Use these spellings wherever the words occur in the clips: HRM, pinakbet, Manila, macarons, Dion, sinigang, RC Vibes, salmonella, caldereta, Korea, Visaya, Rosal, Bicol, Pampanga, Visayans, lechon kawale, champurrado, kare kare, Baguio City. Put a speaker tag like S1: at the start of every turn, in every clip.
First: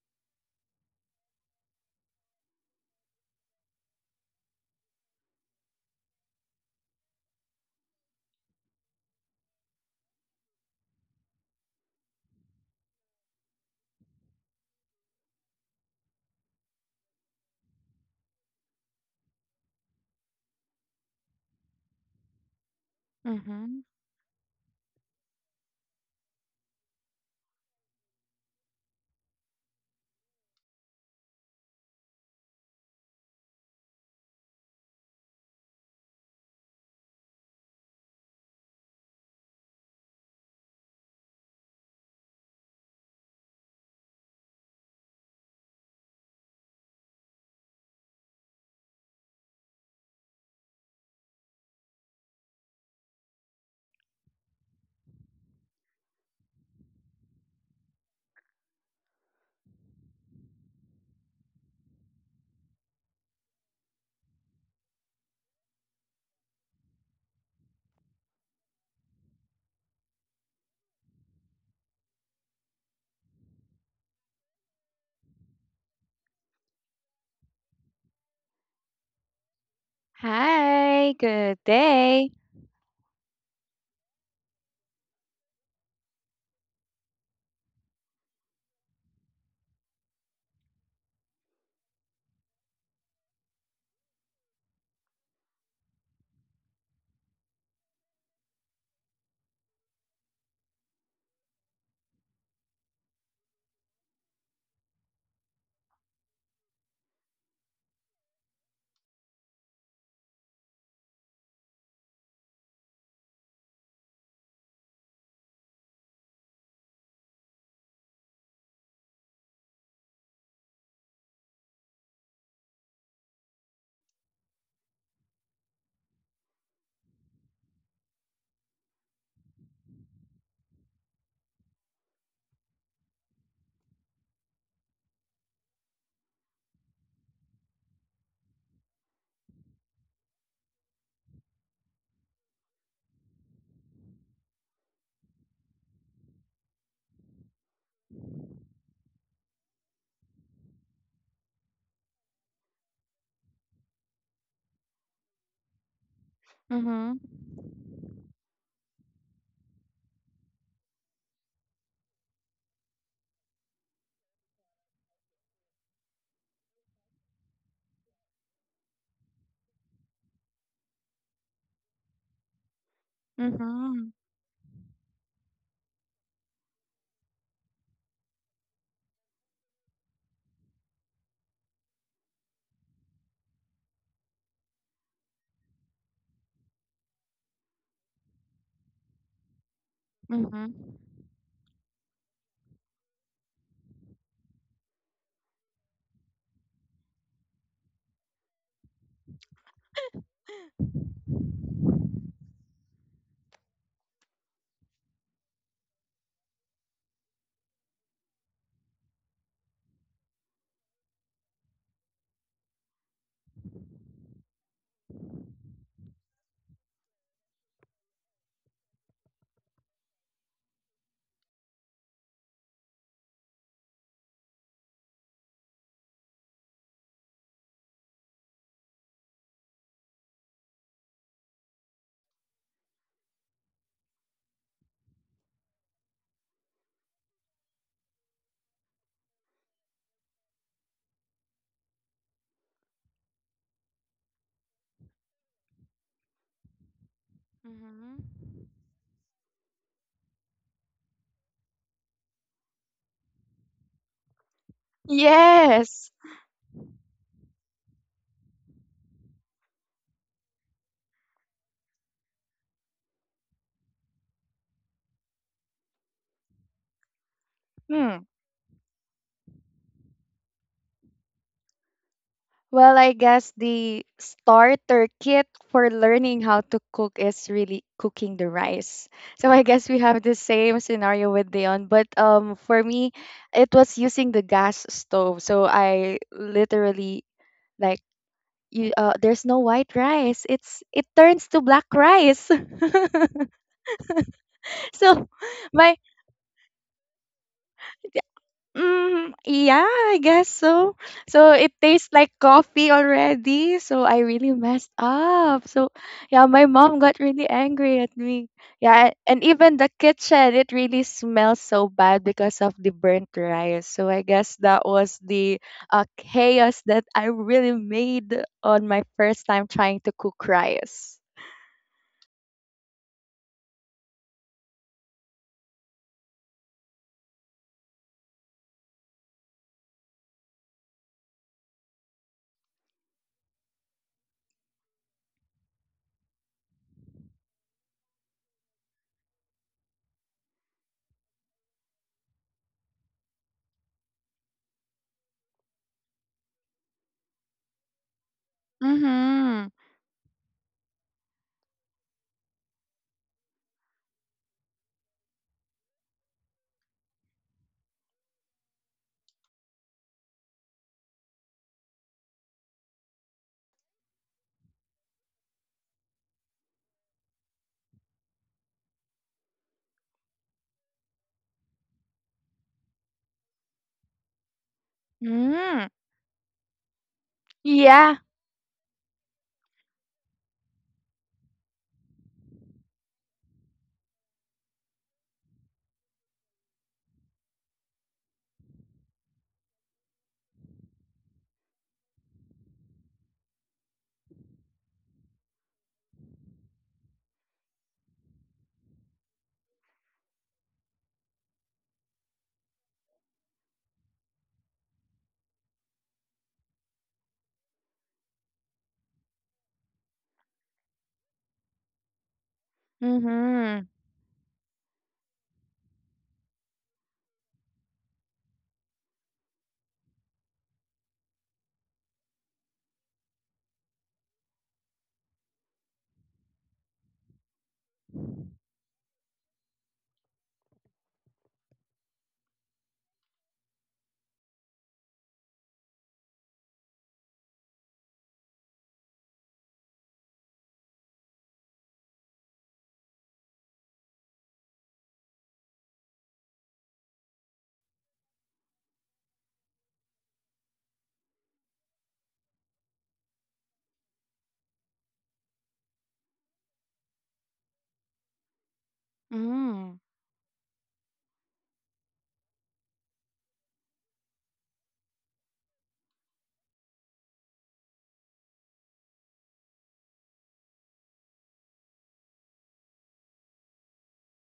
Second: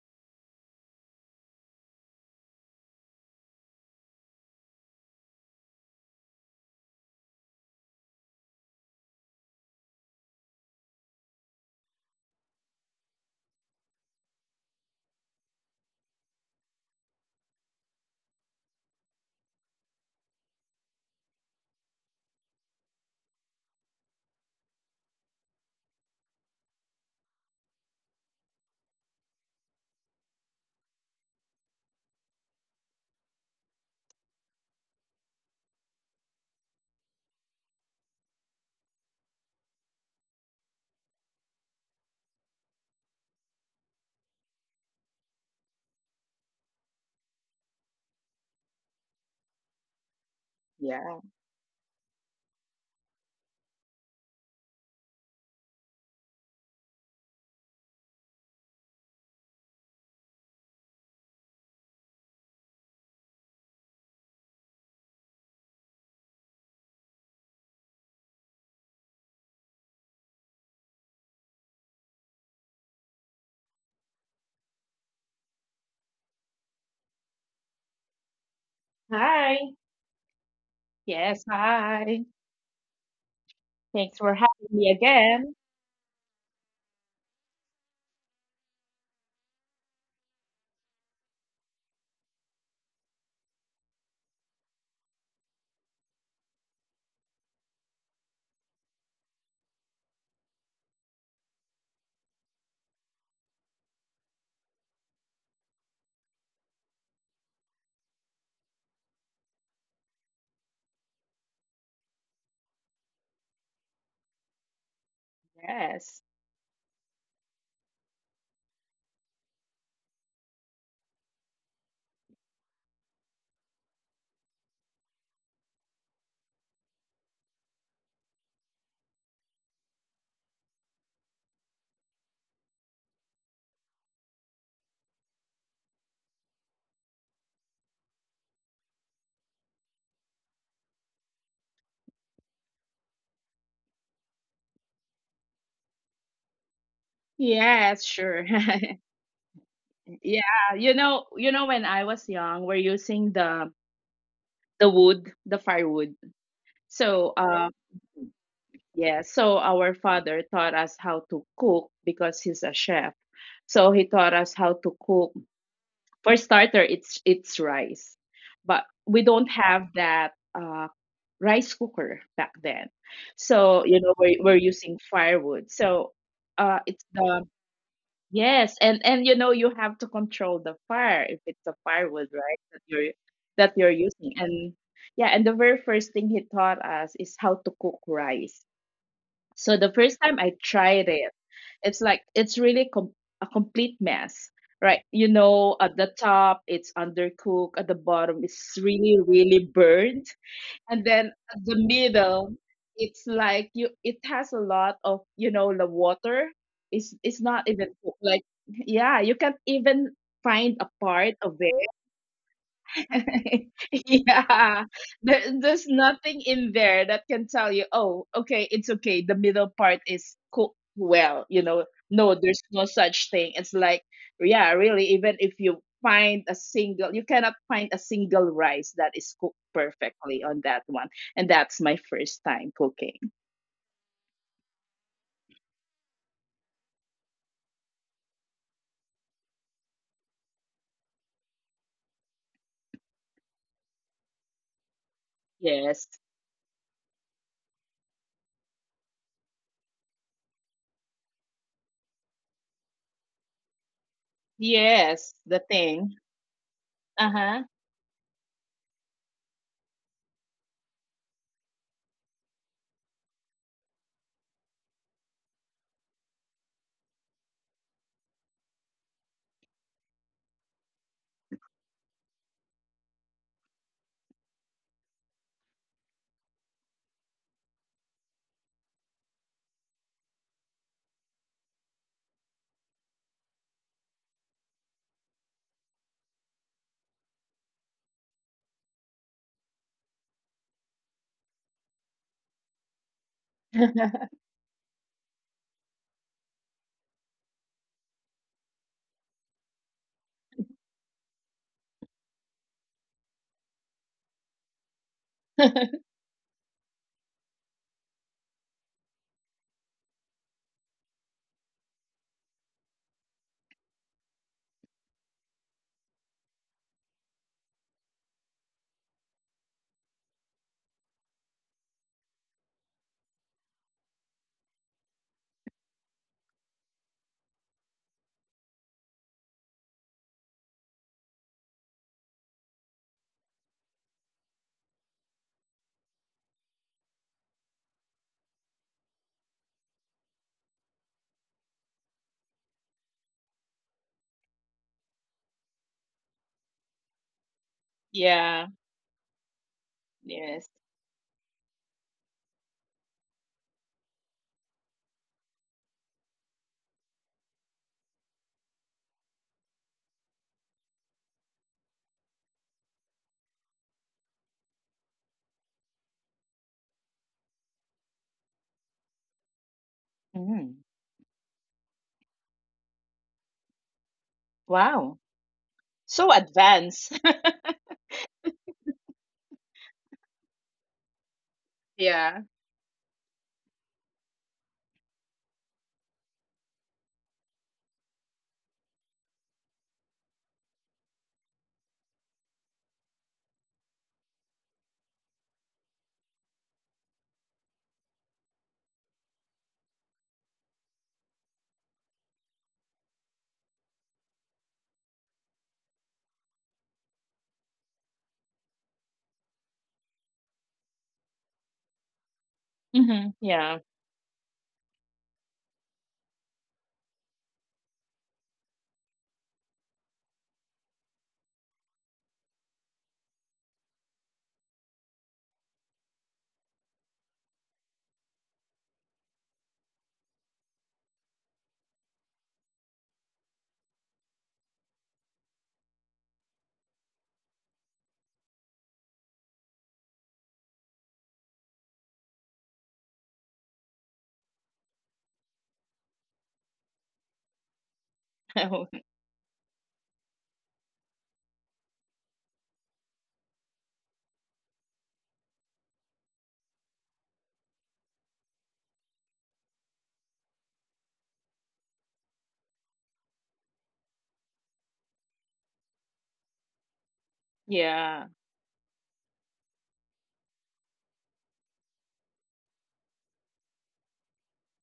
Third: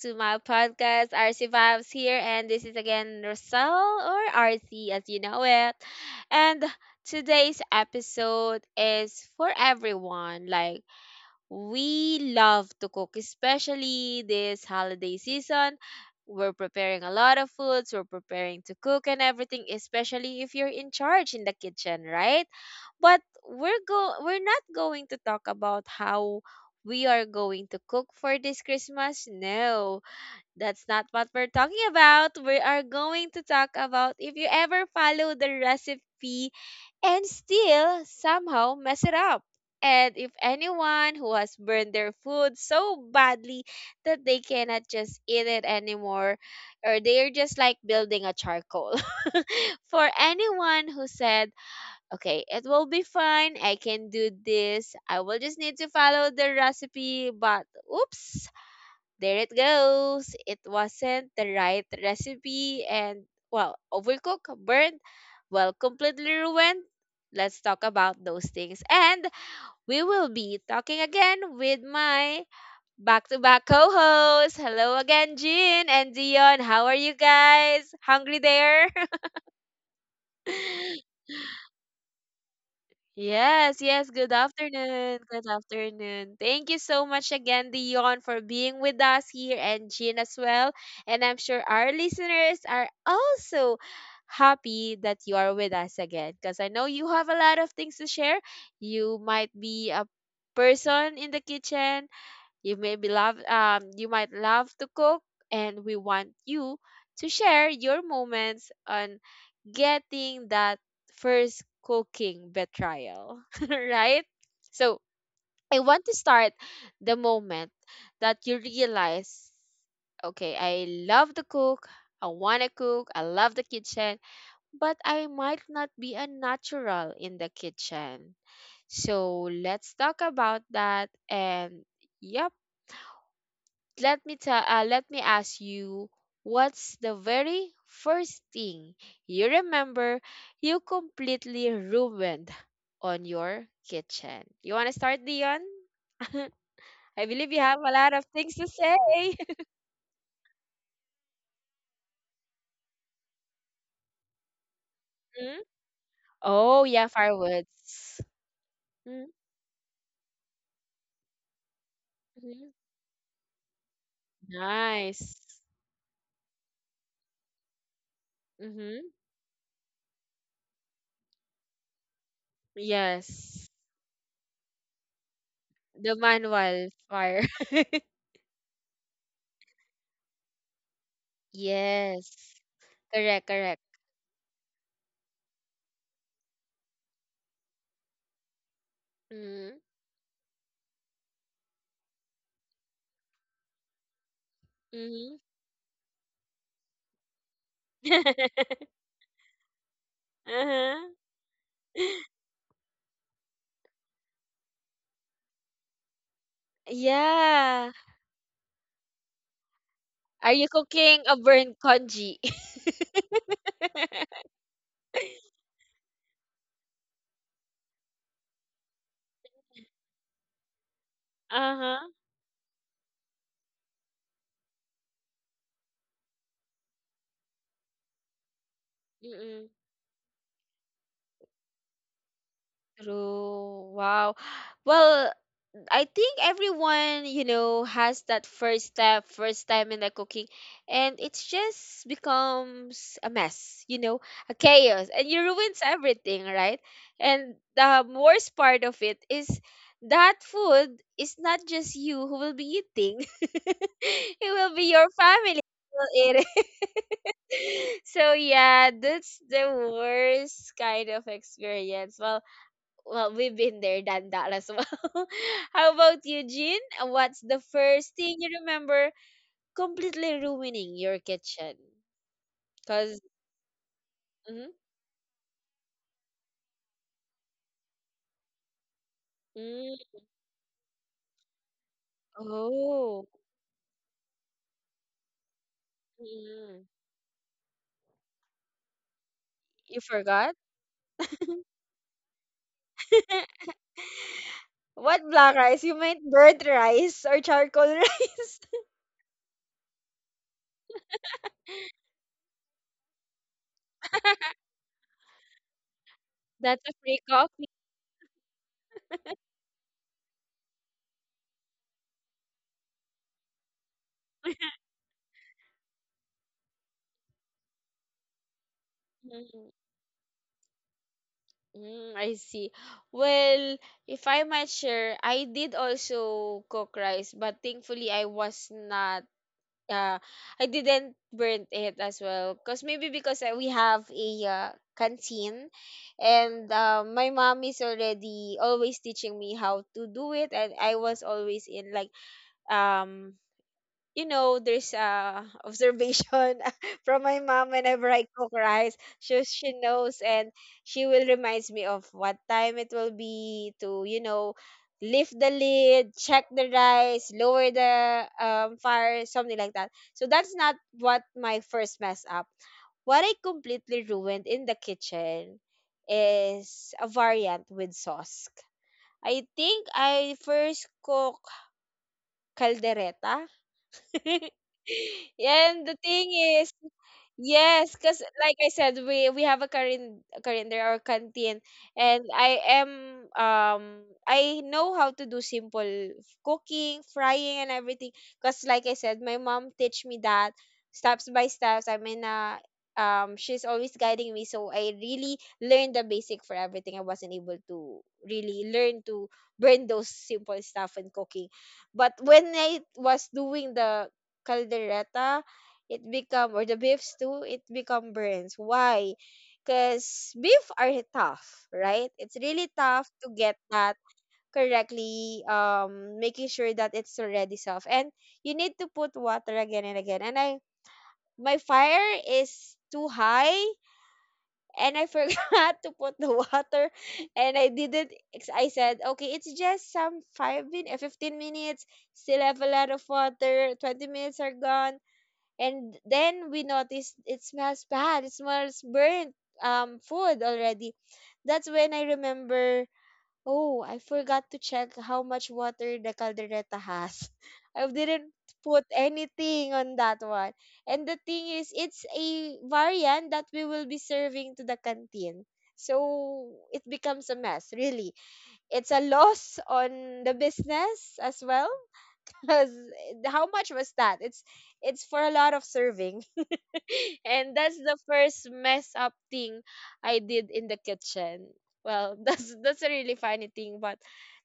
S1: to my podcast RC Vibes here, and this is again Rosal, or RC as you know it. And today's episode is for everyone. Like, we love to cook, especially this holiday season. We're preparing a lot of foods, we're preparing to cook and everything, especially if you're in charge in the kitchen, right? But
S2: Mhm.
S1: we're not going to talk about how we are going to cook for this Christmas. No, that's not what we're talking about. We are going to talk about if you ever follow the recipe and still somehow mess it up. And if anyone who has burned their food so badly that they cannot just eat it anymore, or they're just like building a charcoal. For anyone who
S3: Yeah.
S1: said, okay, it will be fine, I can do this, I will just need to follow the recipe, but oops, there it goes. It wasn't the right recipe and, well, overcooked, burnt, well, completely ruined. Let's talk about those things. And we will be talking again with my back to back co hosts. Hello again, Jean and Dion. How are you guys? Hungry there?
S3: Hi.
S2: Hi,
S3: Yes,
S2: good
S3: hi.
S2: day.
S1: Yes, yes.
S3: Thanks for
S1: Good
S3: having me
S1: afternoon. Good
S3: again.
S1: afternoon. Thank you so much again, Dion, for being with us here, and Jean as well. And I'm sure our listeners are also happy that you are with us again, because I know you have a lot of things to share. You might be a person in the kitchen, you may be love you might love to cook, and we want you to share your moments on getting that first cooking betrayal, right? So, I want
S3: Yes.
S1: to start the moment that you realize, okay, I love to cook, I want to cook, I love the kitchen, but I might not be a natural in the kitchen. So, let's talk about that and yeah, let me ask you, what's the very first thing you remember you completely ruined on your kitchen? You want to start, Dion? I believe you
S3: Yes,
S1: have a lot
S3: sure.
S1: of things to say.
S3: Yeah, when I was young, we're using the wood, the
S1: Mhm.
S3: firewood.
S1: Oh
S3: So,
S1: yeah,
S2: Mhm.
S1: fireworks.
S3: yeah, so our father taught us how to cook because he's a
S1: Mm-hmm.
S3: chef. So he taught us how to cook.
S1: Nice.
S3: For starter, it's rice. But we
S1: Mm-hmm.
S3: don't have that rice cooker back then. So,
S1: Yes,
S2: Mhm.
S3: we're using firewood. So,
S1: the
S3: uh, it's
S1: manual
S3: the,
S1: fire.
S3: yes. And, you have to control the fire if it's a firewood, right? That
S1: Yes,
S3: you're, that
S1: correct,
S3: you're
S1: correct.
S3: using. And yeah. And the very first thing he taught us is how to cook rice. So the
S1: Mm-hmm.
S3: first time I
S2: Mhm.
S3: tried it, it's like, it's really a complete mess. Right,
S1: Mm-hmm.
S3: at the top it's undercooked, at the bottom it's really, really burned. And then
S1: Uh-huh.
S3: at the middle, it's like you it has a lot of the water. It's not even cooked.
S1: Yeah.
S3: Like, yeah, you can't even find
S1: Are
S3: a
S1: you
S3: part
S1: cooking
S3: of.
S1: a burned congee?
S3: Yeah, there's nothing in there that can tell you, oh, okay, it's okay. The middle part is cooked well. No,
S1: Uh-huh.
S3: there's no such thing. It's like, yeah, really, even if you find a single, you cannot find a single rice that is cooked
S1: Mm-mm.
S3: perfectly on that one. And that's my first time cooking.
S1: True. Wow. Well, I think everyone, you know, has that first step, first time in the cooking, and it's just becomes a mess, you know, a chaos, and you ruins
S3: Yes.
S1: everything, right? And the
S2: Mhm.
S1: worst part of it is that food is not just you who will be eating. It will be
S3: Yes,
S1: your
S3: the
S1: family
S3: thing.
S1: who
S2: Yes.
S1: will eat.
S3: Uh-huh.
S1: So yeah, that's the worst kind of experience. Well, well, we've been there, done that as well. How about you, Jean? What's the first
S2: Hmm.
S1: thing you remember completely ruining your kitchen?
S2: Well, I
S1: Because
S2: guess the starter kit for learning how to cook is really cooking the rice. So I guess we have the same scenario with Dion, but for me
S1: oh,
S2: it was using the gas stove. So I
S1: mm,
S2: literally like you there's no white
S1: you
S2: rice.
S1: forgot.
S2: It turns to black rice. So
S1: What black rice?
S2: my
S1: You meant burnt rice or charcoal rice?
S2: mm, yeah, I guess so. So it tastes like coffee already. So I really messed up. So yeah, my
S1: That's
S2: mom
S1: a
S2: got
S1: free
S2: really
S1: coffee.
S2: angry at me. Yeah, and even the kitchen, it really smells so bad because of the burnt rice. So I guess that was the chaos that I really made on my first time trying to cook rice.
S1: Mm, I see. Well, if I might share, I did also cook rice, but thankfully I was not uh I didn't burn it as well. Cause maybe because we have a canteen, and my mom is already always teaching me how to do it, and I was always in like, um you know, there's a observation from my mom whenever I
S3: Yeah.
S1: cook rice. She
S2: Mm-hmm.
S1: she knows,
S3: Yes.
S1: and she will reminds me of what time it will be to, you know, lift the lid, check the rice, lower the fire, something like that. So that's not what my first mess up. What I completely ruined in the kitchen is a variant with sauce. I think I
S3: Mm.
S1: first cook caldereta,
S3: Wow.
S1: and
S2: Mm-hmm.
S3: So
S1: the thing is,
S3: advanced.
S1: yes,
S2: Yeah.
S1: because like I said, we have a current calendar or canteen,
S3: Yeah.
S1: and I am, um I know how to do simple cooking, frying, and everything. Because like I said, my mom teach me that steps by steps. I mean, in she's always guiding me, so I really learned the basic for everything. I wasn't able to really learn to burn those simple stuff in cooking, but when I was doing the caldereta, it become, or the beef too, it become burns. Why? Because beef are tough, right? It's really
S3: Hmm.
S1: tough to
S3: Yeah.
S1: get
S2: Mm-hmm.
S1: that correctly, making sure that it's already soft. And you need to put water again and again. And I My fire is too high, and I forgot to put the water, and I didn't ex- I said okay, it's just some five min 15 minutes, still have a lot of water. 20 minutes are gone, and then we noticed it smells bad, it smells burnt, um, food already. That's when I remember, oh, I forgot to check how much water the caldereta has. I didn't put anything on that one. And the thing is, it's a variant that we will be serving to the canteen, so it becomes a mess, really. It's a loss
S2: Mm.
S1: on the business as well. Because how much was that? It's for a lot of serving. And that's
S3: Yeah.
S1: the first mess up thing I did in the kitchen. Well, that's a really funny thing, but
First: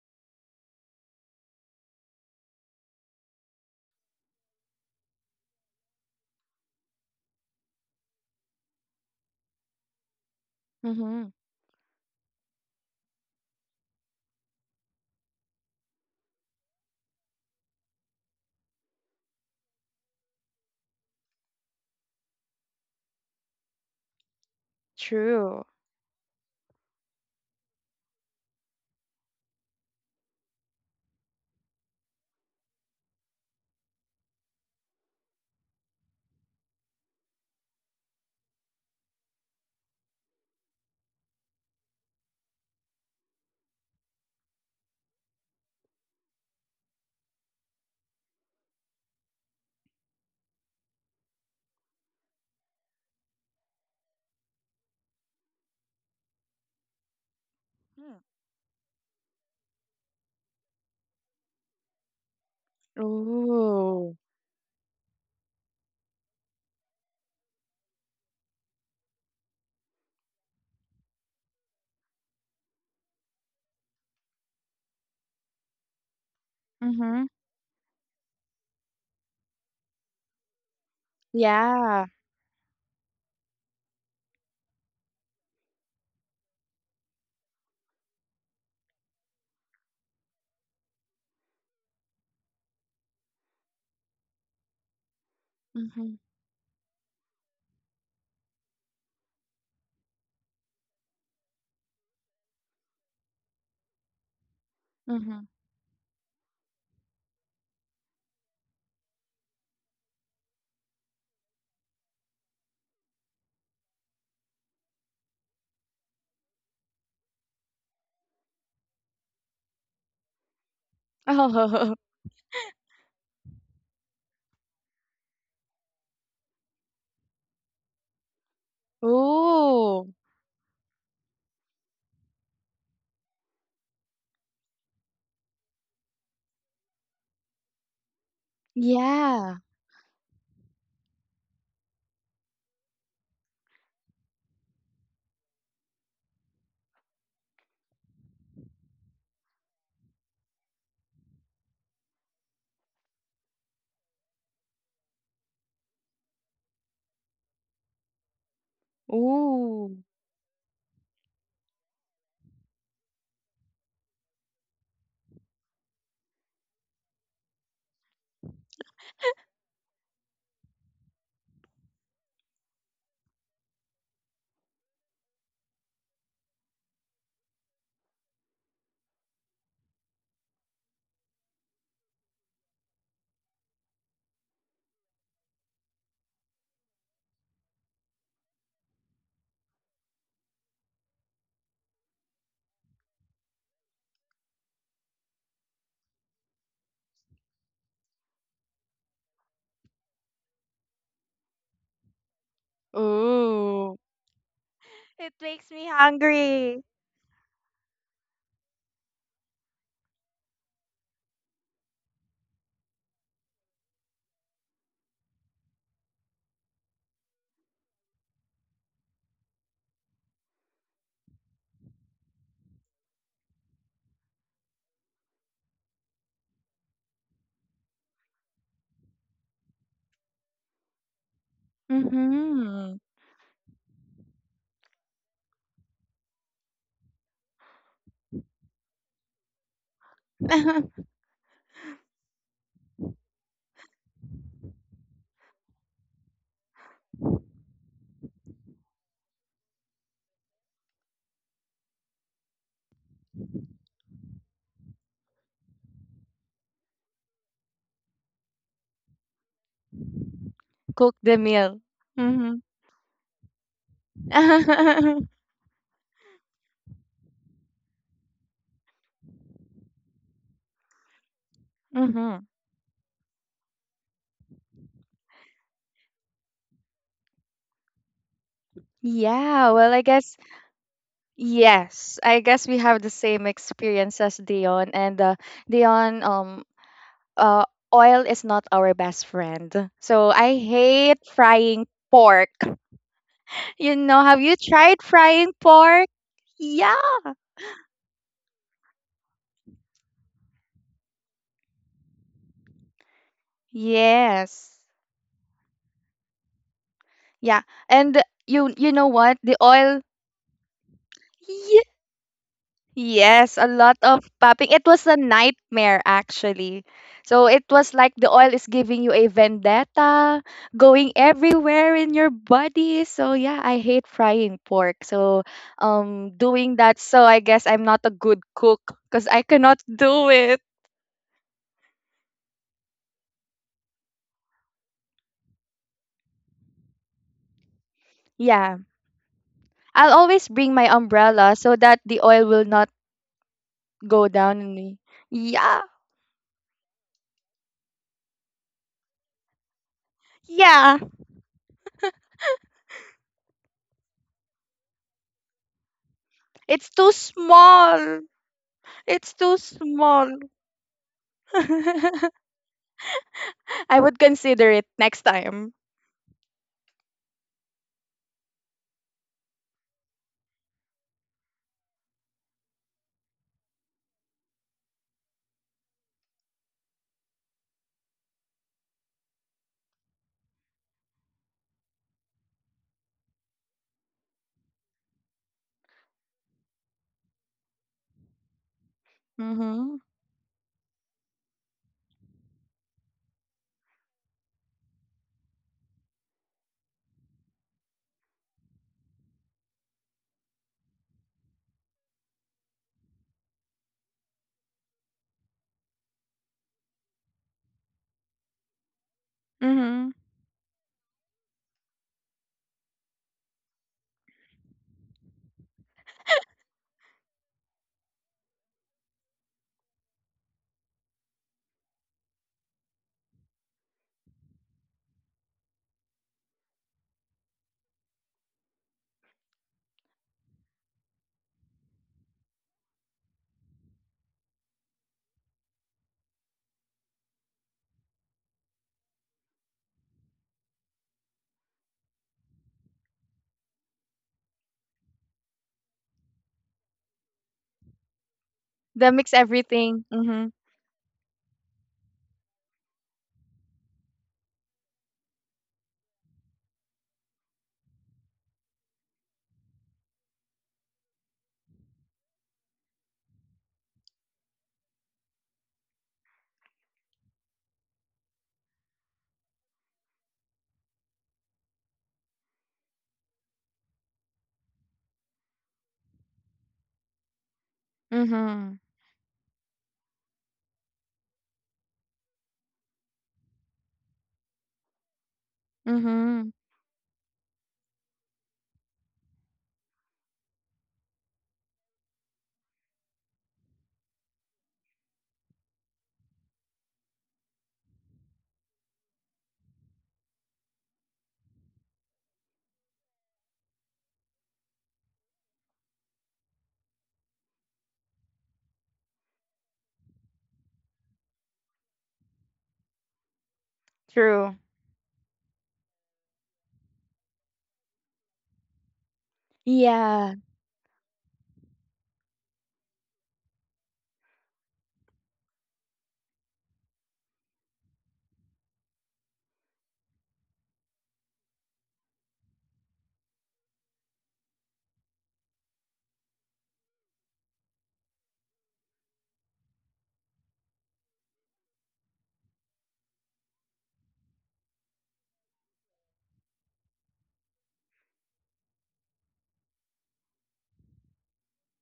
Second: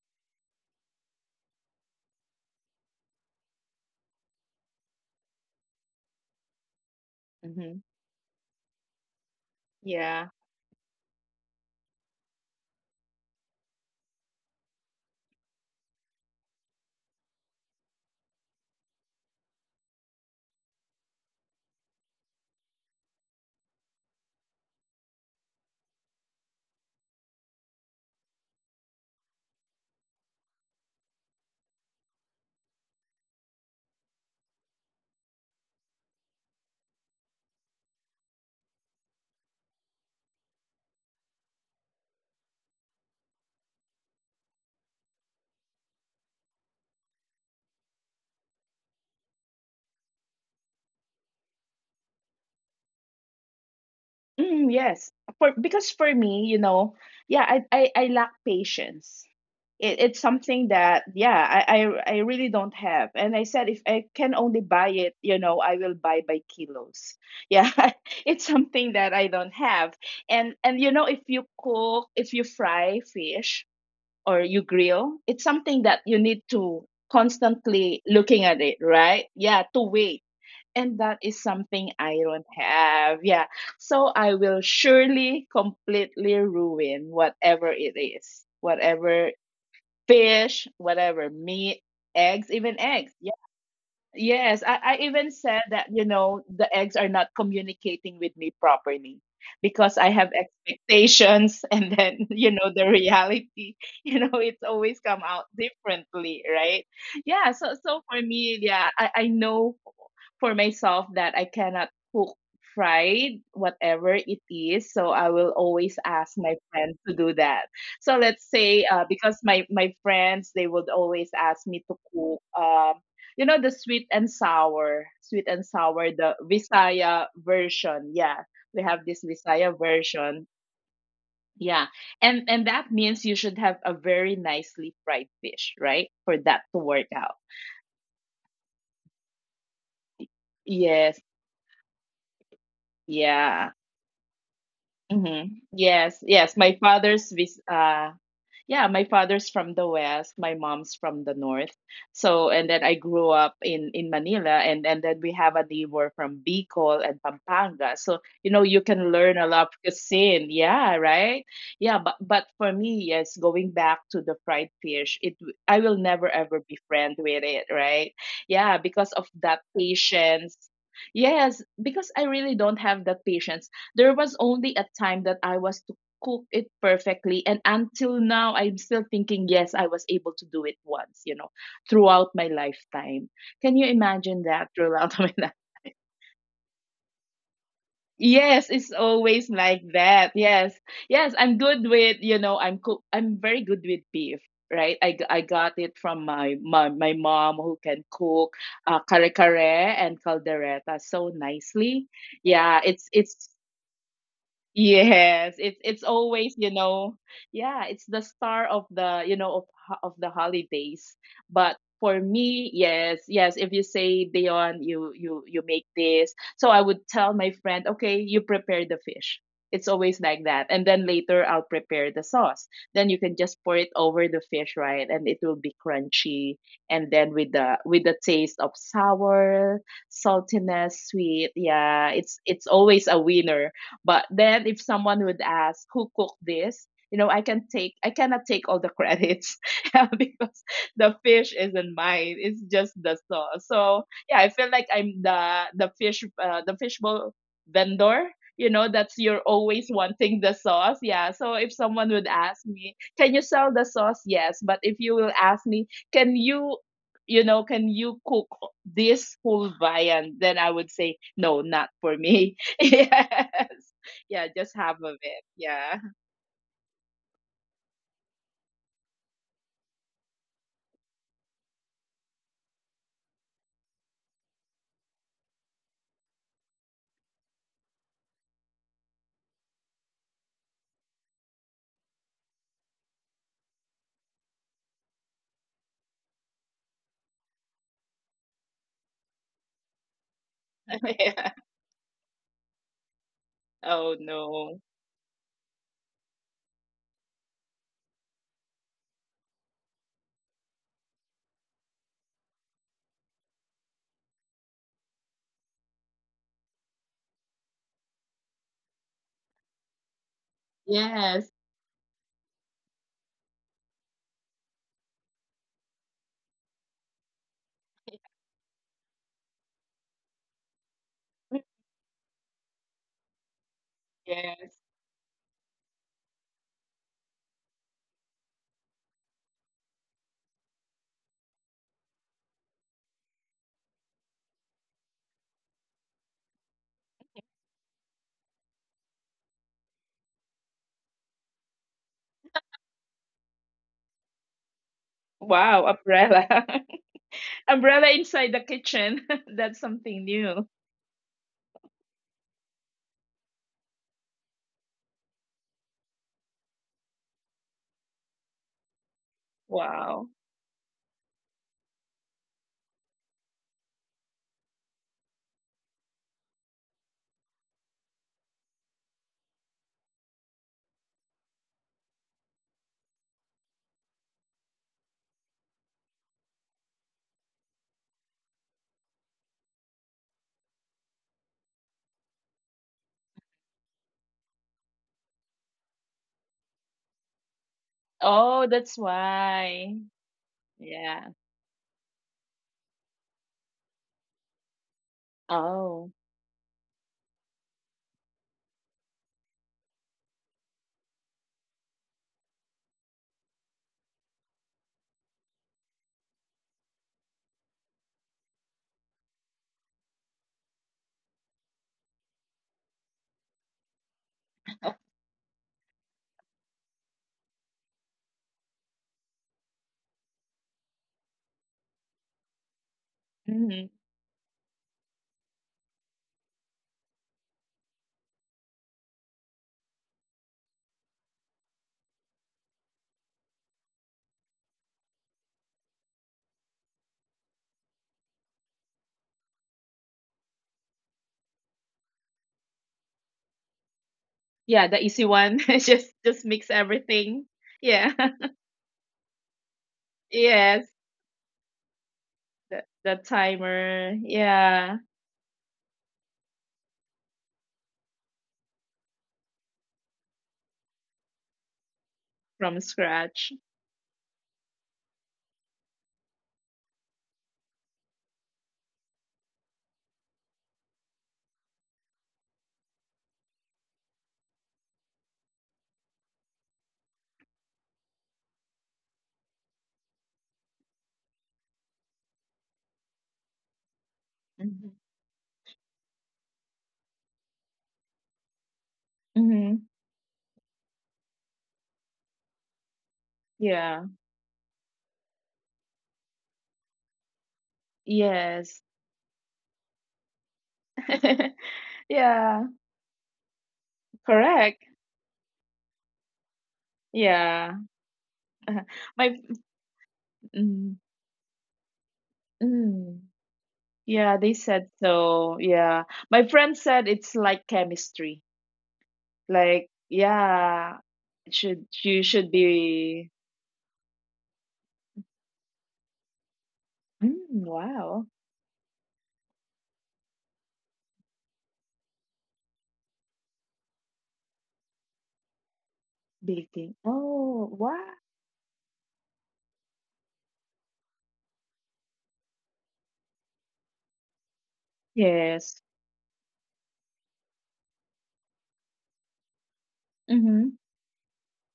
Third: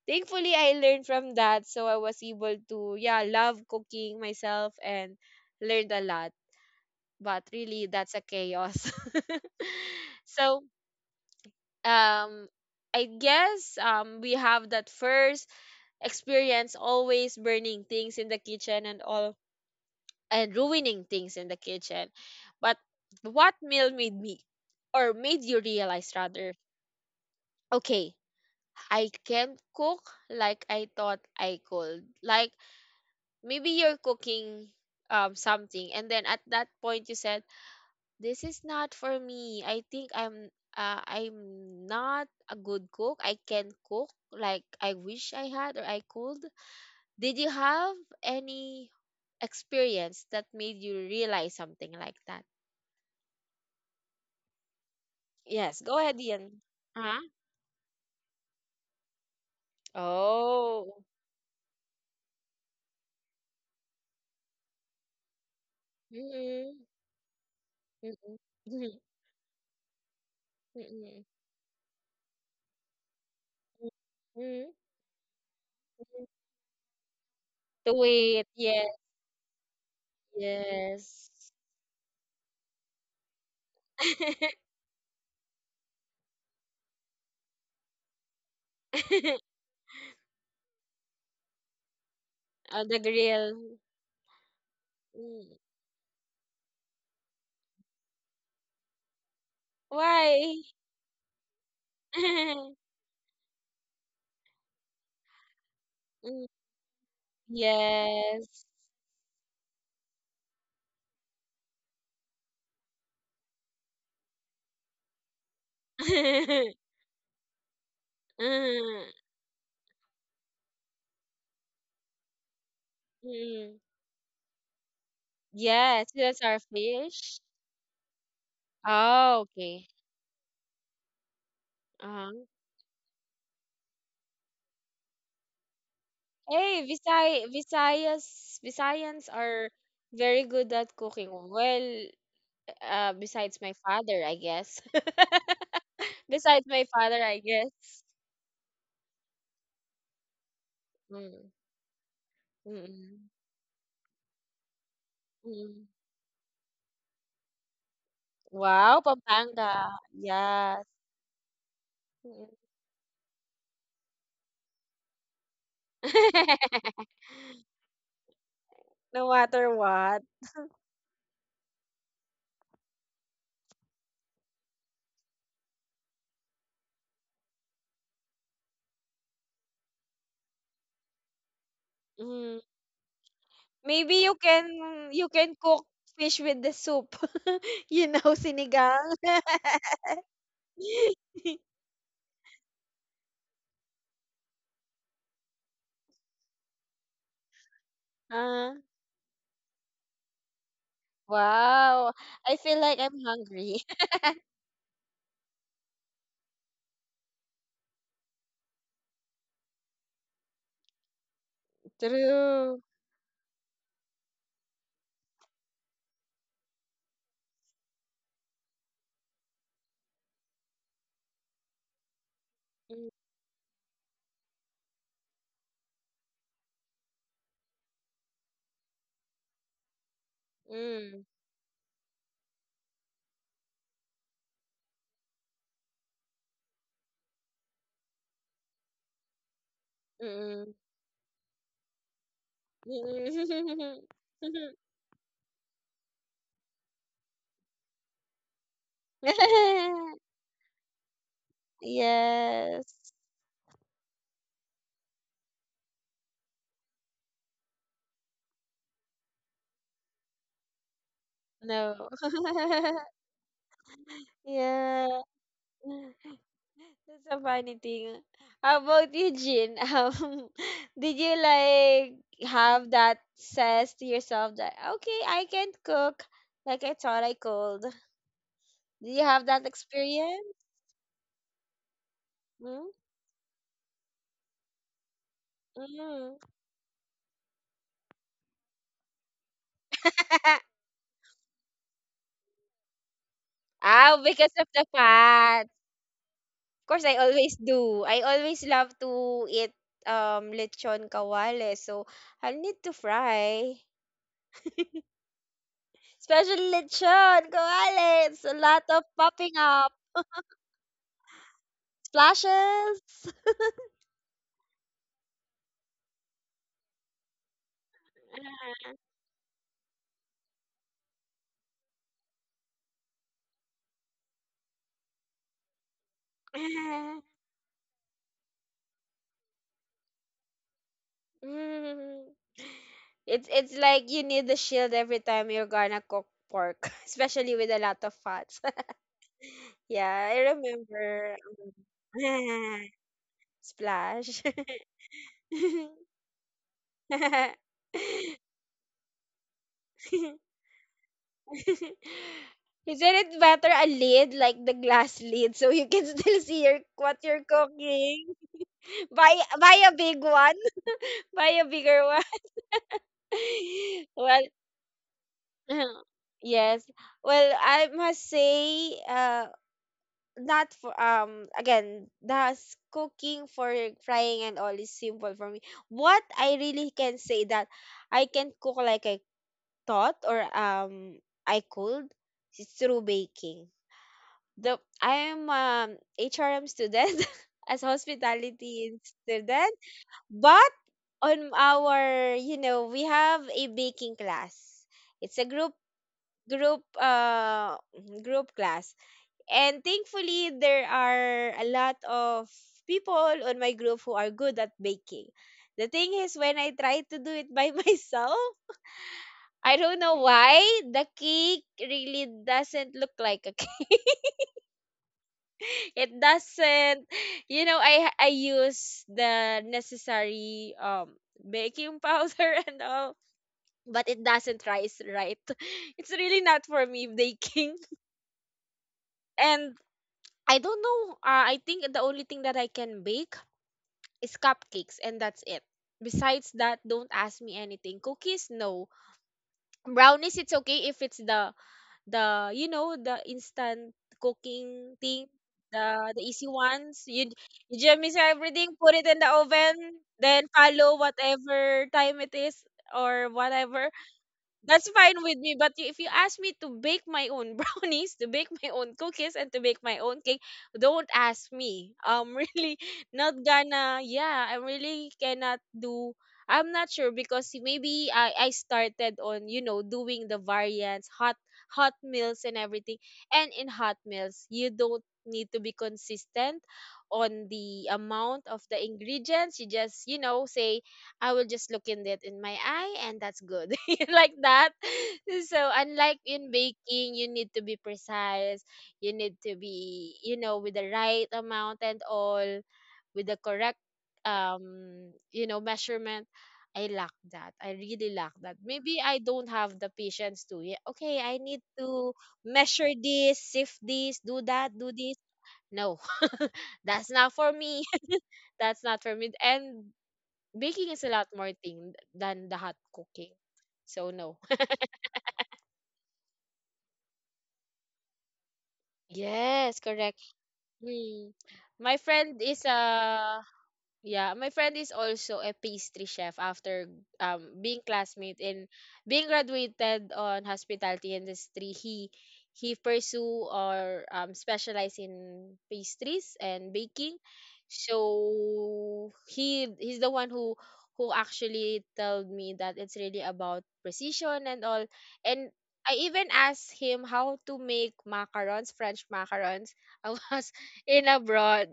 S1: thankfully I learned from that, so I was able to yeah love cooking myself and learned a lot. But
S3: Hmm.
S1: really, that's a chaos.
S3: Yeah.
S1: So,
S2: Mm-hmm.
S1: um, I guess we have that first experience always burning things in the kitchen and all and ruining things in the kitchen. But what meal made me, or made you
S2: True.
S1: realize rather, okay, I can not cook like I thought I could. Like, maybe you're cooking something, and then at that point you said, this is not for me. I think I'm not a good cook. I can not cook like I wish I had or I could. Did you have any experience that made you realize something like that?
S3: Mm, yes. For
S1: Yes,
S3: because
S1: go
S3: for
S1: ahead,
S3: me,
S1: Ian. Huh?
S3: yeah, I lack patience. It's something
S1: Oh.
S3: that yeah, I really don't have. And I said if
S2: Ooh.
S3: I can only buy it, I will buy by
S1: Mm-mm.
S3: kilos. Yeah,
S1: Mm-mm.
S3: it's
S1: Mm-mm.
S3: something that I don't have. And if you fry fish
S1: Mm-mm.
S3: or you
S1: Mm-mm.
S3: grill, it's something that you need to
S2: Mhm.
S1: To
S3: constantly
S1: wait.
S3: looking at it,
S1: Yes.
S3: right? Yeah, to wait and that
S1: Yes.
S3: is something
S2: Yeah.
S3: I don't have. Yeah. So I will surely completely ruin whatever it is, whatever fish, whatever meat, eggs, even
S1: On the
S3: eggs.
S1: grill.
S3: Yes, I even
S1: Mm.
S3: said that,
S2: Mhm,
S3: the eggs are not communicating with me properly because I have
S1: Why?
S3: expectations and then, the reality, it's always come
S2: mhm.
S3: out differently,
S1: Mm.
S3: right? Yeah, so for me,
S1: Yes.
S3: yeah, I know for myself that I cannot cook fried whatever it is, so I will always ask my friends to do that. So let's say, because my friends they would always ask me
S2: Oh.
S3: to cook the
S1: Mm.
S3: sweet and
S1: Yes,
S3: sour,
S1: that's
S3: the
S1: our
S3: Visaya
S1: fish.
S3: version. Yeah, we have this
S1: Oh,
S3: Visaya
S1: okay.
S2: Ooh.
S3: version. Yeah,
S1: Uh-huh.
S3: and that means you should have a very nicely fried fish, right, for that
S1: Hey,
S3: to work out.
S1: Visayas Visayans
S2: Yeah.
S1: are very good at
S3: Yes.
S1: cooking. Well, besides my
S3: Yeah.
S1: father, I guess.
S3: Mm-hmm. Yes. Yes.
S1: Besides my
S3: My
S1: father,
S3: father's
S1: I
S3: vis.
S1: guess.
S3: Yeah, my father's from the west, my mom's from the
S1: Mm,
S3: north. So and then I
S1: mm,
S3: grew up in Manila, and then we have a
S1: mm.
S3: neighbor from Bicol and Pampanga. So you
S1: Wow,
S3: can learn a lot of
S2: Ooh.
S1: Pampanga.
S3: cuisine.
S1: Yes.
S3: Yeah, right. Yeah, but
S1: Mm.
S3: but for me, yes, going back to the fried fish, I will never ever be friend with it, right? Yeah, because
S1: No
S3: of that
S1: matter what.
S3: patience. Yes, because I really don't have that patience. There was only a time that I was cook it perfectly. And until now, I'm still thinking, yes, I was able to do it once, throughout
S1: Mm.
S3: my lifetime. Can you
S1: Maybe
S3: imagine that
S1: you
S3: throughout my
S1: can
S3: life?
S1: cook fish with the soup. You know,
S3: Yes, it's
S1: sinigang.
S3: always like that. Yes. Yes, I'm good with, I'm very good with beef, right? I got it from my mom who can cook
S1: Ah.
S3: kare kare and caldereta so
S1: Wow.
S3: nicely.
S1: I feel
S3: Yeah,
S1: like I'm
S3: it's
S1: hungry.
S2: Ooh. It
S3: yes,
S2: makes me
S3: it's always,
S2: hungry.
S3: yeah, it's the star of the, you know, of ho- of the holidays. But for
S1: True.
S3: me, yes, yes, if you say, Dion, you make this. So I would tell my friend, okay, you prepare the fish. It's always like that. And then later I'll prepare the sauce.
S1: Mm-mm.
S3: Then you can just pour it over the fish, right? And it will be crunchy. And then with the taste of sour, saltiness, sweet. Yeah, it's
S2: Mhm.
S3: always a winner. But then if someone would ask who cooked this, I cannot take all the credits. Yeah,
S1: Mm-mm.
S3: because the fish isn't mine. It's just the sauce. So yeah, I feel like I'm the fishbowl vendor. That's you're always wanting the sauce. Yeah. So if someone would ask
S1: Yes.
S3: me, can you sell the sauce? Yes. But if you will ask me, can you can you cook this whole viand? Then I would say,
S2: Cook the
S3: no,
S1: No.
S3: not
S2: meal.
S3: for me.
S2: Mhm.
S3: Yes. Yeah, just half
S1: Yeah.
S3: of it. Yeah.
S1: That's a funny thing. How about you, Jin? Did you like
S2: Mhm.
S1: have that says to yourself that okay, I can cook like I thought I could? Did you have that
S2: Yeah, well, I guess
S1: experience?
S2: yes. I guess we have the same experience as Dion and, Dion,
S1: Mm-hmm.
S2: uh, oil is not our best friend. So I hate
S3: Yeah.
S2: frying pork. You
S1: Ah,
S2: know,
S3: Oh
S2: have
S1: because
S2: you
S1: of the
S3: no.
S2: tried frying
S1: fat.
S2: pork?
S1: Of
S2: Yeah.
S1: course, I always do. I always love to eat lechon kawale. So, I'll need to fry.
S2: Yes.
S1: Especially lechon
S2: Yeah.
S1: kawale. It's a
S2: And
S1: lot of
S2: you know
S1: popping
S2: what?
S1: up
S2: The oil
S3: Yes.
S2: yeah.
S1: splashes.
S2: Yes, a lot of popping. It was a nightmare actually. So it was like the oil is giving you a vendetta, going everywhere in your body. So yeah, I hate
S3: Yes.
S2: frying pork. So doing that, so I guess I'm not a good cook because I cannot do it.
S1: Mm. It's like you need the shield every time you're gonna cook pork, especially with a lot of fats.
S2: Yeah. I'll
S1: Yeah, I
S2: always bring my
S1: remember.
S2: umbrella so that the oil will not
S1: Mm.
S2: go
S1: Splash.
S2: down on me. Yeah.
S3: Wow, umbrella.
S1: Isn't
S3: Umbrella inside the kitchen. That's something new.
S2: Yeah.
S1: it better a lid like the glass lid so you can still see your
S2: It's too
S1: what you're
S2: small.
S1: cooking?
S2: It's
S1: Buy
S2: too
S1: buy a
S2: small.
S1: big
S3: Wow.
S1: one. Buy a bigger one.
S2: I would
S1: Well,
S2: consider it next time.
S1: yes. Well, I must say not for again cooking for frying and all is simple for me. What I really can say that I can cook like I taught, or I could, is through baking. The I am HRM student as
S3: Oh, that's
S1: hospitality student,
S3: why.
S2: Mhm.
S1: but
S3: Yeah.
S1: on our you know we have a baking class. It's a
S3: Oh.
S1: group uh group class. And thankfully, there are a lot of people on my group who are good at baking. The thing is, when I try to do it by myself, I don't
S2: Mhm.
S1: know why the cake really doesn't look like a cake. It doesn't. You know, I use the necessary baking powder and all,
S3: Hmm.
S1: but it doesn't rise right. It's really not for me baking. And I don't know. I think the only thing that I can bake is cupcakes and that's it. Besides that, don't ask me anything. Cookies, no. Brownies, it's okay if it's the you know the instant cooking
S3: Yeah, the
S1: thing,
S3: easy one.
S1: the
S3: just
S1: easy
S3: just mix
S1: ones. you
S3: everything.
S1: you just mix
S3: Yeah.
S1: everything, put
S2: The
S1: it in
S2: mix
S1: the oven,
S2: everything. Mhm.
S1: then follow
S3: Yes.
S1: whatever time it is
S3: The,
S1: or
S3: the
S1: whatever.
S3: timer.
S1: That's fine
S3: Yeah.
S1: with me, but if you ask me to bake my own brownies, to bake my own cookies, and to bake my own cake, don't ask me. I'm really
S3: From
S1: not
S3: scratch.
S1: gonna. Yeah, I really cannot do. I'm not sure because maybe I started on you know doing the variants, hot meals and everything. And in hot meals, you don't need to be consistent on the amount of
S2: Mhm.
S1: the ingredients. You just say I will just look in it in my eye and that's good. Like that.
S3: Hmm.
S1: So unlike
S2: Mhm.
S1: in baking, you need to be precise. You need to
S3: Hmm.
S1: be, with the right amount and all, with the correct
S3: Yeah.
S1: measurement. I lack that. I really lack that.
S3: Yes.
S1: Maybe I don't have the patience to. Yeah, okay, I need to
S3: Yeah.
S1: measure this, sift this, do that, do
S3: Correct.
S1: this. No, that's not for
S3: Yeah.
S1: me, that's not for me.
S3: My
S1: And baking is
S3: mm,
S1: a lot more thing than the hot
S3: mm,
S1: cooking. So no.
S3: yeah,
S2: True.
S3: they said so. Yeah. My friend said it's like chemistry.
S1: Yes,
S3: Like,
S1: correct.
S2: Yeah.
S3: yeah,
S1: Hmm.
S3: it should
S1: My
S3: you
S1: friend
S3: should
S1: is
S3: be.
S1: a Yeah, my friend is also a pastry chef after being
S3: Wow.
S1: classmate and being graduated on hospitality industry. He pursue or specialize in pastries and
S3: Baking.
S1: baking.
S3: Oh, wow.
S1: So he's the one who actually told me that it's really about precision and all. And
S3: Yes.
S1: I even asked him how to make macarons, French macarons. I was
S3: Mm-hmm.
S1: in abroad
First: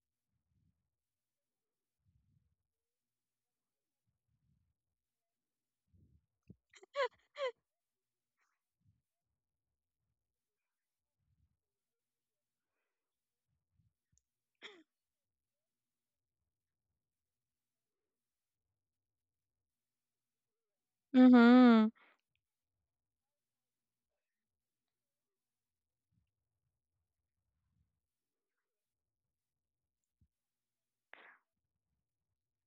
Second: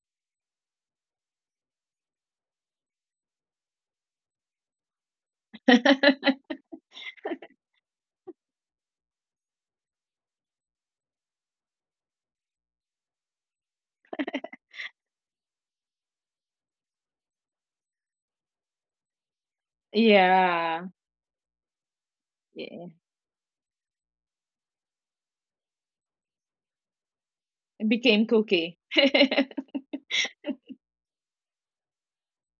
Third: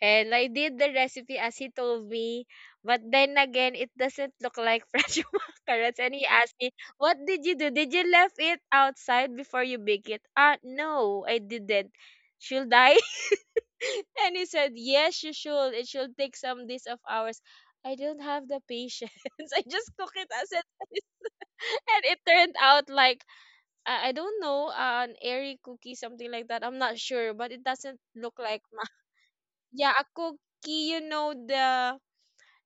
S1: and I did the recipe as he told me, but then again, it doesn't look like fresh macarons. And he asked me, "What did you do? Did you left it outside before you bake it?" Ah, no, I didn't. Should I? And he said, "Yes, you should. It should take some days of hours." I don't have the patience. I just cook it as it
S3: Yeah.
S1: is,
S2: Mhm.
S1: and it turned out
S3: Yeah.
S1: like I don't know, an airy cookie, something like that. I'm not sure, but it
S3: It
S1: doesn't
S3: became
S1: look like
S3: cookie.
S1: yeah, a cookie, you know, the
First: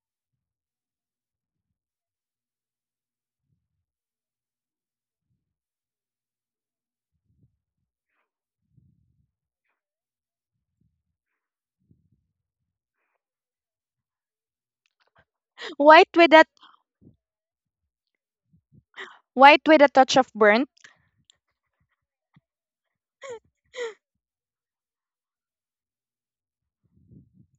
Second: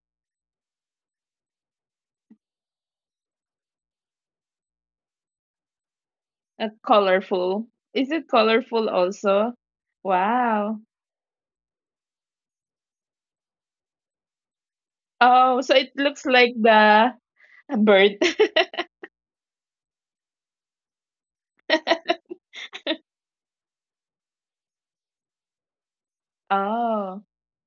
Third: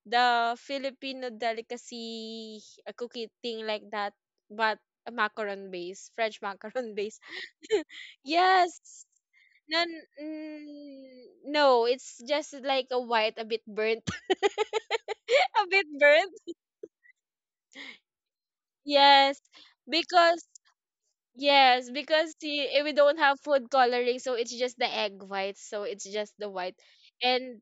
S1: Filipino delicacy, a cookie thing like that, but a macaron base, French
S3: A
S1: macaron base.
S3: colorful. Is it colorful
S1: Yes.
S3: also?
S1: No,
S3: Wow.
S1: no, it's just like a white, a bit burnt,
S3: Oh,
S1: a
S3: so it
S1: bit
S2: White
S3: looks
S2: with that
S3: like
S1: burnt.
S3: the bird.
S1: Yes,
S2: white with a touch of
S1: because
S2: burnt.
S1: yes, because see, eh, we don't have food coloring, so it's just the egg white. So it's just the white,
S3: Oh.
S1: and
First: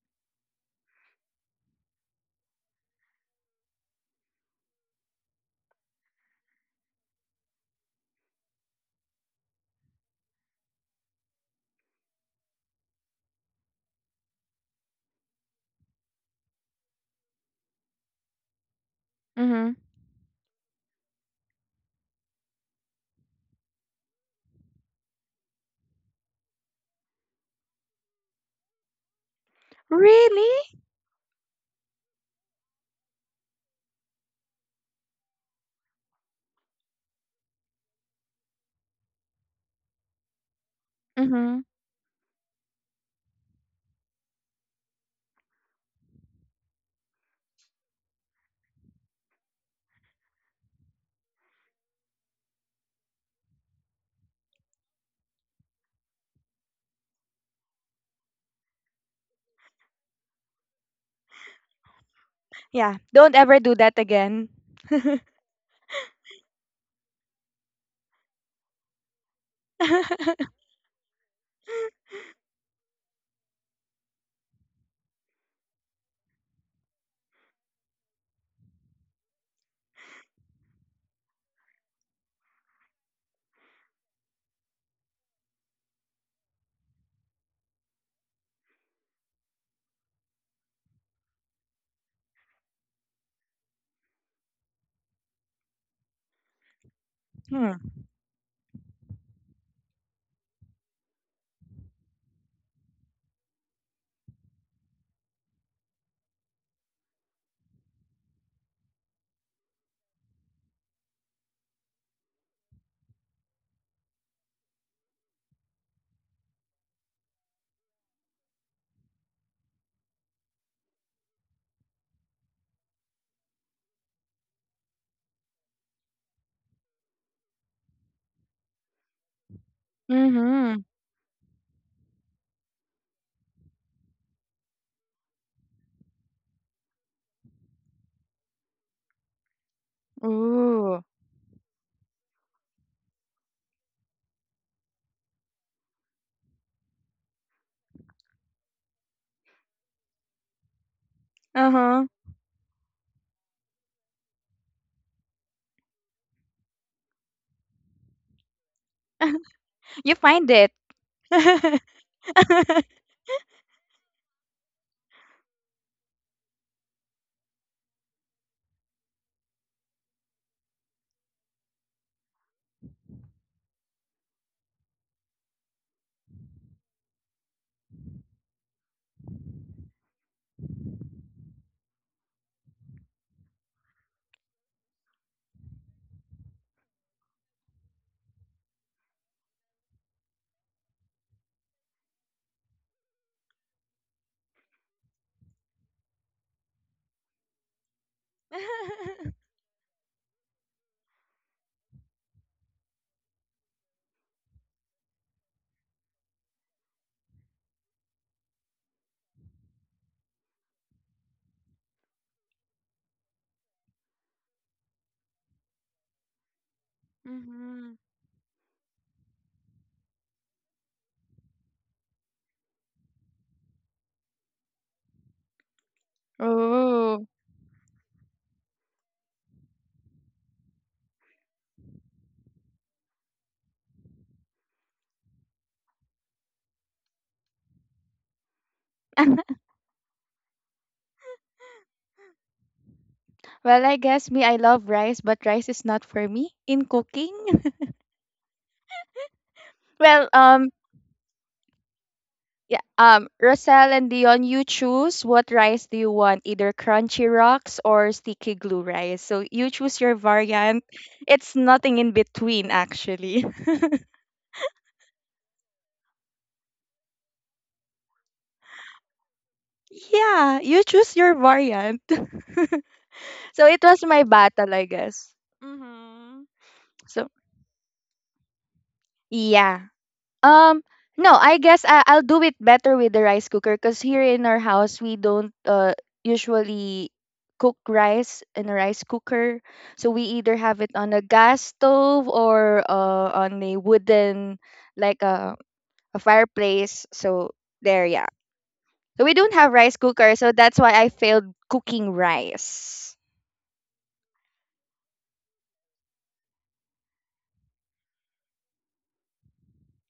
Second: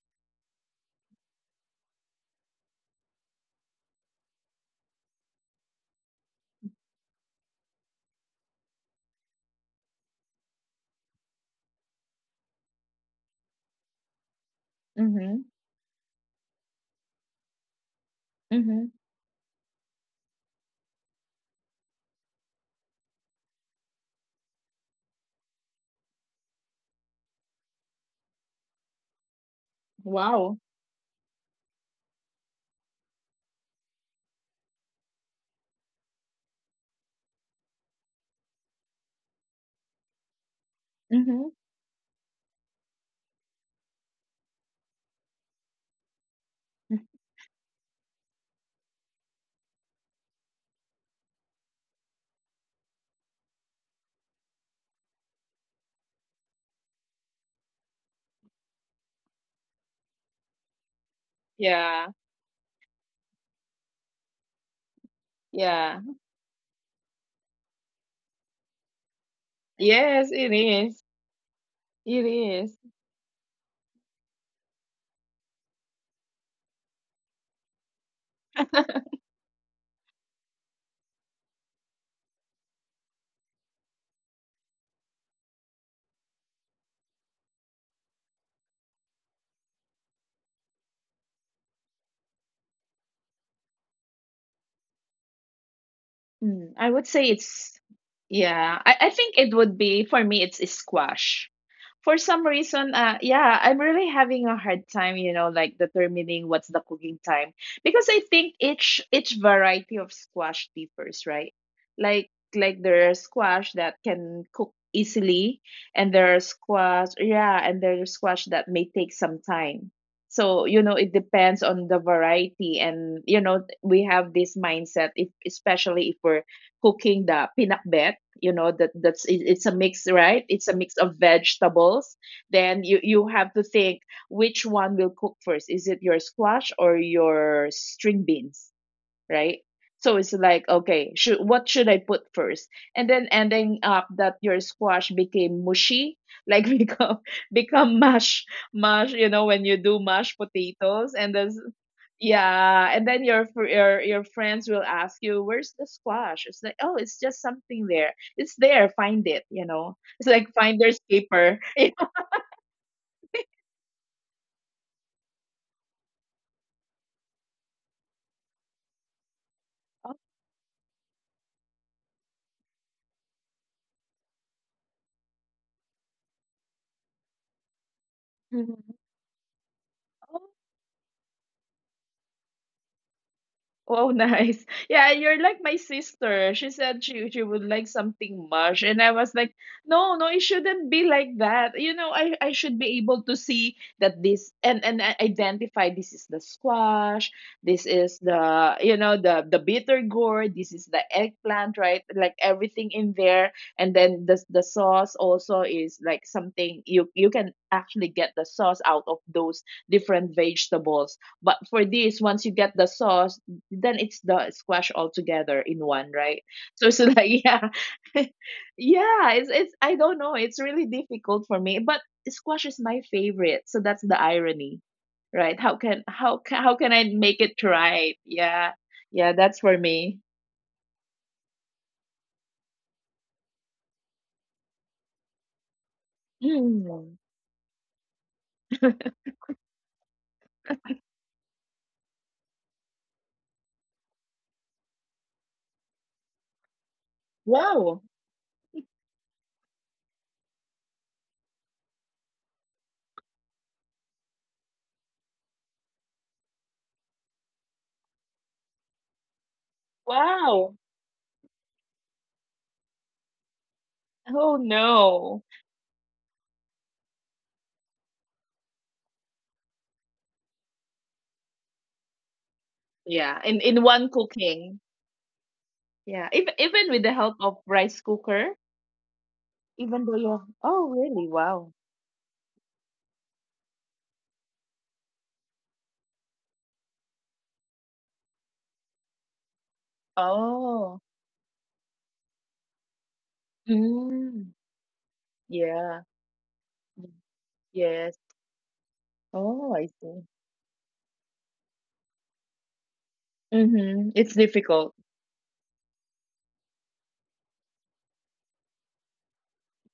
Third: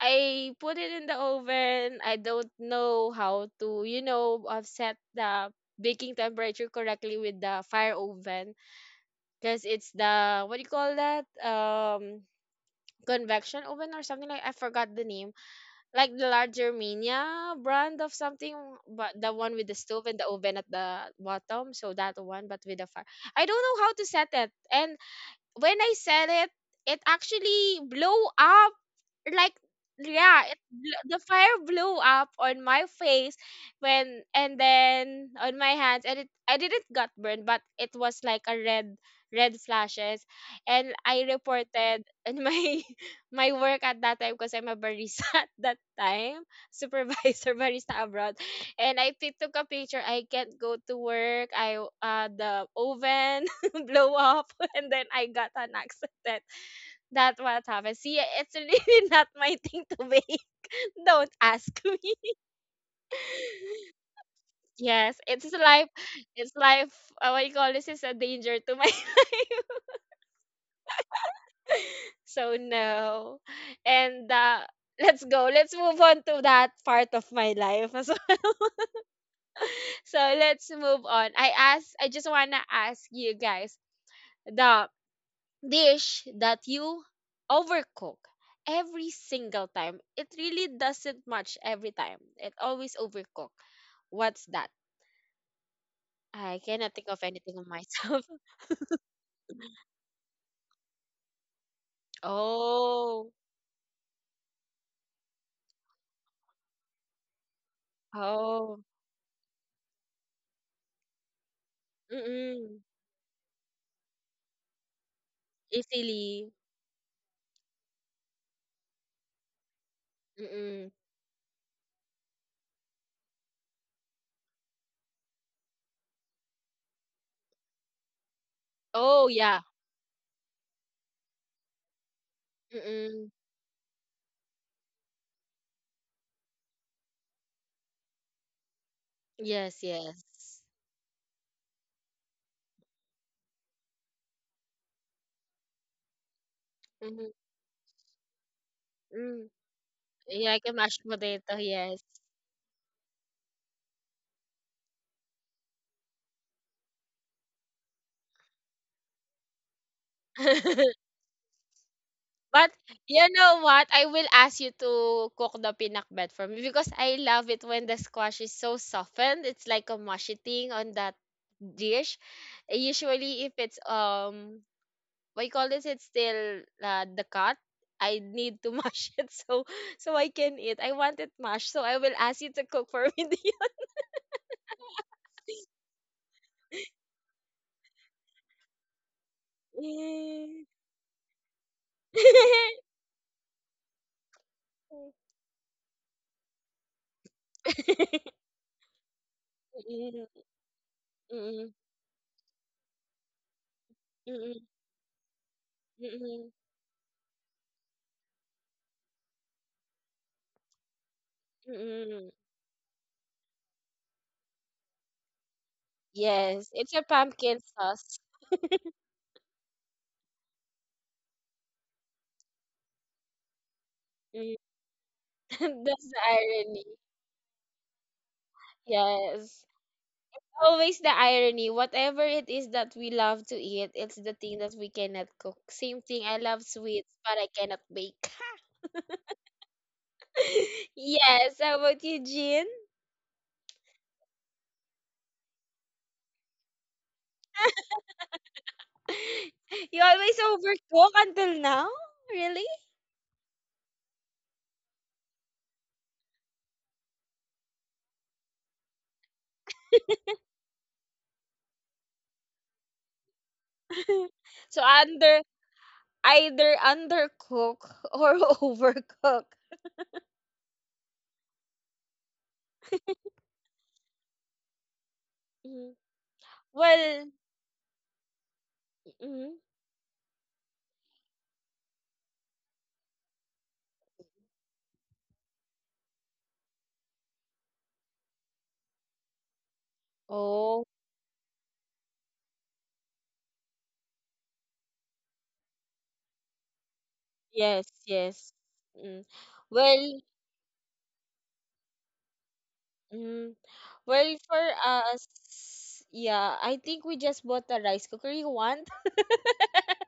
S1: I put it in the oven. I don't know how to, you know, set the baking temperature correctly with the fire oven because it's the what do you call that? Convection oven or something, like I forgot the name.
S3: Mhm,
S1: Like the larger Germania brand of something,
S3: mhm.
S1: but the one with the
S2: Mhm.
S1: stove and the oven at the bottom. So that one, but with the fire. I don't know how to set it. And when I set it, it actually blow up like yeah
S2: Really?
S3: Wow.
S1: the fire blew up on my face when and then on my hands, and it I didn't got burned, but it was like a red red flashes. And I
S3: Mhm.
S2: Mhm.
S1: reported in my my work at that time because I'm a barista at that time, supervisor barista abroad, and took a picture. I can't go to work. I The oven blow up and then I got an accident. That's what happens. See, it's really not my thing to be. Don't ask me.
S3: Yeah,
S2: Yeah. Don't ever do that again.
S1: Yes, it's life.
S3: yeah.
S1: It's life. What you call this is a danger to my
S3: Yes, it is. It
S1: So
S3: is.
S1: no. And let's go. Let's move on to that part of my life. So let's move on. I just wanna ask you guys the dish that you overcook every single time. It really doesn't much every time. It always overcook. What's that? I
S3: Mm, I
S1: cannot
S3: would
S1: think
S3: say
S1: of anything of
S3: it's,
S2: Hmm.
S1: myself.
S3: yeah. I think it would be, for me, it's squash. For some reason,
S1: Oh,
S3: yeah, I'm really having a hard time, like determining what's the cooking time, because I think
S1: oh,
S3: each variety of squash differs, right? Like
S1: mm-mm.
S3: there are squash that can cook easily, and there are
S1: Easily.
S3: squash, yeah, and there are squash that may take some time. So
S1: Mm-mm.
S3: it depends on the variety, and we have this mindset, if especially if we're cooking the pinakbet. You know that that's
S1: Oh,
S3: it.
S1: yeah.
S3: It's a mix, right? It's a
S2: Mhm.
S3: mix of vegetables. Then you
S1: Mm-mm.
S3: have to think, which one will cook first? Is it your squash or your string beans, right?
S1: Yes, yes.
S3: So it's like,
S2: Ooh.
S3: okay, should what should I put first? And then ending up that your squash became mushy, like
S1: Mm-hmm.
S3: become mash.
S1: Mm.
S3: You know when you do
S1: Yeah,
S3: mashed
S1: like a mashed
S3: potatoes and
S1: potato,
S3: there's.
S1: yes.
S2: Uh-huh.
S3: Yeah, and then your friends will ask you, "Where's the squash?" It's like, "Oh, it's just something there. It's there. Find it." You know,
S2: You
S3: it's
S2: find
S3: like
S2: it.
S3: finder's keeper.
S1: But you know what? I will ask you to cook the pinakbet for me because I love it when the squash is so softened. It's like a mushy thing on that dish. Usually, if it's we call this it's still the cut I need to
S3: You know?
S1: mash it so so I
S3: Oh, mhm.
S1: can eat. I want it mashed, so I will ask you to cook for me. Do
S3: Oh, nice. Yeah, you're like my sister. She said she would like something mush, and I was like, no, no, it
S1: you-
S3: shouldn't be like that. I should be able to see that this, and I identify this is the squash, this is the bitter gourd, this is the
S1: Mm,
S3: eggplant, right? Like everything in there, and then
S1: mm,
S3: the
S1: mm,
S3: the sauce also is
S1: mm,
S3: like
S1: mm.
S3: something you can actually get the sauce out of those different vegetables. But for this,
S1: Mm.
S3: once you get the sauce, then it's the squash all together in one, right?
S1: Yes, it's
S3: So
S1: a
S3: so that,
S1: pumpkin
S3: yeah.
S2: Mhm.
S1: sauce.
S3: Yeah. It's I don't know. It's really difficult for me, but squash is my favorite. So that's the
S1: Mm.
S3: irony, right? How can
S1: That's the
S3: how ca- how
S1: irony.
S3: can I
S2: Ooh.
S3: make it right? Yeah, yeah.
S1: Yes.
S3: That's for me.
S1: Always the irony. Whatever it is that we love to eat, it's the thing that we cannot cook. Same thing, I love sweets,
S3: Hmm.
S1: but I cannot bake. Yes, how about you, Jean?
S2: Well, I guess me, I love rice, but rice is not for me in cooking.
S3: Wow,
S1: You
S2: Well,
S1: always overcook until now? Really?
S2: yeah, Rosal and Dion, you choose what rice do you want, either crunchy rocks or sticky glue rice. So you choose your variant.
S3: wow.
S2: It's nothing in between, actually.
S3: Oh
S1: So under
S3: no.
S1: either undercook or overcook.
S2: Yeah, you choose your variant.
S3: Yeah,
S2: So
S3: in
S2: it
S3: in
S2: was my
S3: one
S2: battle, I
S3: cooking.
S2: guess.
S1: Mhm.
S2: Mm-hmm.
S3: Yeah, even with
S2: So
S3: the
S1: Well,
S3: help of rice cooker.
S1: mhm.
S2: yeah.
S3: Even though you have,
S2: Um,
S3: oh
S2: no,
S3: really?
S2: I guess
S3: Wow.
S2: I'll do it better with the rice cooker because here in our house we don't usually cook rice in a rice cooker. So we either have
S1: Oh,
S2: it on
S3: Oh.
S2: a gas stove or on a wooden
S3: Mm.
S2: like a
S3: Yeah.
S2: fireplace.
S3: Mm.
S2: So
S1: yes,
S2: there, yeah.
S3: Yes.
S1: yes.
S2: So
S1: Mm.
S2: we don't have
S3: Oh,
S2: rice
S3: I
S1: Well,
S2: cooker,
S3: see.
S2: so that's why I failed cooking rice.
S1: mm,
S3: Mm-hmm.
S1: well
S3: It's
S1: for
S3: difficult.
S1: us, yeah, I think we just bought a rice cooker you want.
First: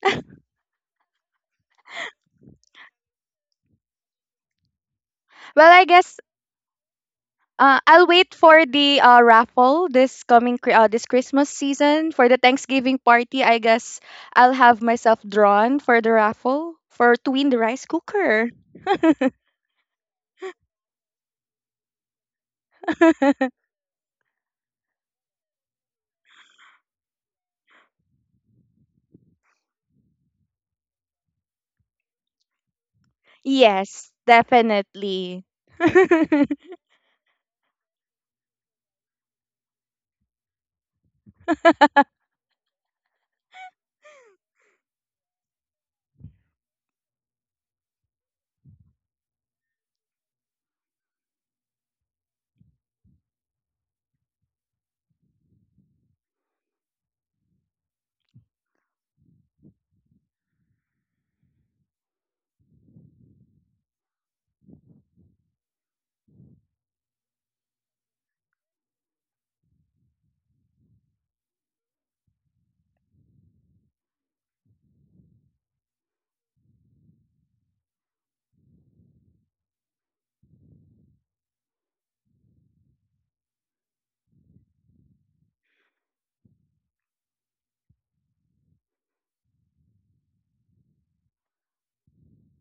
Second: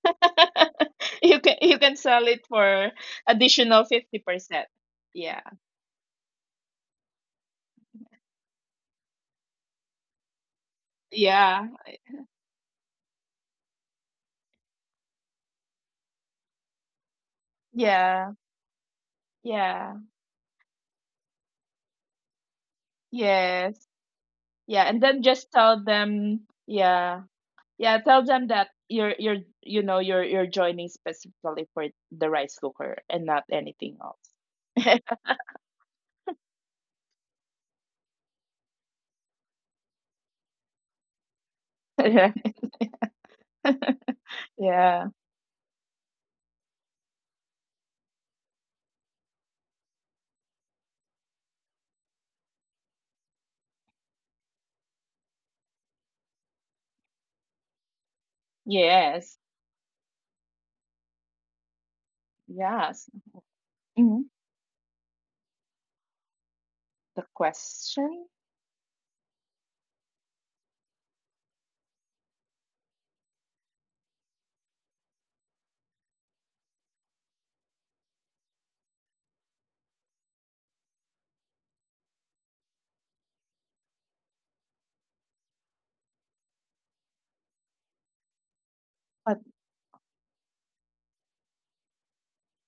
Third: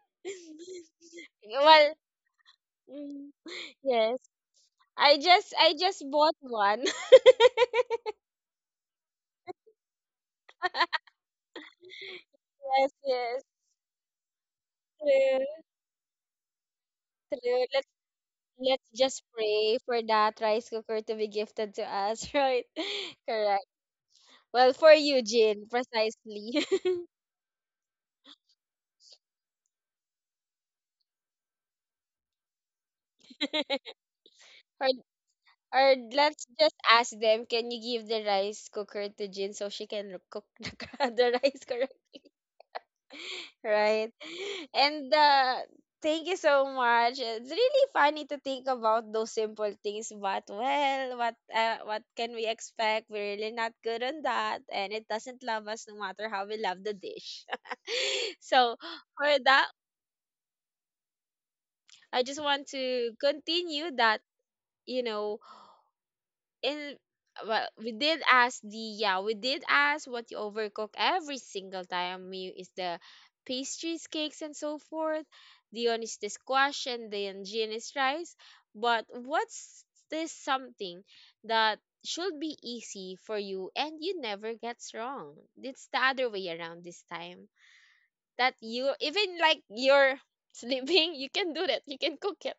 S3: You can you
S1: Well,
S3: can sell it for
S1: mm,
S3: additional
S1: yes.
S3: 50%. Yeah.
S2: Well,
S1: I
S2: I
S1: just
S2: guess
S1: bought one.
S2: I'll wait for the raffle this coming this Christmas
S3: Yeah.
S2: season for the Thanksgiving party.
S1: Yes,
S2: I guess I'll have myself
S1: yes.
S2: drawn for the raffle for to win the
S1: True.
S2: rice
S3: Yeah.
S2: cooker.
S1: Let's just pray
S3: Yeah.
S1: for that rice cooker to be gifted to us, right? Correct.
S3: Yes.
S1: Well,
S3: Yeah,
S1: for
S3: and then
S1: you,
S3: just
S1: Jin,
S3: tell them,
S1: precisely.
S3: yeah. Yeah, tell them that you're you know, you're joining specifically for the rice cooker and not anything
S2: Yes,
S3: else.
S1: or
S2: definitely.
S1: or let's just ask them, can you give the rice cooker to Jin so she can cook the rice
S3: Yeah.
S1: right?
S3: Yeah.
S1: And thank you so much. It's really funny to think about those simple things, but well, what can we expect? We're really not good on that, and it doesn't love us no matter how we love the dish. So for
S3: Yes.
S1: that, I just want
S3: Yes.
S1: to continue that
S3: Mhm.
S1: you know and
S3: The
S1: well, we
S3: question?
S1: did ask the yeah, we did ask what you overcook every single time. Me is the pastries, cakes, and so forth. Dion is the squash, and then Jean is rice. But what's this something that should be easy for you and you never gets wrong? It's the other way around this time. That you
S3: But
S1: even like you're sleeping, you can do that. You can cook it.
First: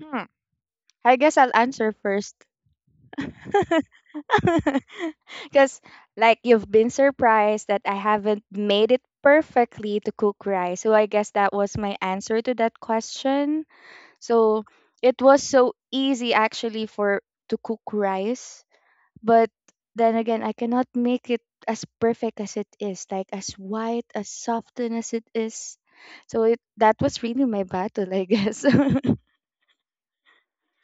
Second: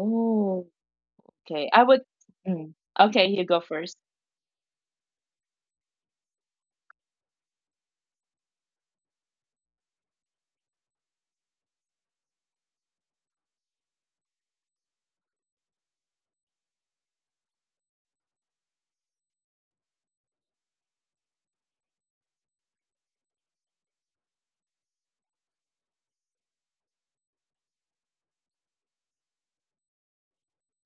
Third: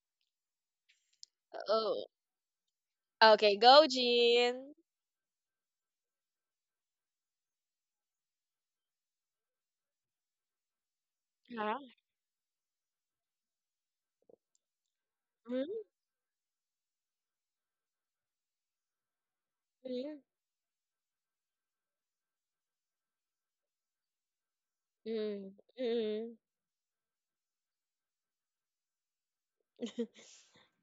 S2: Hmm, I guess I'll
S3: okay. I
S2: answer
S3: would.
S1: Oh,
S2: first.
S3: Mm. Okay, you
S1: okay,
S3: go
S1: go,
S3: first.
S1: Jean.
S2: Because, like, you've been surprised that I haven't made it perfectly to cook rice. So, I guess that was
S1: Yeah.
S2: my answer to that question. So it was so easy actually for to cook rice, but then
S1: Mm-hmm.
S2: again, I cannot make it as perfect as it is, like as white, as softened as it
S1: Mm,
S2: is.
S1: mm.
S2: So it that was really my battle, I guess.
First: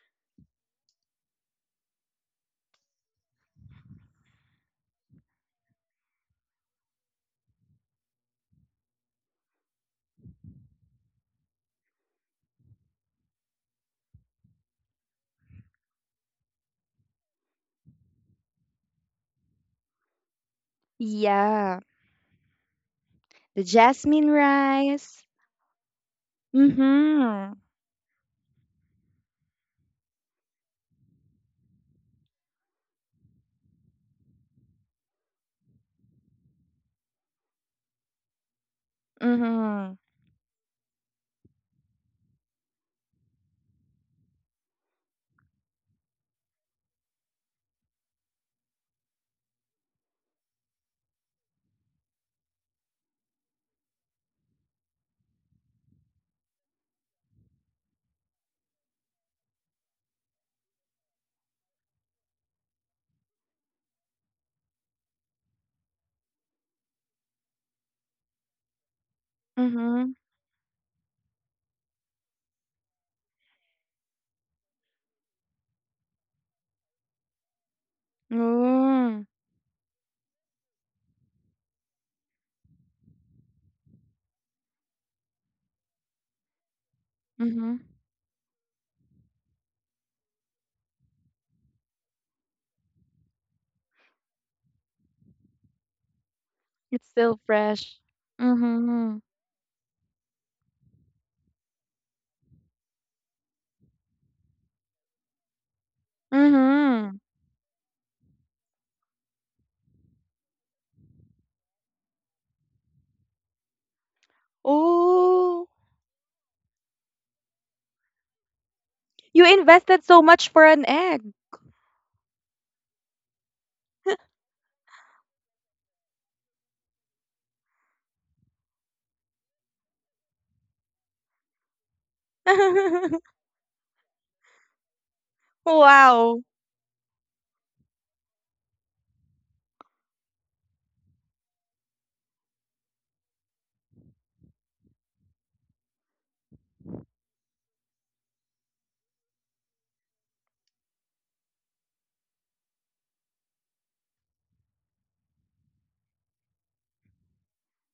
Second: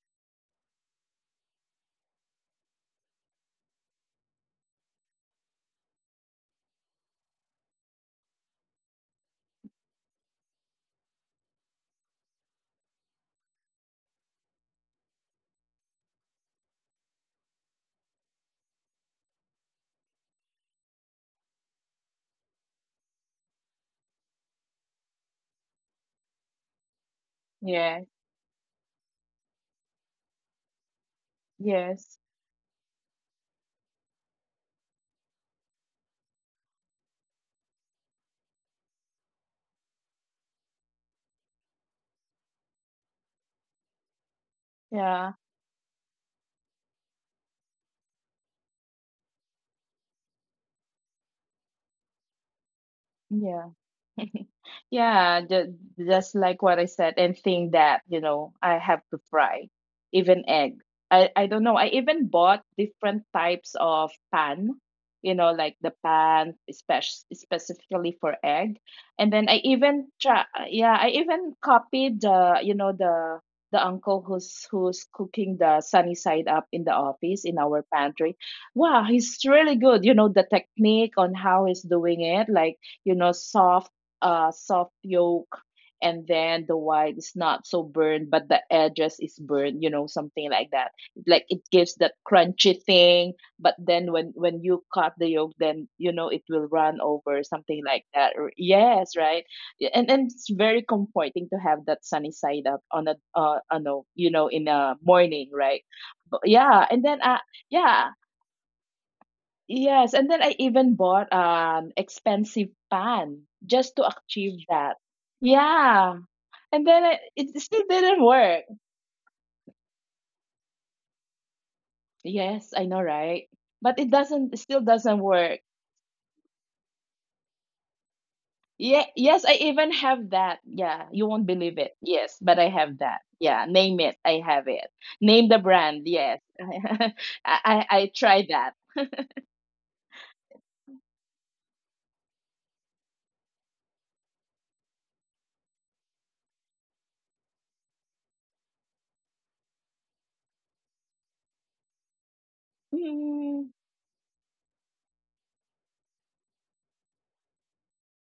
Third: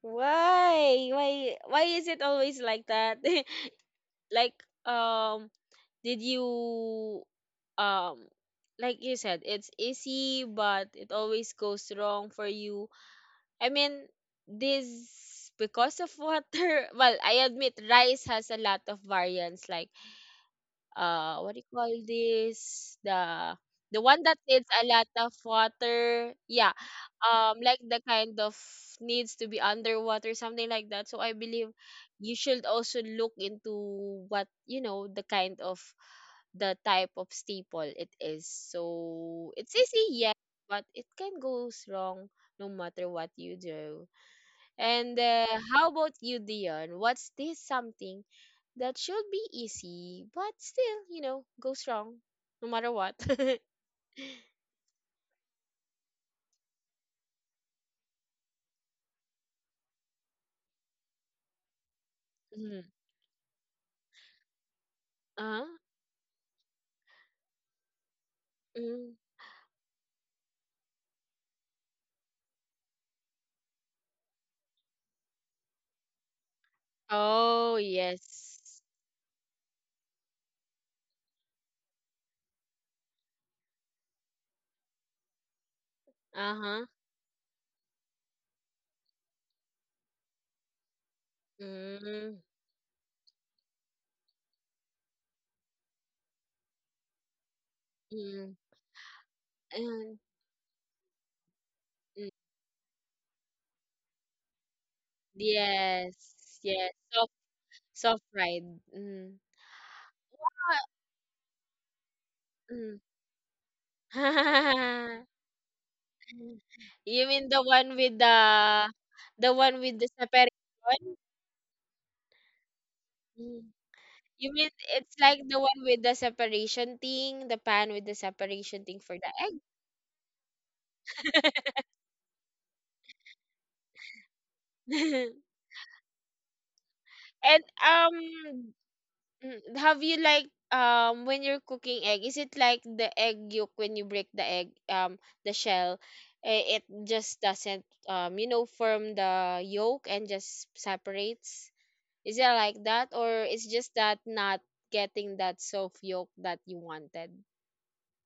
S1: Why? Why? Why is it always like that? Like, um, did you, um, like you said, it's easy, but it always goes wrong for you. I mean, this because of water. Well, I admit rice has a lot of variants, like what do you
S2: Yeah,
S1: call this, the
S2: the
S1: one
S2: jasmine
S1: that needs a lot
S2: rice.
S1: of water, yeah,
S2: Mhm.
S1: like the
S3: Yeah.
S1: kind of needs to be underwater something like that. So I believe
S3: Yes.
S1: you should also look into what you know, the kind of the type of staple it is, so it's
S2: Mhm.
S1: easy yeah, but it can go wrong no matter what you do. And
S3: Yeah.
S1: how about you, Dion? What's this something that should be easy, but still, you know, goes wrong no matter what?
S3: Yeah. Yeah, just like what I said, and think that, I have to fry even egg. I don't know. I even bought
S1: Mm.
S3: different types of pan,
S1: Uh-huh.
S3: like the pan specifically for egg.
S1: Mm.
S3: And then I even
S2: Mhm.
S3: try, yeah, I even copied the uncle who's cooking the sunny side up in the office in
S1: Oh,
S3: our pantry.
S1: yes.
S3: Wow,
S2: Mm.
S3: he's really good. You know, the technique on how he's doing it, like soft soft yolk, and then the
S1: Uh-huh.
S3: white is not
S2: Mhm.
S3: so burned but the edges is burned, you know, something like that. Like it gives that
S1: Mm.
S3: crunchy thing, but then when you cut the yolk, then you know it will
S2: It's
S3: run
S2: still
S3: over, something
S2: fresh.
S3: like that
S1: Mm.
S3: or,
S2: Mhm.
S3: yes, right. Yeah, and
S1: Mm.
S3: and it's very comforting to have that
S1: Mm.
S3: sunny side up on a in a morning, right? But
S1: Yes.
S3: yeah,
S1: Yes.
S3: and
S2: Mhm.
S3: then
S1: Soft
S3: yeah.
S1: soft ride. Mm.
S3: Yes, and then I
S1: Ah,
S3: even bought an expensive
S1: mm.
S3: pan just to achieve that.
S2: Oh,
S3: Yeah. And then I,
S1: You mean the
S3: it still
S1: one with
S3: didn't work.
S2: you
S1: the one with
S2: invested
S1: the
S2: so much for an
S1: separation?
S2: egg.
S3: Yes, I know, right?
S1: Mm.
S3: But
S1: You
S3: it
S1: mean
S3: still
S1: it's
S3: doesn't
S1: like the
S3: work.
S1: one with the separation thing, the pan with the separation thing
S3: Yeah,
S1: for the
S3: yes, I
S1: egg?
S3: even have that. Yeah, you won't believe it. Yes, but I have that. Yeah, name it. I have it. Name the brand. Yes.
S2: Wow.
S3: I
S1: And
S3: I, I tried that.
S1: have you like when you're cooking egg, is it like the egg yolk when you break the egg the shell, eh, it just doesn't you know form the yolk and just separates? Is it like that, or it's
S3: Mm,
S1: just that not getting that soft yolk that you wanted?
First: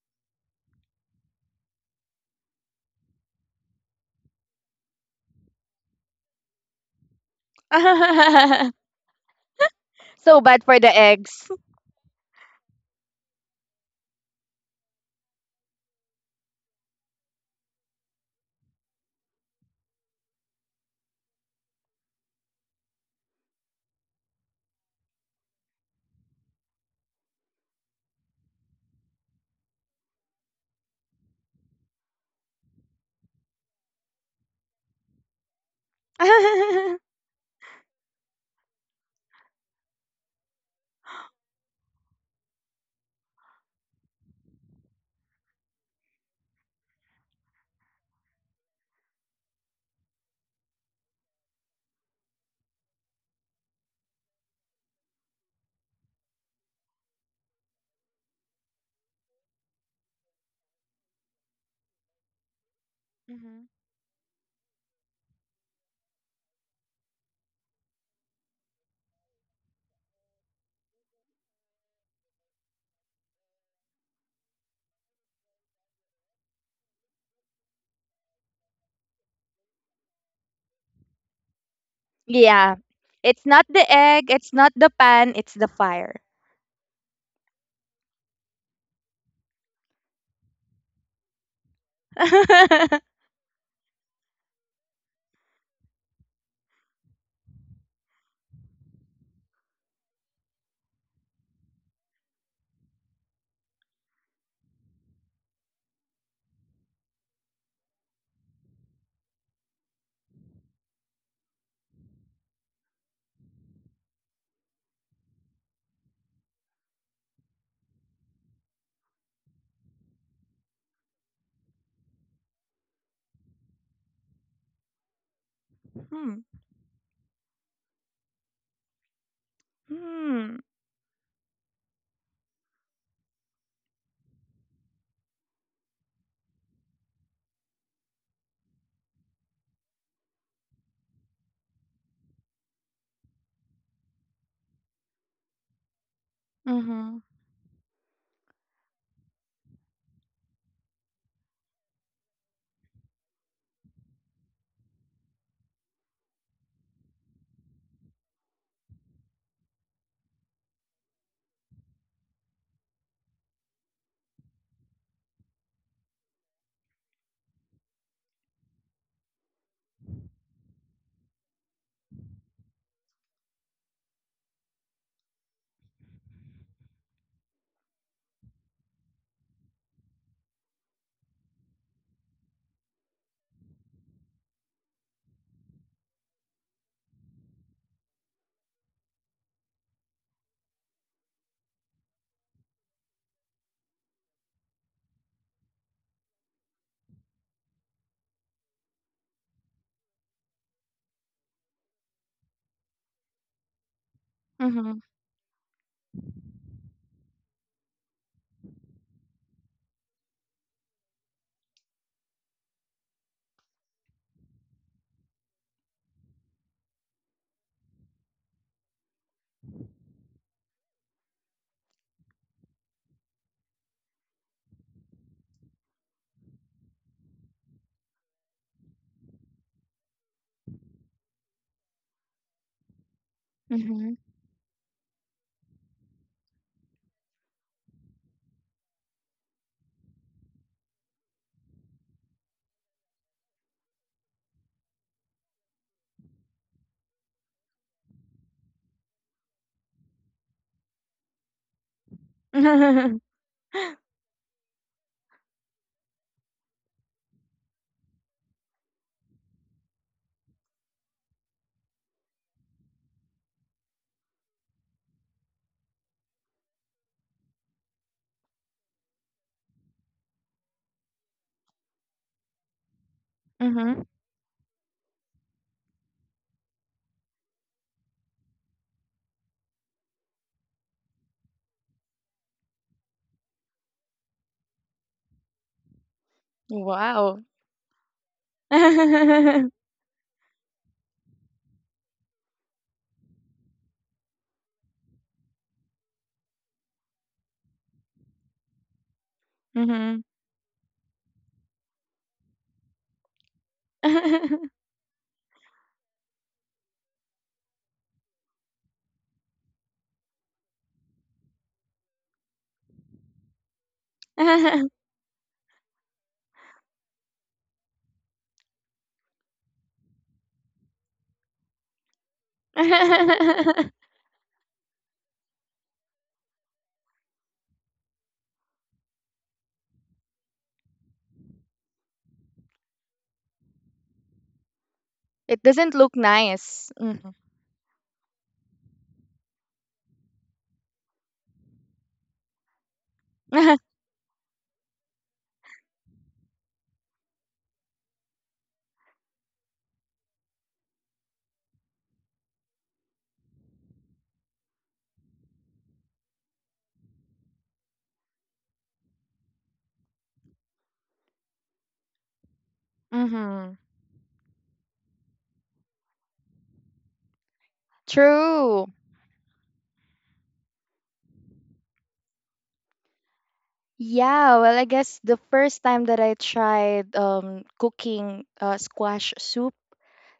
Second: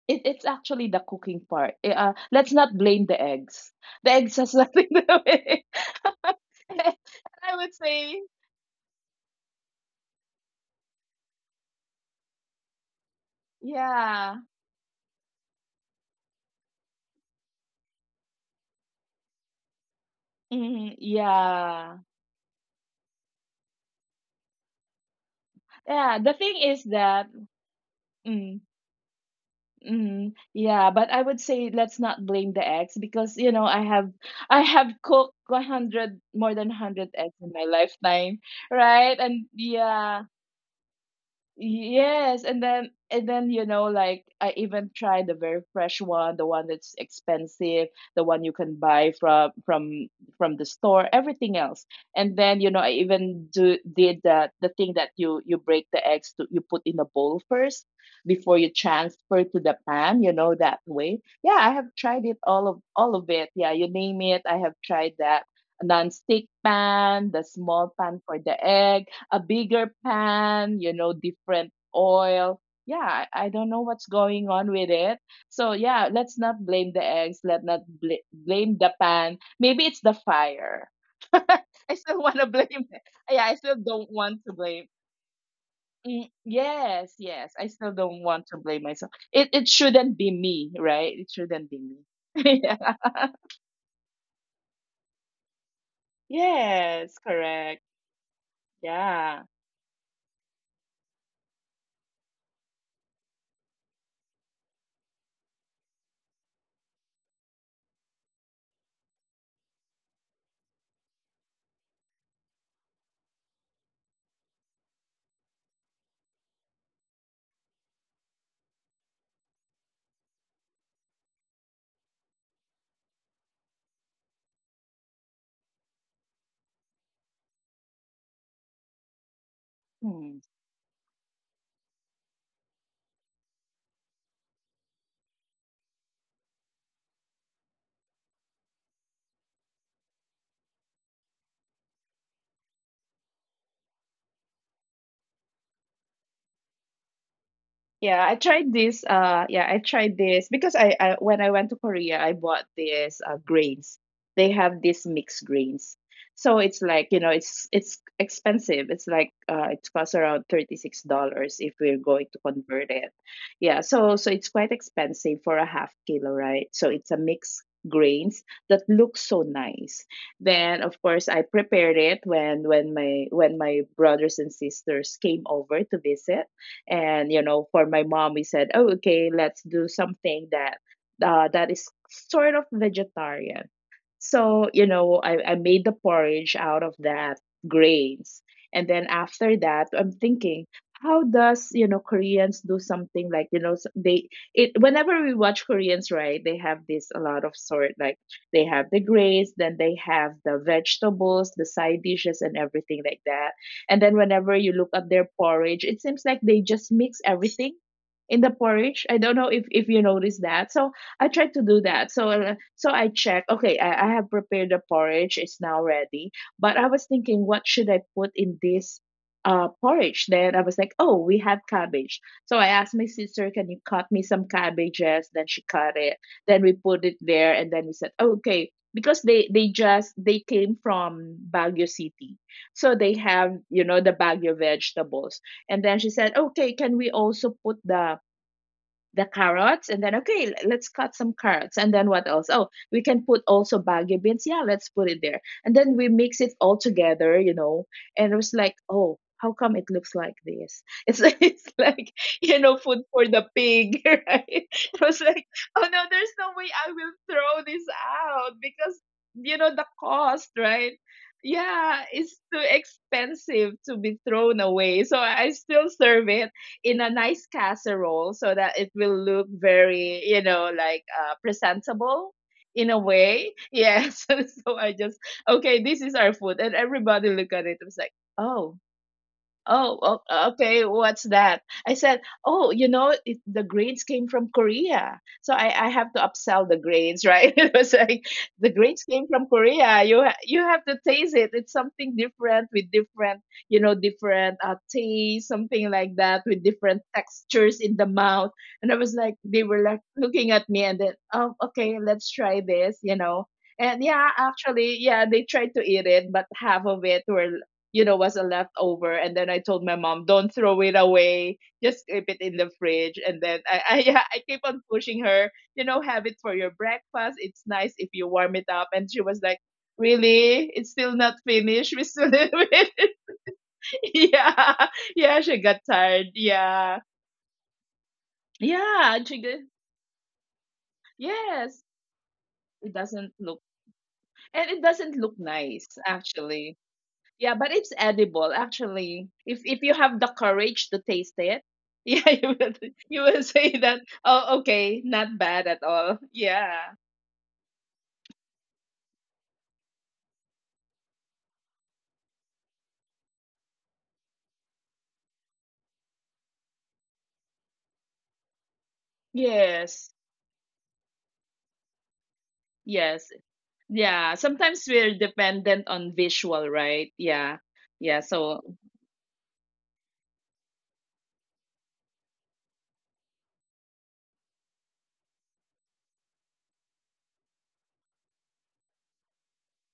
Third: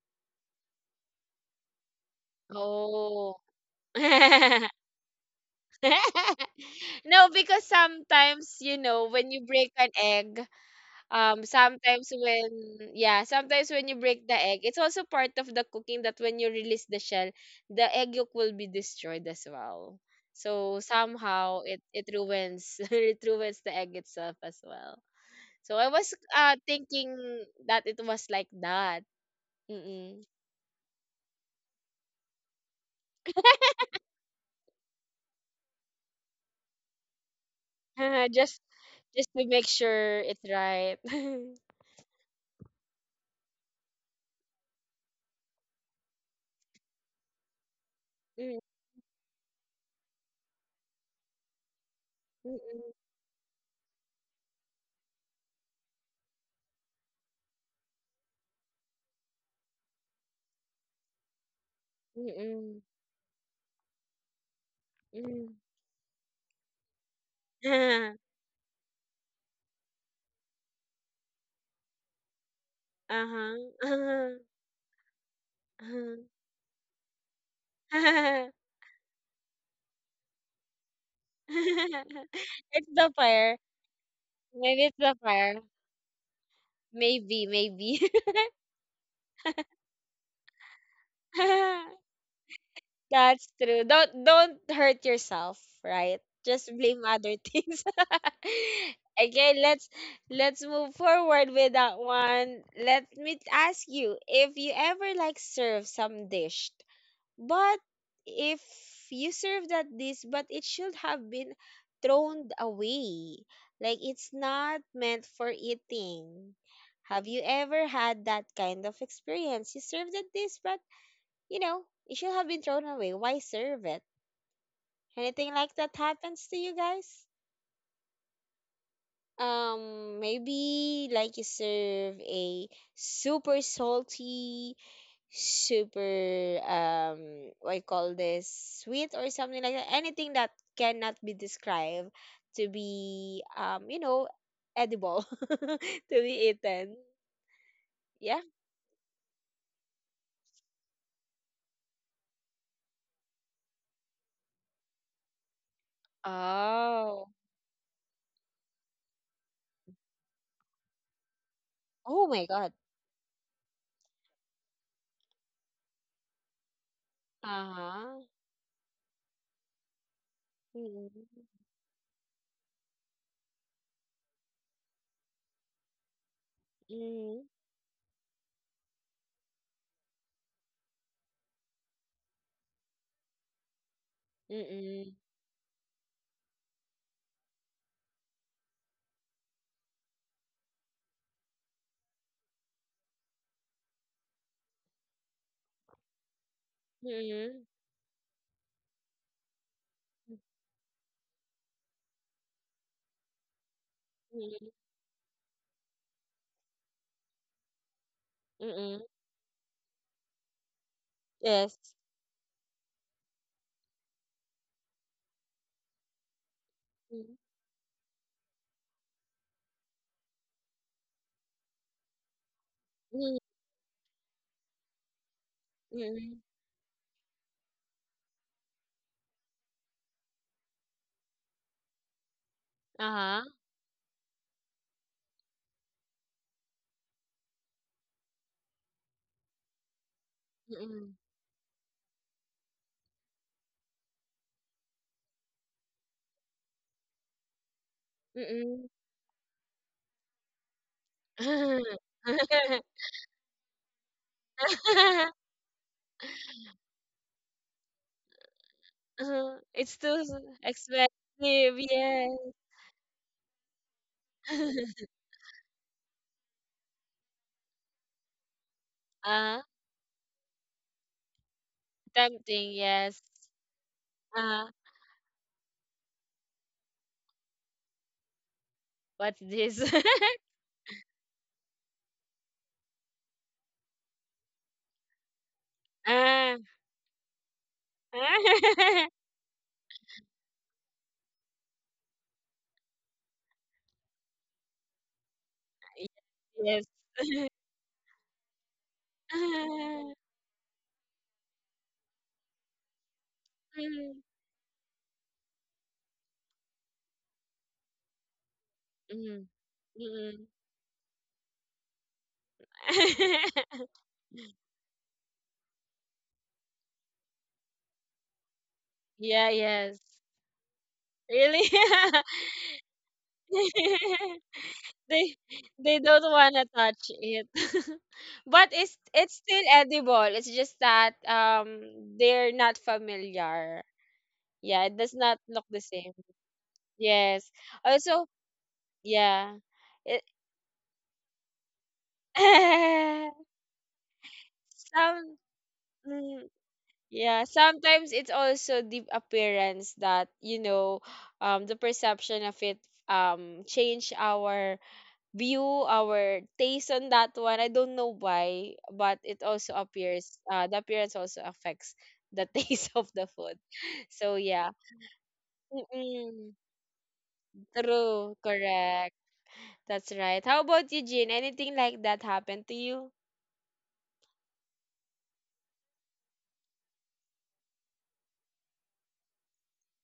S3: it's actually the cooking part. Let's not blame the
S1: Oh.
S3: eggs. The eggs has nothing to do with it. And
S1: No,
S3: I
S1: because
S3: would say,
S1: sometimes, you know, when you break an egg,
S2: So bad for the eggs.
S1: sometimes when yeah sometimes when you break
S3: yeah,
S1: the egg, it's also part of the cooking that when you release the shell, the egg yolk will be destroyed as well. So
S3: mm,
S1: somehow it
S3: yeah,
S1: it ruins it ruins the egg itself as well. So I was
S3: yeah. The thing is
S1: thinking
S3: that,
S1: that it was like
S3: mm,
S1: that. Mm-mm.
S3: mm, yeah. But I would say let's not blame the eggs because I have cooked 100 more than 100 eggs in my lifetime,
S1: just
S3: right?
S1: just
S3: And
S1: to make sure
S3: yeah,
S1: it's right.
S3: yes, and then you know, like I even tried the very fresh one, the one that's expensive, the one you
S1: Mm,
S3: can buy from the store, everything else. And then you know
S1: mm,
S3: I even do did that, the thing that you break the eggs to, you put in a bowl first before you transfer to the pan, you know, that way. Yeah, I have tried it, all
S1: mm,
S3: of it.
S2: Mm-hmm.
S3: Yeah, you name it, I have tried that.
S1: mm,
S3: Non-stick pan, the small
S1: mm.
S3: pan for the egg, a bigger pan, you know, different oil. Yeah, I don't know what's
S1: Uh-huh.
S3: going on with it. So yeah, let's not blame the eggs. Let not
S1: Uh-huh.
S3: blame the pan. Maybe it's the fire. I still want to
S2: Yeah.
S1: It's
S3: blame it.
S1: the
S2: It's not
S3: Yeah,
S1: fire.
S2: the
S3: I still
S2: egg,
S3: don't
S2: it's not
S3: want to
S2: the
S1: Maybe
S3: blame.
S1: it's
S2: pan,
S1: the
S2: it's the
S1: fire.
S2: fire.
S3: Mm, yes,
S1: Maybe,
S3: yes. I still
S1: maybe.
S3: don't want to blame myself. It shouldn't be me, right? It shouldn't be me.
S2: Hmm.
S3: Yeah.
S1: That's true. Don't hurt yourself, right? Just blame
S3: Yes,
S1: other things.
S3: correct. Yeah.
S1: Okay, let's move forward with that one. Let me ask you if you ever like serve some dish. But If you served at this, but it should have been thrown away. Like it's not meant for eating. Have you ever had that kind of experience? You served at this, but you know, it should have been thrown away. Why serve it? Anything like that happens to you guys?
S2: Hmm.
S3: Hmm.
S1: Maybe like you serve a super salty, super what you call this sweet or something like that, anything that cannot be described to be you know edible to be
S2: Mm-hmm.
S1: eaten.
S3: Yeah,
S1: Yeah.
S3: I tried this. Yeah, I tried this because I when I went to Korea, I bought this grains. They have these mixed grains, so it's like, you
S1: Oh,
S3: know, it's expensive. It's like it costs around $36 if we're
S1: oh
S3: going to
S1: my god,
S3: convert it. Yeah, so so it's quite expensive for a half kilo, right? So it's a mixed
S1: uh-huh,
S3: grains that looks so nice. Then of course I
S1: mm,
S3: prepared it when my brothers and sisters came over to visit, and
S1: mm,
S3: you know, for my mom, we said, oh, okay, let's do something that that is sort of vegetarian. So you
S1: mm,
S3: know, I made the porridge out of that grains. And then after that, I'm thinking, how does, you know, Koreans do something, like, you know, they, it, whenever we watch Koreans, right, they have this a lot of sort, like they have the grains, then they have the vegetables, the side dishes, and everything like that. And then whenever
S1: mm,
S3: you
S2: Mm-hmm.
S3: look at their porridge, it seems like they just mix everything in the
S1: mm,
S3: porridge. I don't know if you notice that. So I tried to
S1: yes,
S3: do that. So so I check. Okay, I have prepared the porridge. It's now ready. But I was
S1: mm,
S3: thinking, what should I put in this porridge? Then I was like, oh, we have cabbage. So I asked my
S1: mm,
S3: sister, can you cut me some cabbages? Then she cut it.
S1: mm,
S3: Then we put it there, and then we said, okay, because they came from Baguio City. So they
S1: uh-huh,
S3: have, you know, the bag of vegetables. And then she said, okay, can we also put the carrots? And then, okay, let's
S1: mm,
S3: cut some carrots. And then what else? Oh, we can put also baggy beans. Yeah, let's put it there. And then we mix it all together, you know, and it was like,
S1: mm,
S3: oh, how come it looks like this? It's like,
S1: mm.
S3: you know,
S2: Mm-hmm.
S3: food for the pig. Right? It was like, oh no, there's no way I will throw this out because
S1: Uh-huh.
S3: you know the
S1: It's too s-
S3: cost, right?
S1: expensive,
S3: Yeah,
S1: yes.
S3: it's too expensive to be thrown away, so I still serve it in a nice casserole so that it will look
S1: Uh,
S3: very, you know, like presentable
S1: tempting,
S3: in a
S1: yes.
S3: way.
S2: Mm-hmm.
S3: Yes.
S1: Uh,
S3: So I just, okay, this is our food. And everybody look at it. It was like, oh,
S1: what's this?
S3: oh, okay. What's that? I said, oh, you know, it, the grades came from Korea. So I have to
S1: Uh,
S3: upsell the
S2: Wow.
S3: grades, right? It was like, the grades came from Korea. You, you have to taste it. It's something different with different, you know, different taste, something like that, with
S1: yes.
S3: different textures in the mouth. And I was like, they were
S2: Mm-hmm.
S3: like looking at me, and then, oh, okay, let's try this, you know. And
S1: Mm,
S3: yeah, actually, yeah, they tried to eat it, but half of it were, you know, was a leftover. And
S1: mm,
S3: then I told my mom,
S1: mm.
S3: don't throw it away, just keep it in the fridge. And then yeah, I keep on pushing her, you know, have it for your breakfast. It's nice if you warm it up. And she was
S1: Yeah,
S3: like,
S1: yes.
S3: really? It's still not
S1: Really?
S3: finished. We still didn't yeah,
S1: They
S3: yeah. She got
S1: they
S3: tired.
S1: don't wanna
S3: Yeah,
S1: touch it. But
S3: yeah. And
S1: it's
S3: she did.
S1: still edible. It's just that
S3: Yes,
S1: they're not
S3: it doesn't look,
S1: familiar.
S3: and it
S1: Yeah, it does
S3: doesn't look
S1: not
S2: It
S1: look
S2: doesn't
S1: the
S3: nice,
S2: look
S1: same.
S2: nice.
S3: actually.
S2: Mm-hmm.
S1: Yes.
S3: Yeah, but it's
S1: Also,
S3: edible, actually.
S1: yeah.
S3: If you have
S1: It,
S3: the courage to taste it, yeah, you will, you will say that, oh, okay,
S1: some
S3: not bad at all.
S1: mm,
S3: Yeah.
S1: yeah, sometimes it's also the appearance that, you know, the perception of it change our view, our taste on that one. I don't know why, but it also
S3: Yes.
S1: appears the appearance also affects the taste of the
S2: Mm-hmm.
S3: Yes.
S1: food. So
S3: Yeah.
S1: yeah.
S3: Sometimes we're dependent on
S1: Mm-mm.
S3: visual, right? Yeah. Yeah.
S1: True,
S2: True.
S3: So
S1: correct. That's right. How about you, Jean? Anything like that happened to you?
S2: Yeah, well, I guess the first time that I tried cooking squash soup,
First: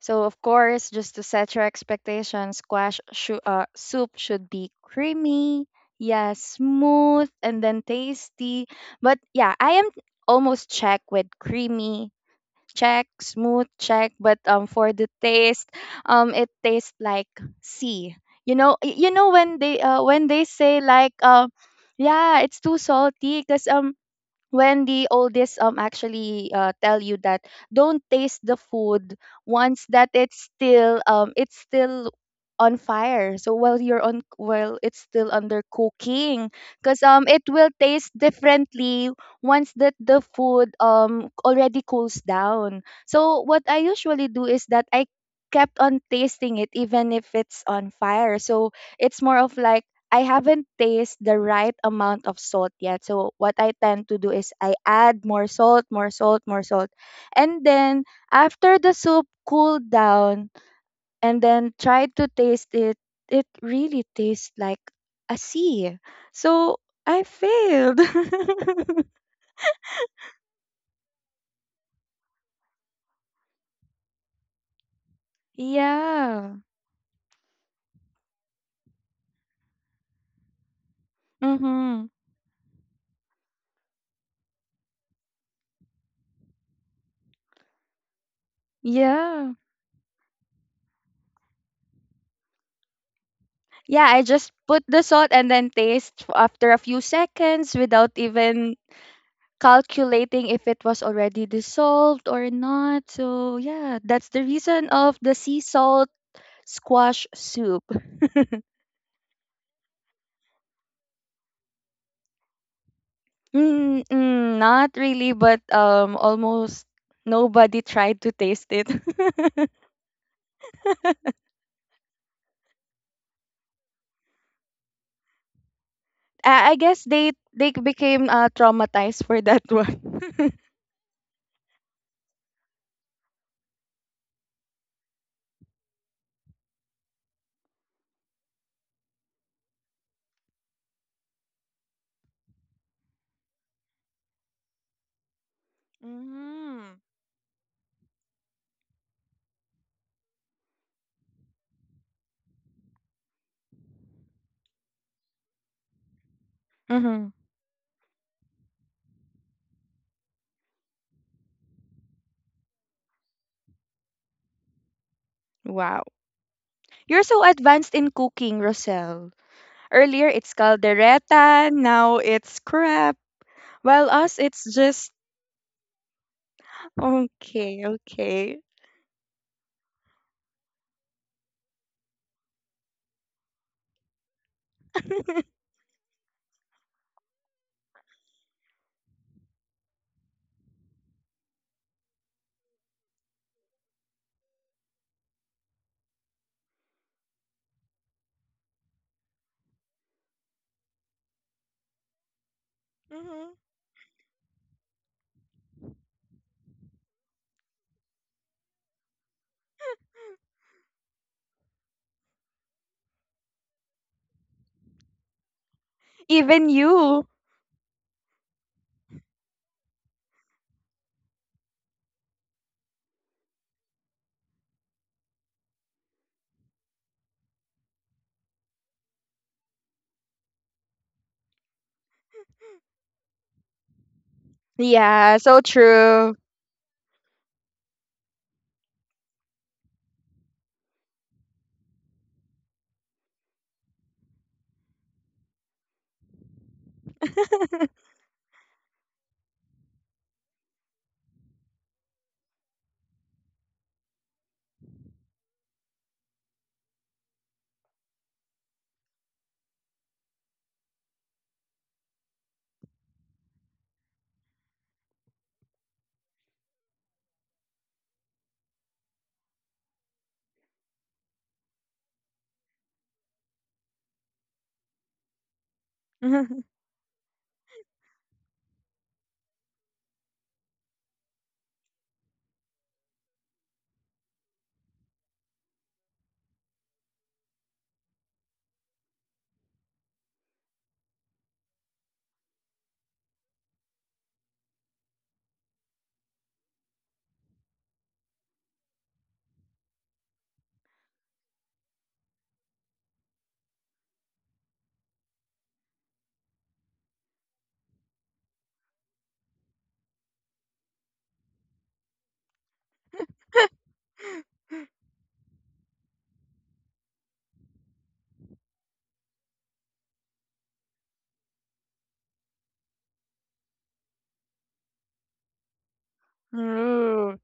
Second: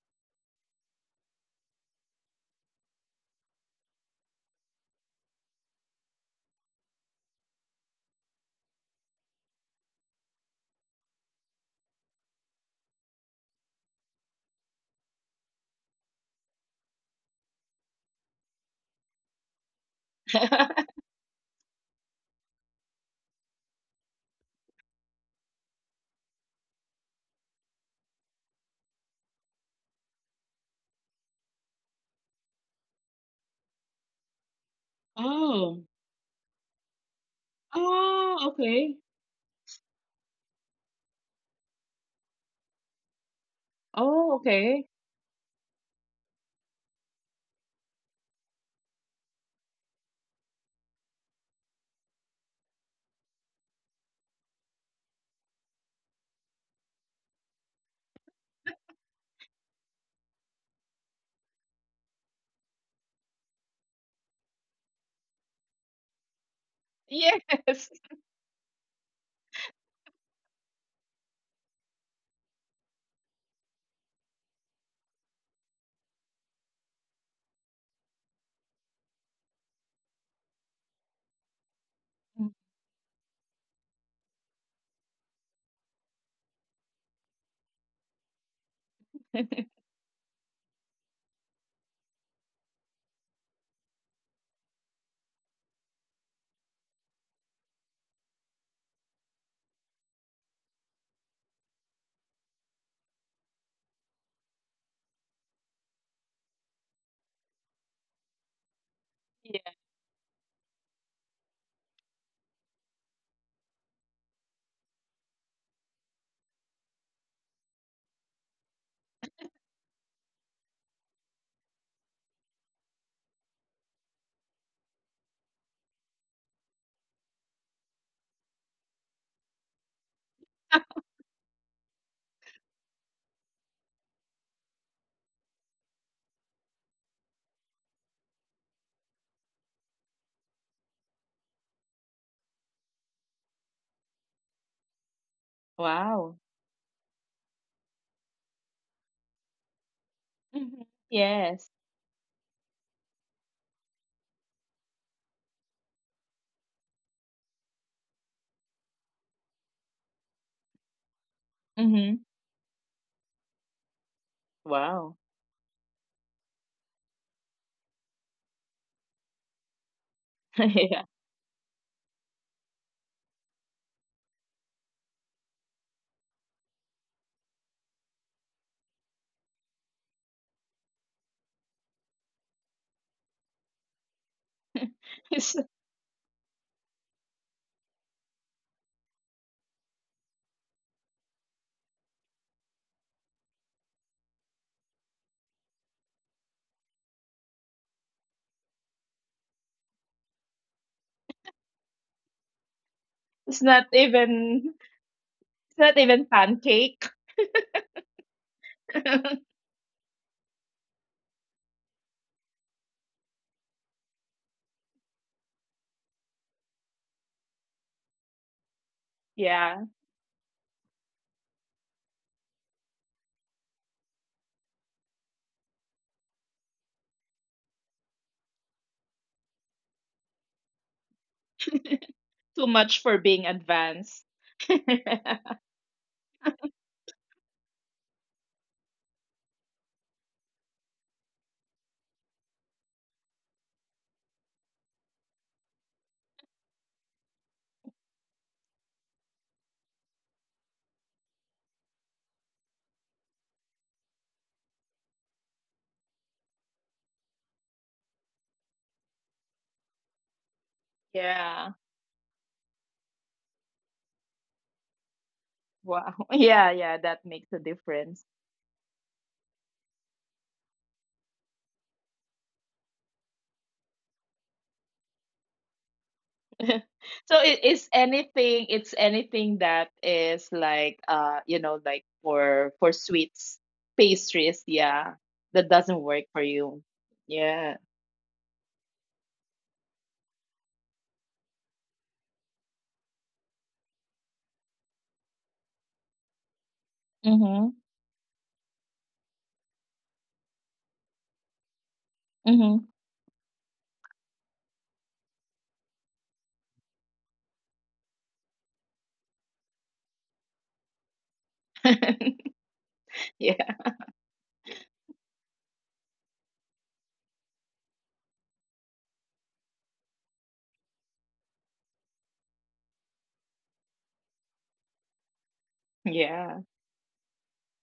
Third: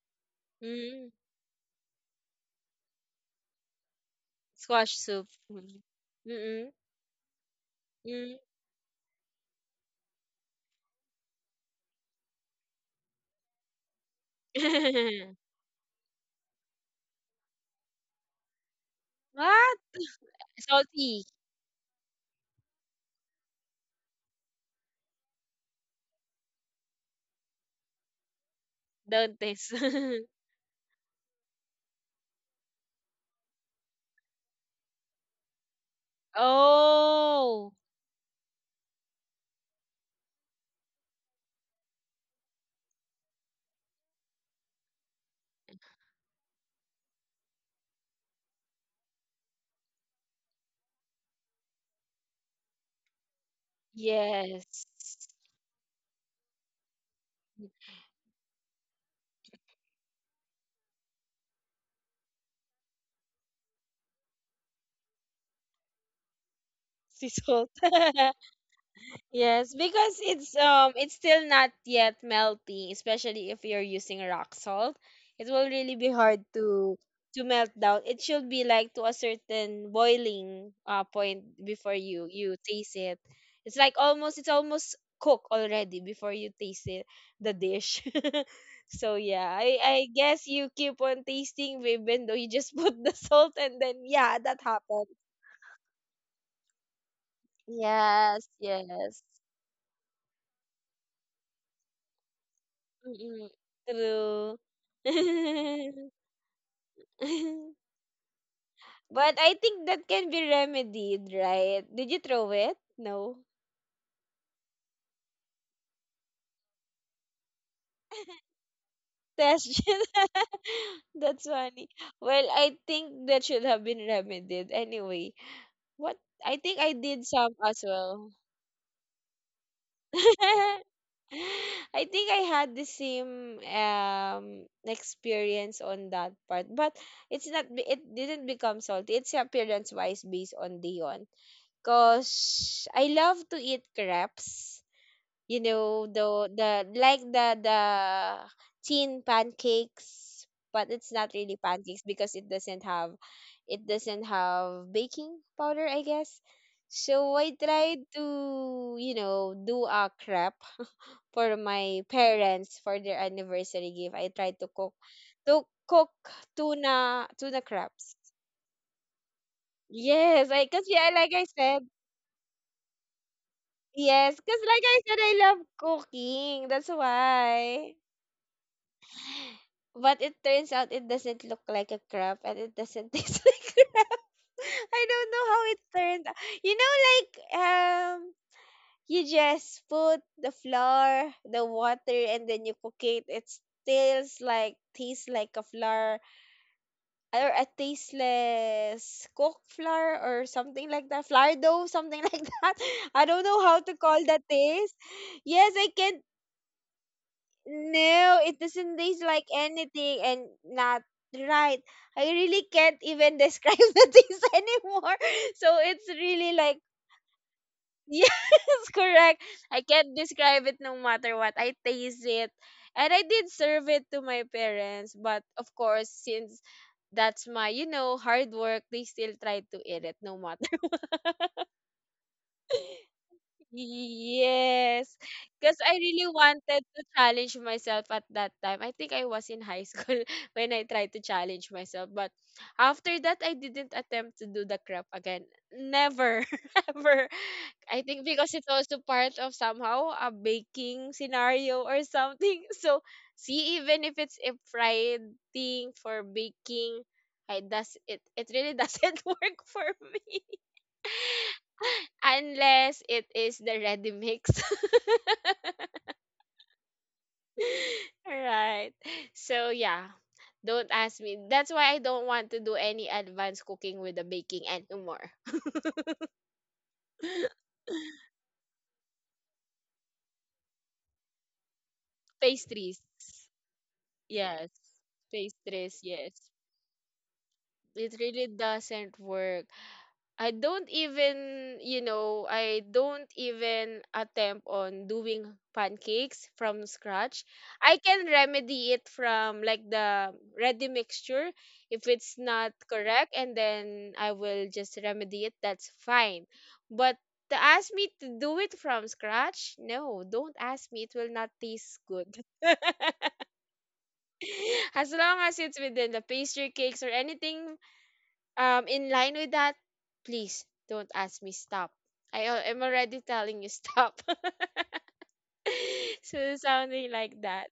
S2: so of course,
S1: Mm,
S2: just to set your expectations, squash soup should be
S1: squash soup.
S2: creamy,
S1: Mm.
S2: yeah,
S1: Mm-mm.
S2: smooth, and then
S1: Mm.
S2: tasty. But yeah, I am almost check with creamy check, smooth check, but for the taste, it tastes like sea. You know, you know
S1: What?
S2: when they say like
S1: Salty.
S2: yeah, it's too salty because when the oldest actually tell you that don't taste the food
S1: Don't taste.
S2: once that it's still on fire, so while you're on while it's still
S3: oh.
S2: under cooking because it
S1: Oh,
S2: will taste
S3: Oh, okay.
S2: differently once that the food already cools down. So what I
S3: Oh,
S2: usually do
S3: okay.
S2: is that I kept on tasting it even if it's on fire, so it's more of like I haven't tasted the right amount of salt yet. So what I tend to do is
S1: yes.
S2: I add more salt, more salt, more salt. And then after the soup cooled down and then tried to taste it, it really tastes like a sea. So
S1: Sea
S2: I
S1: salt.
S3: Yes.
S2: failed.
S1: Yes, because it's it's still not yet melting, especially if you're using rock salt. It will really be hard
S2: Yeah.
S1: to melt down. It should be like to a certain boiling point before you
S2: Mhm.
S1: you taste it. It's like almost cooked already before you taste it the dish. So yeah, I
S2: Yeah.
S1: I guess you keep on tasting even though you just put the salt, and then
S2: Yeah,
S1: yeah,
S2: I
S1: that
S2: just put
S1: happened.
S2: the salt and then after a few seconds without
S1: Yes,
S2: even
S1: yes.
S2: calculating if it was already dissolved or not.
S1: Mm,
S2: So yeah, that's
S1: true.
S2: the reason of the sea salt squash soup.
S1: But I
S3: Yeah.
S1: think that can be remedied, right? Did you throw it? No.
S2: Mm, mm, not really, but almost nobody tried to taste it.
S1: That's just that's funny. Well, I think that should have been remedied anyway. What? I think I
S2: I
S1: did
S2: guess
S1: some as
S2: they
S1: well.
S2: became traumatized for that one.
S1: I think I had the same experience on that part, but it's not be- it didn't become salty. It's appearance wise based on Dion, because I love to eat crepes. You know,
S3: Wow.
S1: the
S2: Mm-hmm.
S1: like the thin pancakes,
S3: Mhm.
S1: but it's not really
S3: Yes.
S1: pancakes because it doesn't have baking powder, I guess. So I
S2: Hmm.
S1: tried to, you know, do a crepe for my
S3: Mm-hmm.
S1: parents for their anniversary gift. I tried to cook
S3: Wow.
S1: to cook
S2: Wow.
S1: tuna
S2: You're
S1: tuna
S2: so
S1: crepes.
S2: advanced in cooking, Rosel.
S1: Yes,
S2: Earlier
S1: I
S2: it's
S1: cause yeah, like I said,
S2: caldereta, now it's crap. While
S1: yes, cause
S2: us,
S1: like
S2: it's
S1: I said, I
S2: just
S1: love cooking, that's why.
S2: okay, okay.
S1: But it turns out it doesn't look like a crab, and it doesn't taste like crab. I don't know
S3: Yeah.
S1: how it turned out. You know, like, um, you just put the flour, the water, and then you cook it. It tastes like a flour, or a tasteless cooked flour or something like that. Flour dough, something like that. I don't
S3: It's
S1: know
S2: Hmm.
S3: not
S1: how to call that
S3: even
S1: taste.
S3: it's
S1: Yes,
S3: not
S1: I
S3: even
S1: can't.
S3: pancake.
S1: No, it doesn't taste like anything, and not right. I really can't even describe the taste anymore. So it's really like
S2: Even you.
S1: yes, correct.
S3: Yeah.
S1: I can't describe it no matter what. I taste it. And I did serve it to my parents, but of course, since that's my, you know, hard work, they still try to eat it no matter.
S3: Too much for being advanced.
S1: Yes,
S2: Yeah,
S1: because
S2: so
S1: I really
S2: true.
S1: wanted to challenge myself at that time. I think I was in high school when I tried to challenge myself, but after that, I didn't attempt to do the crap again. Never, ever. I think because it's also part of somehow a baking scenario or something. So, see, even if it's a fried thing for baking, it really doesn't work for me
S3: Yeah.
S1: unless it is the ready mix.
S3: Wow. Yeah, yeah, that makes a difference.
S1: Right. So yeah, don't ask me. That's why I don't want to do any advanced cooking with the baking anymore.
S3: So it is anything, it's anything that is like you know, like for
S1: Pastries.
S3: sweets, pastries,
S1: Yes.
S3: yeah. That doesn't
S1: Pastries,
S3: work for
S1: yes.
S3: you. Yeah.
S1: It really doesn't work. I don't even, you know, I don't even attempt on doing pancakes from scratch.
S3: Mhm.
S1: I can remedy it from like the ready mixture if it's not
S3: Mhm.
S1: correct, and then I will just remedy it. That's fine. But to ask me to do it from scratch, no, don't ask me. It will not taste good.
S3: Yeah.
S1: As long as it's within the pastry cakes or anything in line with that, please don't ask me, stop. I am already telling you, stop.
S3: Yeah.
S1: So something like
S2: Ooh,
S1: that.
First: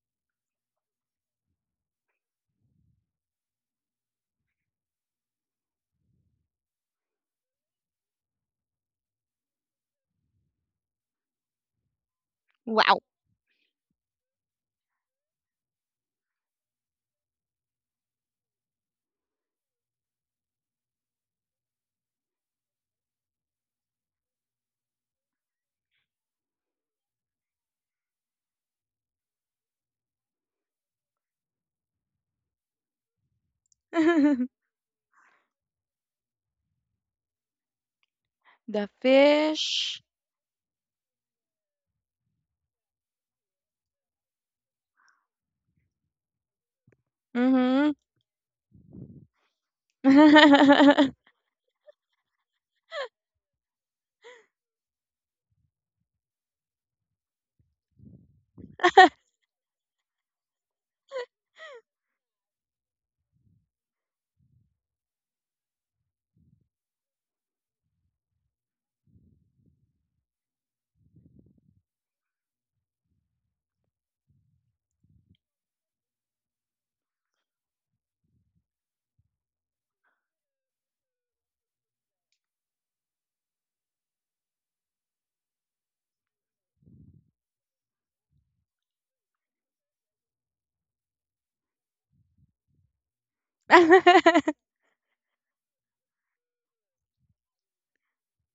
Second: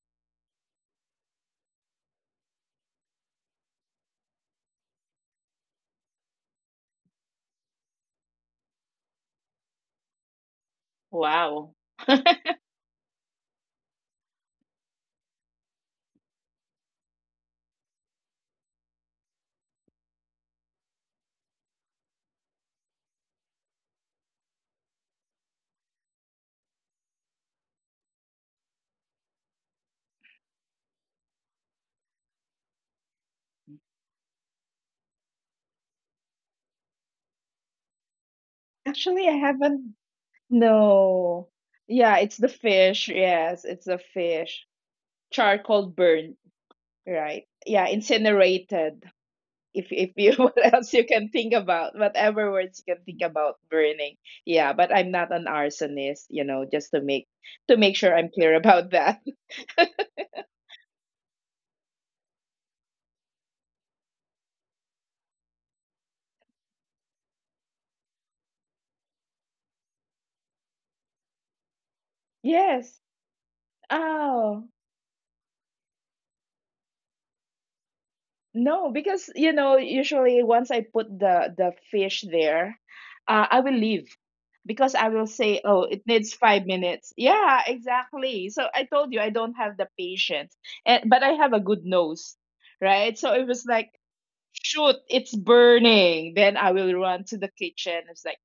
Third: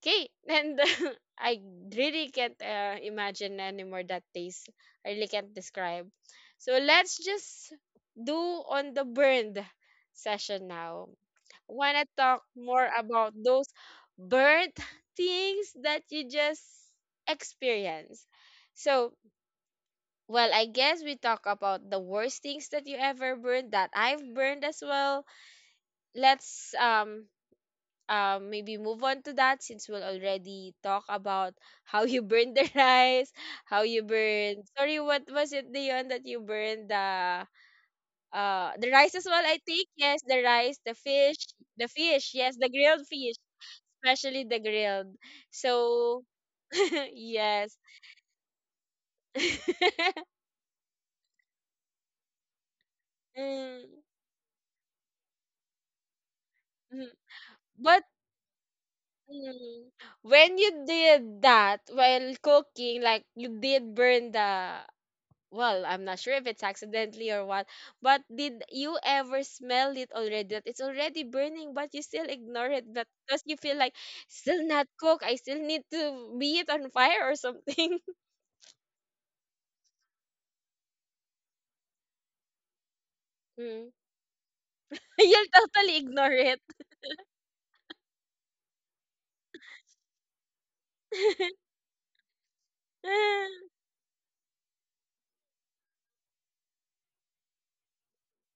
S1: Okay, and I really can't imagine anymore that taste. I really can't describe. So let's just do on the burned session now.
S3: Wow.
S1: Want to talk more
S2: wow.
S1: about those burnt things that you just experience. So well, I guess we talk about the worst things that you ever burned, that I've burned as well. Let's maybe move on to that, since we'll already talk about how you burned the rice, how you
S2: The
S1: burned, sorry, what was it, Dion, that you burned the rice as
S3: Actually, I
S1: well, I think.
S3: haven't.
S2: fish.
S1: Yes, the rice,
S3: No.
S1: the
S3: Yeah,
S1: fish,
S3: it's the
S1: yes, the grilled
S3: fish.
S1: fish,
S3: Yes, it's the
S1: especially the
S3: fish.
S1: grilled.
S3: Charcoal
S1: So
S3: burnt, right?
S1: yes.
S3: Yeah,
S2: Mm-hmm.
S3: incinerated. If you what else you can think about, whatever words you can think about
S1: Mm,
S3: burning. Yeah, but I'm not an arsonist, you know, just
S1: mm.
S3: to
S1: But
S3: make sure I'm clear about that.
S1: mm. When you did that while cooking, like you did burn the, well, I'm not sure if it's accidentally or what, but did you ever smell it already, that it's already burning, but you still ignore it but
S3: Yes.
S1: because you feel like still
S3: Oh.
S1: not cooked? I still need to be it on fire or something.
S3: No, because you know, usually once I put the fish there, I will
S1: Mm.
S3: leave because I will
S1: You'll
S3: say, "Oh,
S1: totally
S3: it
S1: ignore
S3: needs
S1: it.
S3: 5 minutes." Yeah, exactly. So I told you I don't have the patience, and, but I have a good nose, right? So it was like, "Shoot, it's burning!" Then I will run to the kitchen. It's like,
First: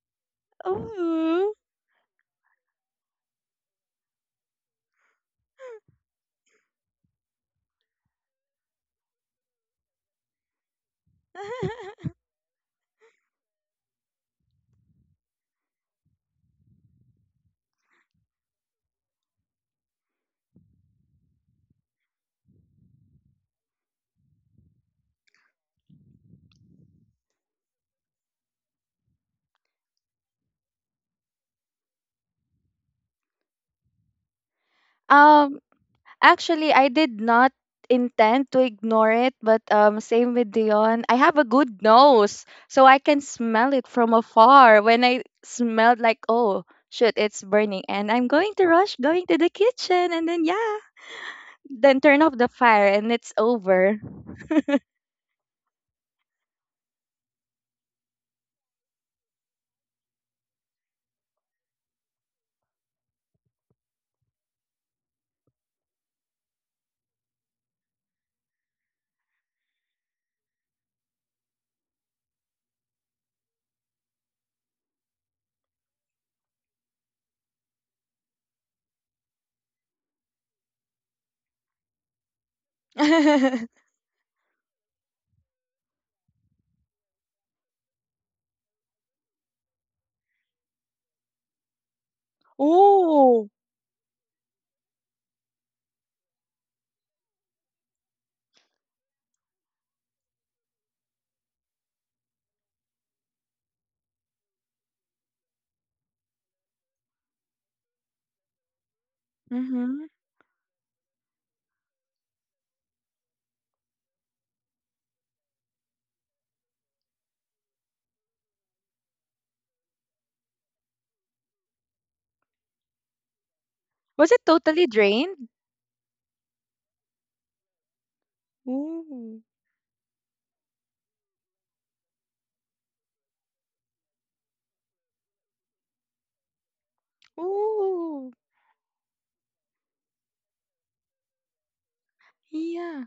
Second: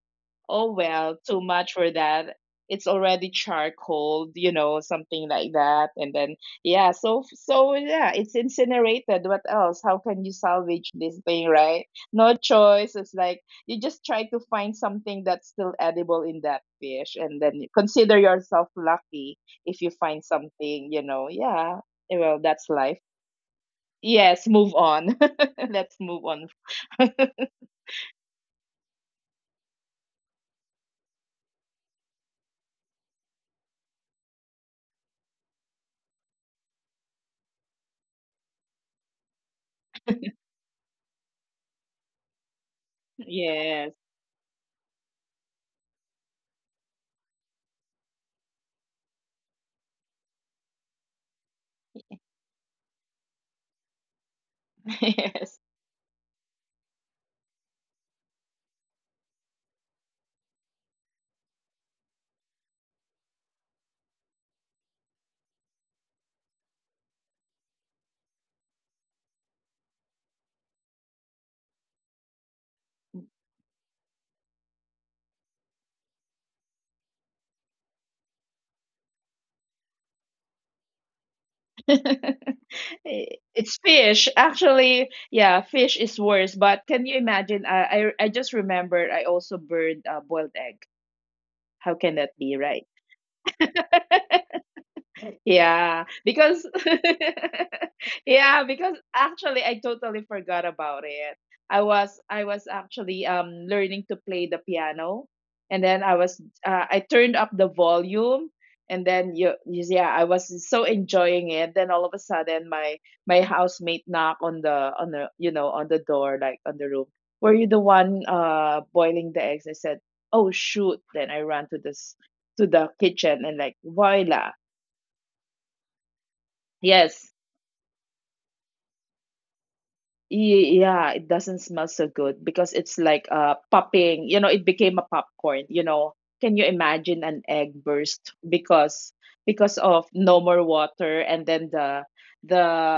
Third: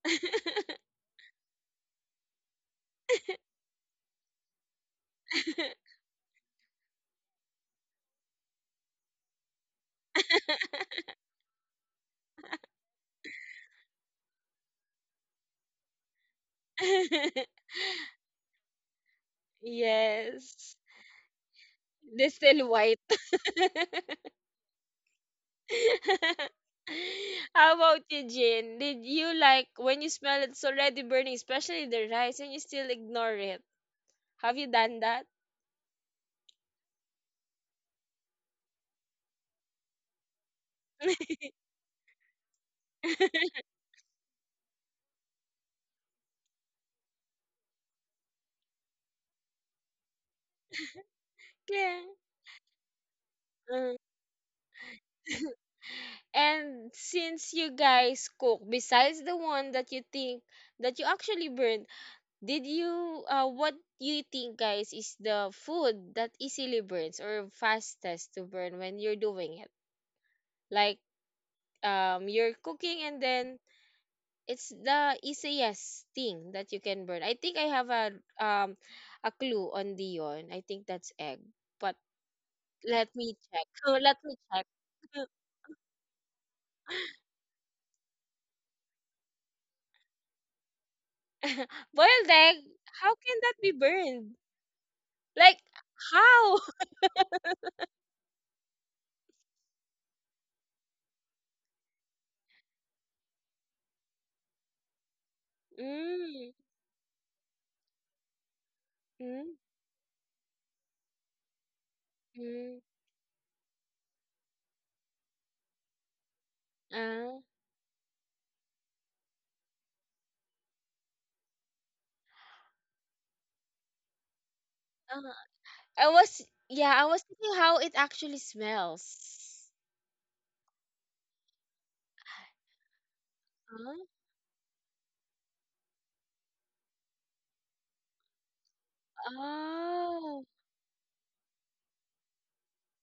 S3: oh well, too
S2: Ooh.
S3: much for that. It's already charcoal, you know, something like that. And then yeah, yeah, it's incinerated. What else? How can you salvage this thing, right? No choice. It's like you just try to find something that's still edible in that fish, and then you consider yourself lucky if you find
S1: Yes.
S3: something, you know. Yeah.
S1: They're
S3: Well,
S1: still
S3: that's life.
S1: white.
S3: Yes, move on. Let's move on.
S1: How about you, Jin? Did you like when you smell it's already burning, especially the rice, and you still ignore it? Have you done that?
S2: Um, actually, I did not intend to ignore it, but same with Dion. I have a good nose, so I can smell it
S3: Yes.
S2: from afar. When I smelled like, oh, shoot, it's burning, and I'm going to rush, going to the kitchen, and then yeah,
S1: Yeah.
S2: then turn off the fire, and it's
S1: Uh.
S2: over.
S3: Yes.
S1: And since you guys cook, besides the one that you think that you actually burned, did you what you think guys is the food that easily burns or fastest to burn when you're doing it? Like you're cooking and then it's the easiest thing that you can burn. I think I have a clue on Dion. I think that's egg. But let me check.
S3: It's
S1: So let
S3: fish.
S1: me check.
S3: Actually, yeah, fish is worse. But can you imagine? I just remembered I also burned a boiled egg. How can that
S1: Boiled
S3: be,
S1: egg?
S3: right?
S1: How can
S2: Ooh.
S1: that be burned? Like
S3: Yeah,
S1: how?
S3: because yeah, because actually I totally forgot about it. I was actually learning to play the piano. And then I was
S1: Mm,
S3: I turned up the volume. And then you,
S1: mm,
S2: Hmm.
S3: yeah, I was so enjoying it. Then all of a sudden
S1: mm.
S3: my housemate knock on the, you know, on the door, like on the room.
S1: Ah,
S3: Were you the one boiling the eggs? I said, "Oh shoot." Then I ran to this to the kitchen and like,
S2: Was it
S3: "Voila."
S2: totally
S1: ah.
S2: drained?
S1: I was, yeah, I was
S3: Yes.
S1: thinking how it actually
S2: Ooh.
S1: smells.
S3: Ye Yeah, it doesn't smell so good because it's like
S1: Huh?
S3: popping, you know, it became a popcorn, you know. Can you imagine an egg
S2: Ooh,
S3: burst because of
S1: Oh,
S3: no more water? And then the
S2: yeah.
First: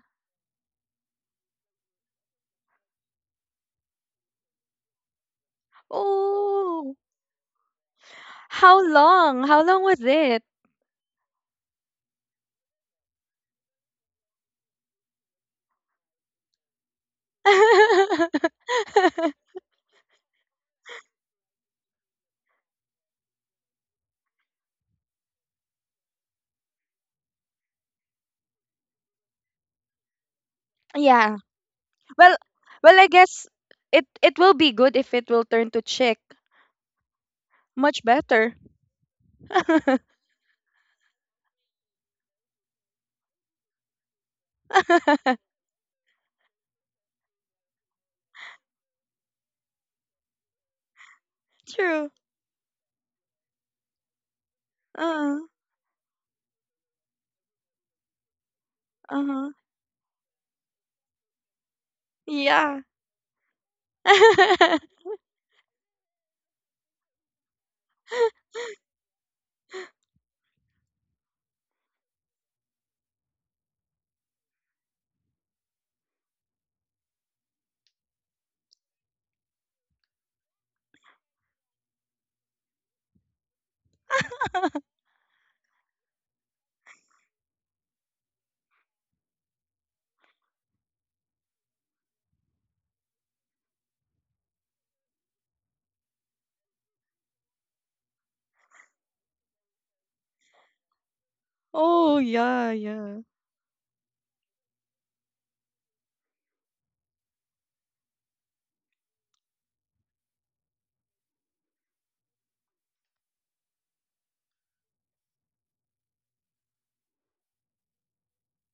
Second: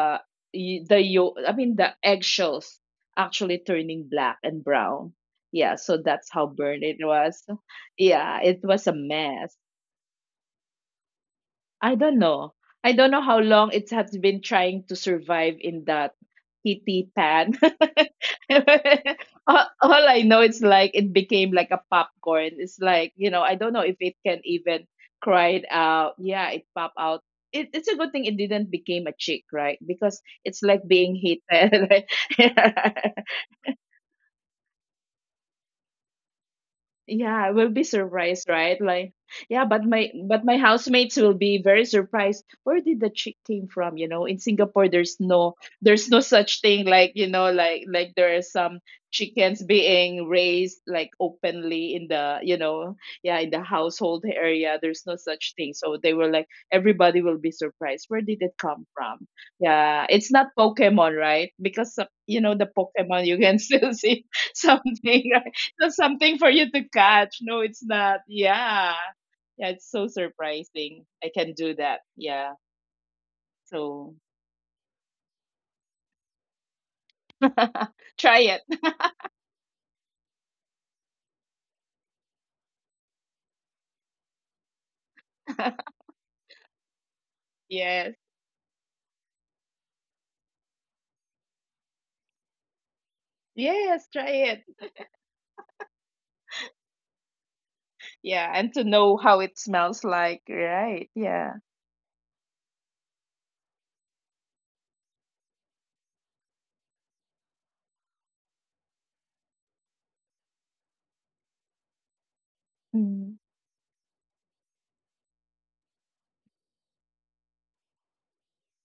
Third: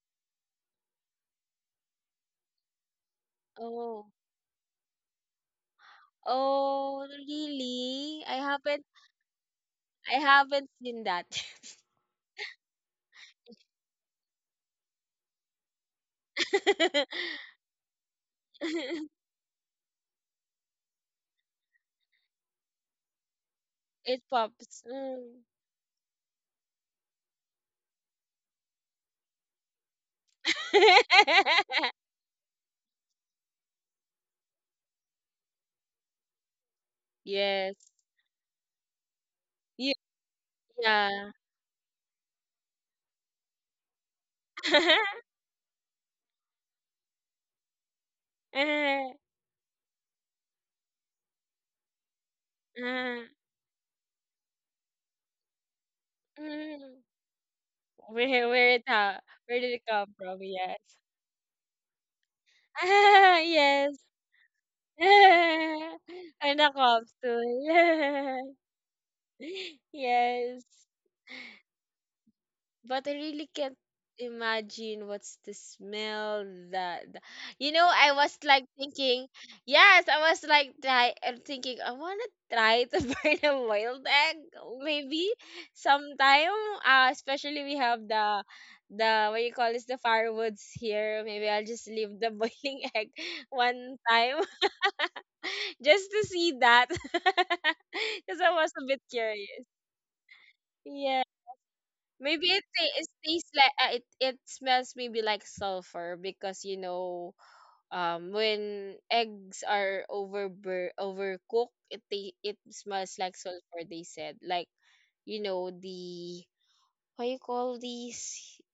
S3: y- the yo I mean the eggshells actually
S1: oh,
S3: turning black and brown. Yeah, so that's how burned
S2: Oh,
S3: it
S1: oh,
S3: was.
S1: really? I
S3: Yeah, it
S1: haven't.
S2: how
S3: was a
S2: long?
S3: mess.
S2: How long was
S1: I
S2: it?
S1: haven't seen that.
S3: I don't know. I don't know how long it has been trying to survive in that heaty pan. All I know is like it became like a popcorn. It's like, you know, I don't know if it
S1: It
S3: can even
S1: pops. Mm.
S3: cry it out. Yeah, it pop out. It's a good thing it didn't became a chick, right? Because it's like being
S2: Yeah.
S3: heated. Right?
S2: Well, well, I guess it it will be good if it will turn to chick.
S3: Yeah, I will be
S1: Yes.
S2: Much
S3: surprised,
S2: better.
S3: right? Like, yeah,
S1: Ye-
S3: but my housemates will
S1: Yeah.
S3: be very surprised. Where did the chick came from? You know, in Singapore, there's no such thing like like there are some
S1: Uh,
S3: chickens being raised like openly in
S2: True.
S3: the
S1: uh,
S3: yeah in the household area. There's no
S2: Uh,
S3: such thing. So they were like
S1: mm.
S3: everybody will be surprised. Where did it
S1: Where
S3: come
S1: it
S3: from?
S1: ha-
S2: uh-huh.
S1: where did it
S3: Yeah,
S1: come
S3: it's not
S1: from? Yes.
S3: Pokemon, right? Because you know the
S2: Yeah.
S3: Pokemon, you
S1: Ah,
S3: can still
S1: yes.
S3: see something. Right? That's something for you
S1: And a
S3: to catch. No, it's not.
S1: capsule.
S3: Yeah. Yeah, it's so
S1: Yes.
S3: surprising. I can do that. Yeah.
S1: But I really can't
S3: So
S1: imagine what's the smell that th- you know, I
S3: try
S1: was
S3: it.
S1: like thinking, yes, I was like try, I'm thinking I want to try to burn a boiled egg maybe sometime, especially we
S3: Yes.
S1: have the what you call this, the firewoods here, maybe I'll just leave the boiling egg
S3: Yes,
S1: one
S3: try
S1: time
S3: it.
S1: just to see that,
S3: Yeah.
S1: because I
S3: And
S1: was
S3: to
S1: a bit
S3: know how it
S1: curious.
S3: smells like. Right.
S1: Yeah.
S3: Yeah.
S2: Oh
S1: Maybe it,
S2: yeah,
S1: ta- it
S2: yeah.
S1: tastes like it it smells maybe like sulfur, because you know, when eggs are over overcooked, it ta- it smells
S3: Mm.
S1: like sulfur, they said, like you know the what you call these,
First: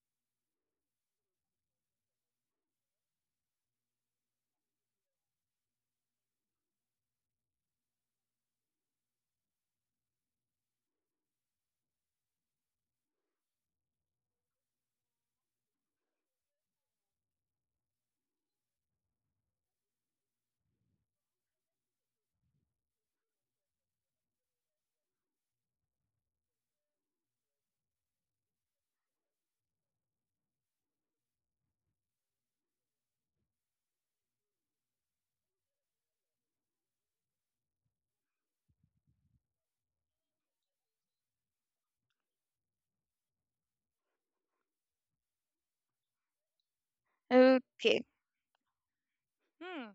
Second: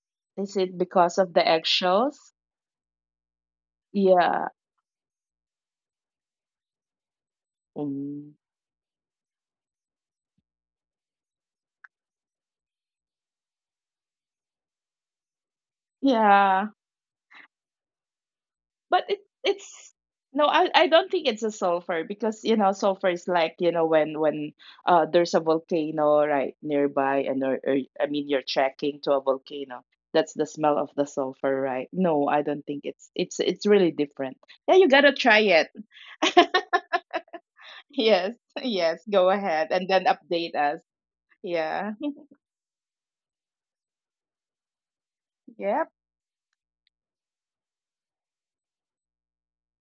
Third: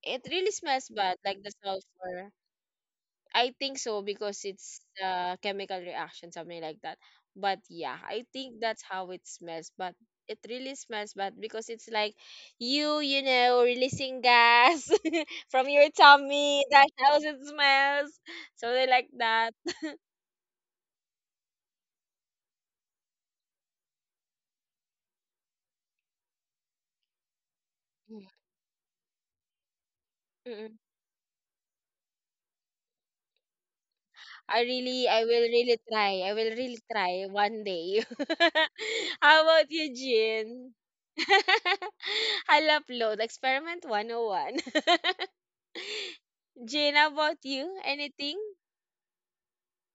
S1: it really
S3: Is it
S1: smells
S3: because
S1: bad,
S3: of
S1: like
S3: the
S1: the sulfur.
S3: eggshells?
S1: I think so, because
S3: Yeah.
S1: it's a chemical reaction, something like that. But yeah, I
S3: Mm.
S1: think that's how it smells. But it really smells bad, because it's like you know, releasing gas from your tummy.
S3: Yeah.
S1: That's how it smells. Something
S3: but
S1: like
S3: it,
S1: that.
S3: it's No, I don't think it's a sulfur because you know sulfur is like you know when there's a volcano right nearby and or I
S1: Mm,
S3: mean you're trekking to a volcano. That's the
S1: mm.
S3: smell of the sulfur, right? No, I don't think it's really different. Yeah, you gotta
S1: I will
S3: try it.
S1: really try. I will really try one day.
S3: Yes. Yes, go
S1: How
S3: ahead
S1: about you,
S3: and then update
S1: Jin?
S3: us. Yeah.
S1: I love load experiment 101.
S3: Yep.
S1: Jane, how about you?
S2: Okay.
S1: Anything?
S2: Hmm.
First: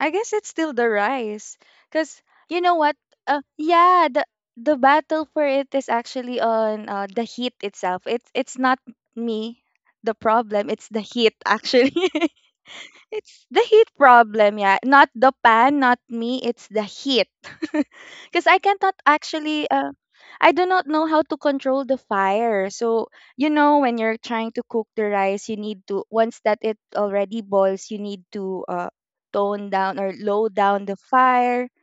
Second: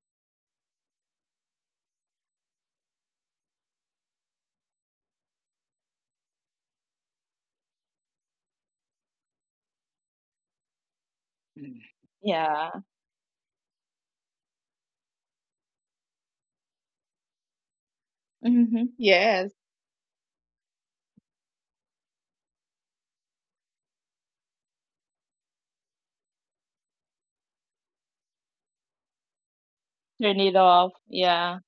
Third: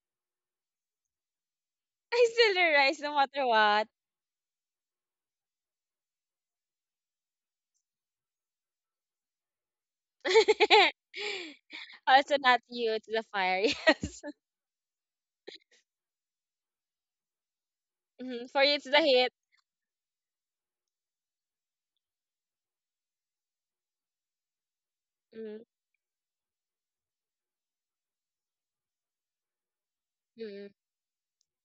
S2: I guess it's still the rice. Because,
S1: I still
S2: you
S1: the
S2: know what?
S1: rice no matter what.
S2: Yeah, the battle for it is actually on the heat itself. It's not me the problem, it's the heat
S3: Mm.
S2: actually.
S1: Also not
S3: Yeah.
S1: you, it's the
S2: It's the
S1: fire.
S2: heat
S1: Yes.
S2: problem, yeah. Not the pan, not me, it's the heat. Because I
S1: Mhm. For you,
S2: cannot
S3: Hmm.
S1: it's the heat.
S3: Yes.
S2: actually I do not know how to control the fire. So, you know, when you're trying to cook the rice, you
S1: Mm,
S2: need to, once that it already boils, you need to tone down or low
S3: Turn it
S2: down
S1: mm,
S2: the
S3: off,
S2: fire.
S3: yeah.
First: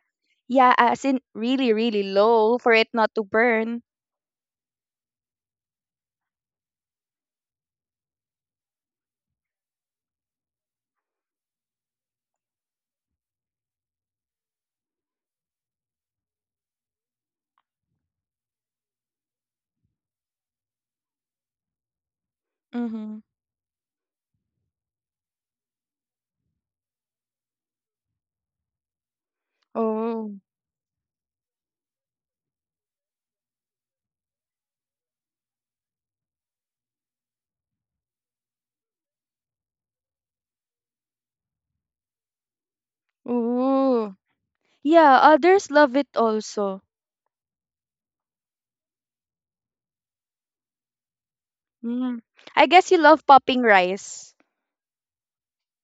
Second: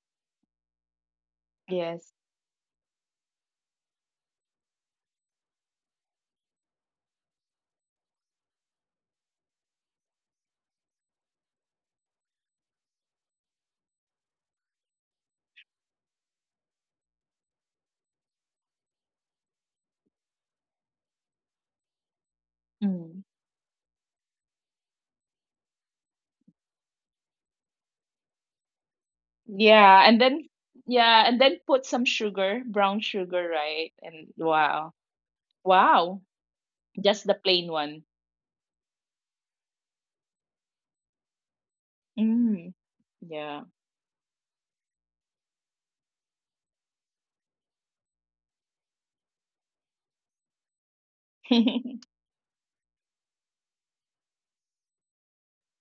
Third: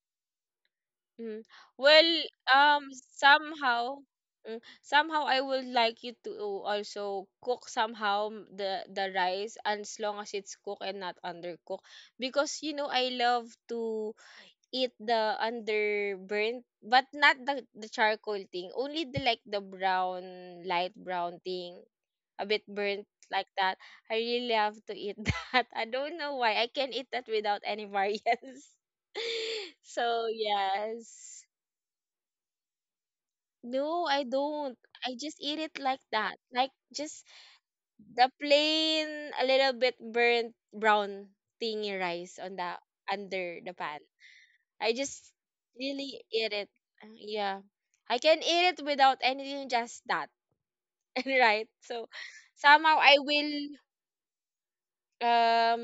S2: Yeah, as in
S1: mm.
S2: really, really
S1: Well,
S3: Yes.
S2: low for
S1: um,
S2: it not to burn.
S1: somehow, mm, somehow I would like you to also cook somehow m- the rice, and as long as it's cooked and not undercooked, because you know I love to eat the underburnt, but not the the charcoal thing. Only the like the brown, light brown thing, a bit burnt
S2: Mm-hmm.
S3: Mm-hmm.
S1: like that. I really love to eat that. I don't know why. I can eat that without any variants.
S3: Yeah, and
S1: So
S2: Oh.
S3: then yeah, and
S1: yes.
S3: then put some sugar, brown sugar, right?
S1: No, I
S3: And
S1: don't.
S3: wow.
S1: I just eat it like
S3: Wow.
S1: that. Like just
S3: Just the plain one.
S1: the plain, a little bit burnt brown thingy rice on the
S3: Mm,
S1: under
S3: yeah.
S1: the pan.
S2: Ooh.
S1: I
S2: Yeah,
S1: just
S2: others love it
S1: really eat it.
S2: also.
S1: Yeah. I can eat it without anything, just that, right? So
S2: Mm. I guess
S1: somehow
S2: you
S1: I
S2: love
S1: will
S2: popping rice.